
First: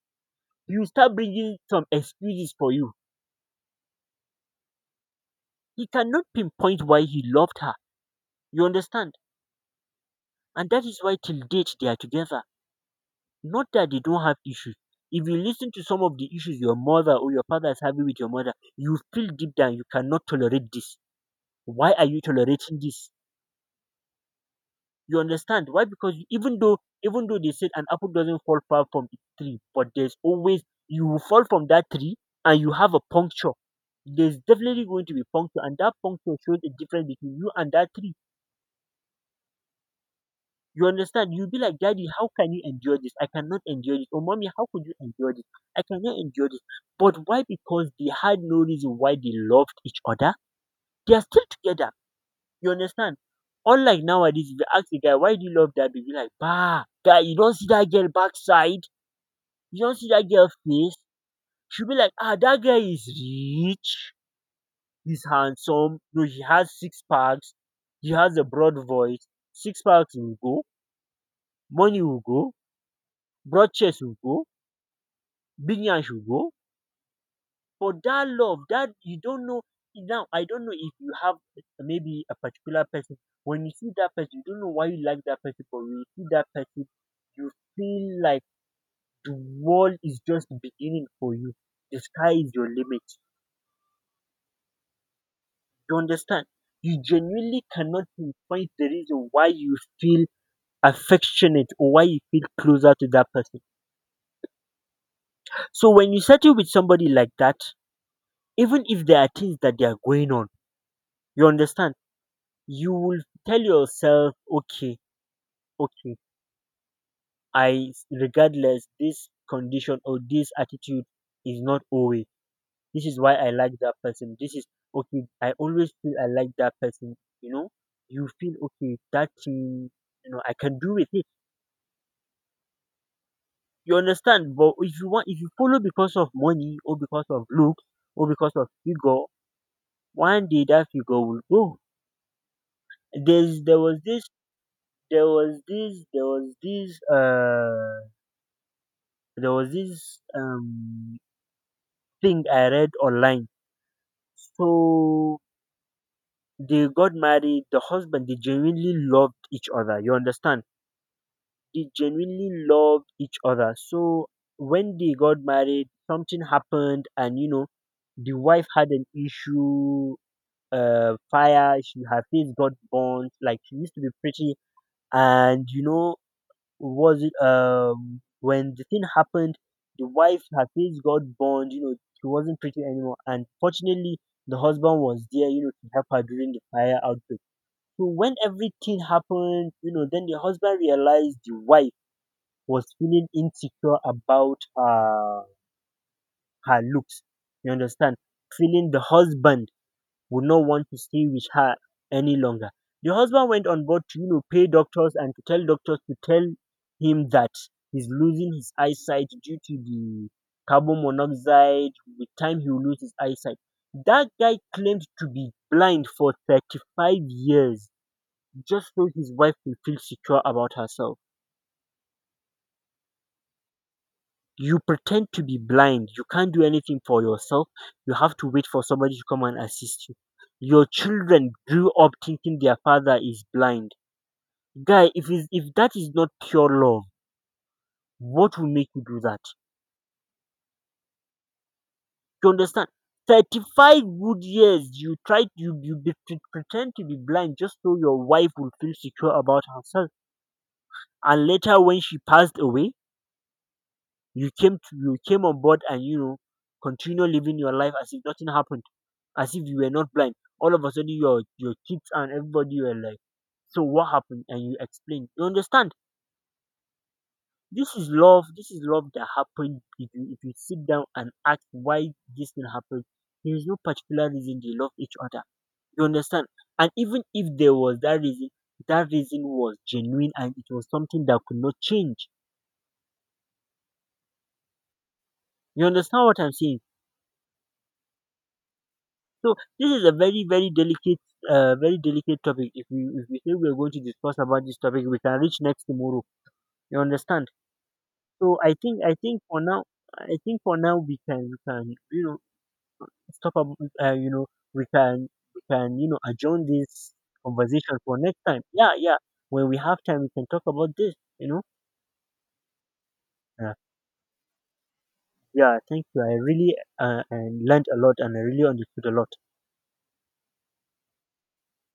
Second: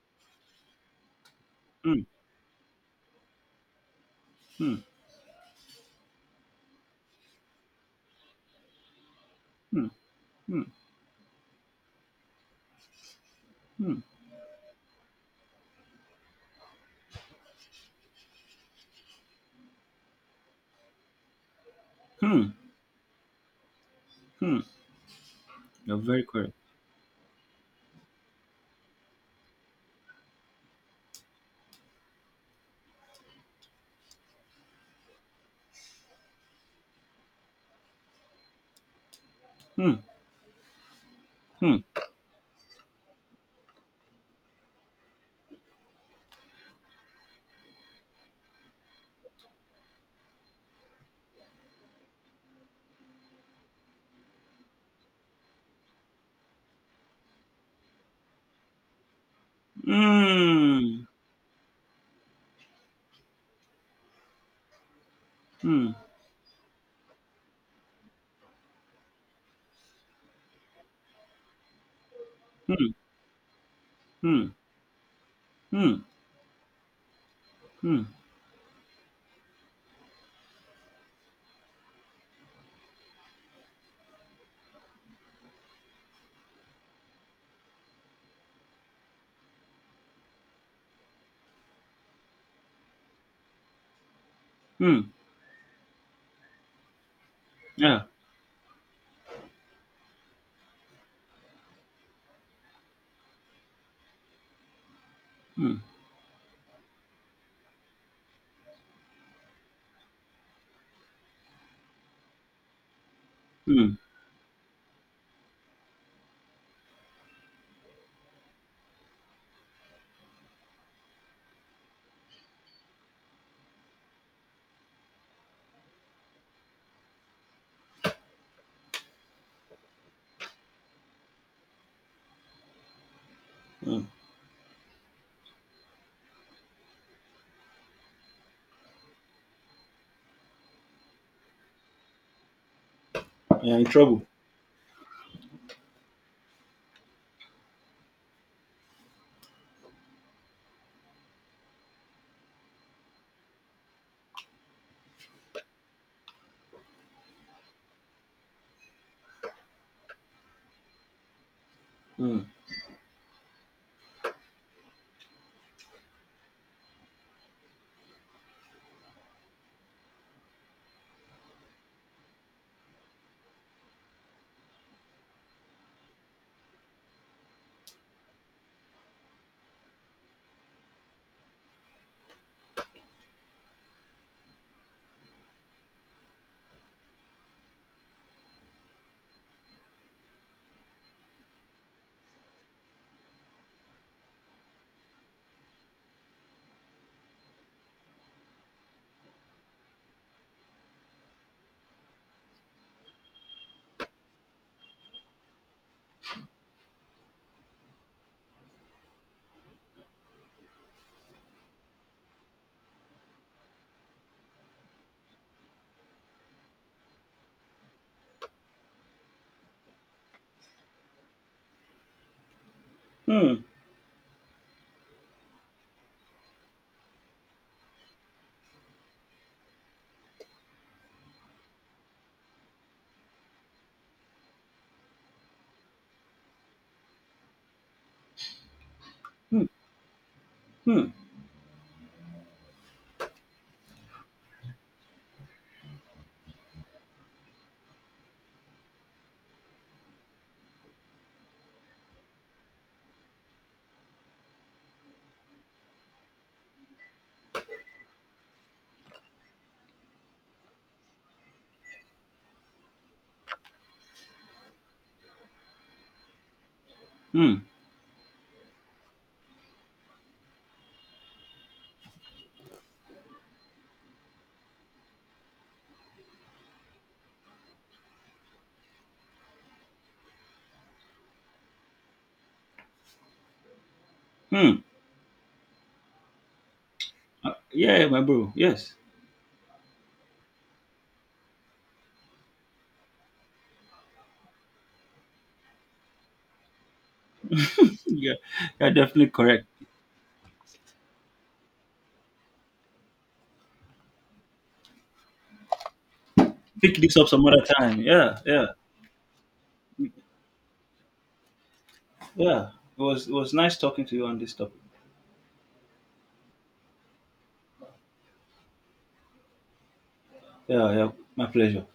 S1: He will start bringing some
S2: Hmm.
S1: excuses for you.
S2: Hmm.
S1: He cannot pinpoint why he loved her. You understand?
S2: Hmm. Hmm.
S1: And that is why till date they are together. Not that
S2: Hmm.
S1: they don't have issues. If you listen to some of the issues your mother or your father is having with your mother, you feel deep down you cannot tolerate this. Why are you
S2: Hmm.
S1: tolerating this?
S2: Hmm.
S1: You understand why?
S2: You're
S1: Because
S2: very correct.
S1: even though they said an apple doesn't fall far from the tree, but there's always you will fall from that tree and you have a puncture. There's definitely going to be puncture, and that puncture shows the difference between you and that tree.
S2: Hmm.
S1: You understand? You'll be
S2: Hmm.
S1: like, Daddy, how can you endure this? I cannot endure this. Or mommy, how could you endure this? I cannot endure this. But why? Because they had no reason why they loved each other. They are still together. You understand? Unlike nowadays, if you ask a guy, why do you love that baby? Like, bah, guy, you don't see that girl backside. You don't see that girl face.
S2: Hmm.
S1: She'll be like, ah, that guy is rich. He's
S2: Hmm. Hmm.
S1: handsome. No, he has six packs. He has a broad voice. Six packs will go. Money will go.
S2: Hmm.
S1: Broad chest will
S2: Hmm.
S1: go.
S2: Hmm.
S1: Binyan should go. For
S2: Hmm.
S1: that love, that you don't know. Now, I don't know if you have maybe a particular person. When you see that person, you don't know why you like that person, but when you see that person, you feel like the world is just beginning for you. The sky is your limit.
S2: Hmm.
S1: You understand? You genuinely
S2: Yeah.
S1: cannot pinpoint the reason why you feel affectionate or why you feel closer to that person.
S2: Hmm.
S1: So when you settle with somebody like that, even if there are things that they are going on, you understand? You will tell
S2: Hmm.
S1: yourself, okay, okay, I regardless this condition or this attitude is not always. This is why I like that person. This is okay. I always feel I like that person. You feel okay. That thing, I can do with it. You
S2: Mm.
S1: understand? But if you want, if you follow because of money or because of looks or because of figure, one day that figure will go. There's
S2: You're
S1: there
S2: in
S1: was
S2: trouble.
S1: this there was this there was this uh there was this thing I read online. So they got married. The husband, they genuinely loved each other. You understand? They
S2: Hmm.
S1: genuinely loved each other. So when they got married, something happened, and the wife had an issue. Fire. She Her face got burnt. Like, she used to be pretty, and was it when the thing happened, the wife her face got burned. She wasn't pretty anymore, and fortunately, the husband was there, you know, to help her during the fire outbreak. So when everything happened, you know, then the husband realized the wife was feeling insecure about her looks. You understand? Feeling the husband would not want to stay with her any longer. The husband went on board to, you know, pay doctors and to tell doctors to tell him that he's losing his eyesight due to the carbon monoxide. With time, he will lose his eyesight. That guy claimed to be blind for 35 years just so his wife will feel secure about herself.
S2: Hmm.
S1: You pretend to be blind, you can't do anything for yourself. You have to wait for somebody to come and assist you. Your children grew up thinking their father is blind. Guy, if that is not pure love, what will make you do that?
S2: Hmm. Hmm.
S1: You understand? 35 good years, you tried you you be- pre- pretend to be blind just so your wife will feel secure about herself. And later, when she passed away, you came on board and, you know, continue living your life as if nothing happened, as if you were not blind. All of a sudden your kids and everybody were like, so what happened? And you explain. You understand?
S2: Hmm.
S1: This is love that happened. If you if you sit down and ask why this thing happened, there is no particular reason they love each other. You understand? And even if there was that reason was genuine and it was something that could not change.
S2: Mm.
S1: You understand what I'm saying?
S2: Yeah, my bro. Yes.
S1: So this is a very, very delicate topic. If we say we are going to discuss about this topic, we can reach next tomorrow. You understand?
S2: Yeah,
S1: So
S2: you're
S1: I
S2: definitely
S1: think for
S2: correct.
S1: now, I think for now we can, you know, stop. You know, we can, you know, adjourn
S2: Pick
S1: this
S2: this up some other
S1: conversation
S2: time.
S1: for
S2: Yeah,
S1: next time.
S2: yeah,
S1: Yeah, yeah. When we have time, we can talk about this. You know.
S2: yeah. It was
S1: Yeah.
S2: nice talking to you on this topic.
S1: Yeah. Thank you. I really, I learned a lot and I really understood a lot.
S2: Yeah, yeah. My pleasure.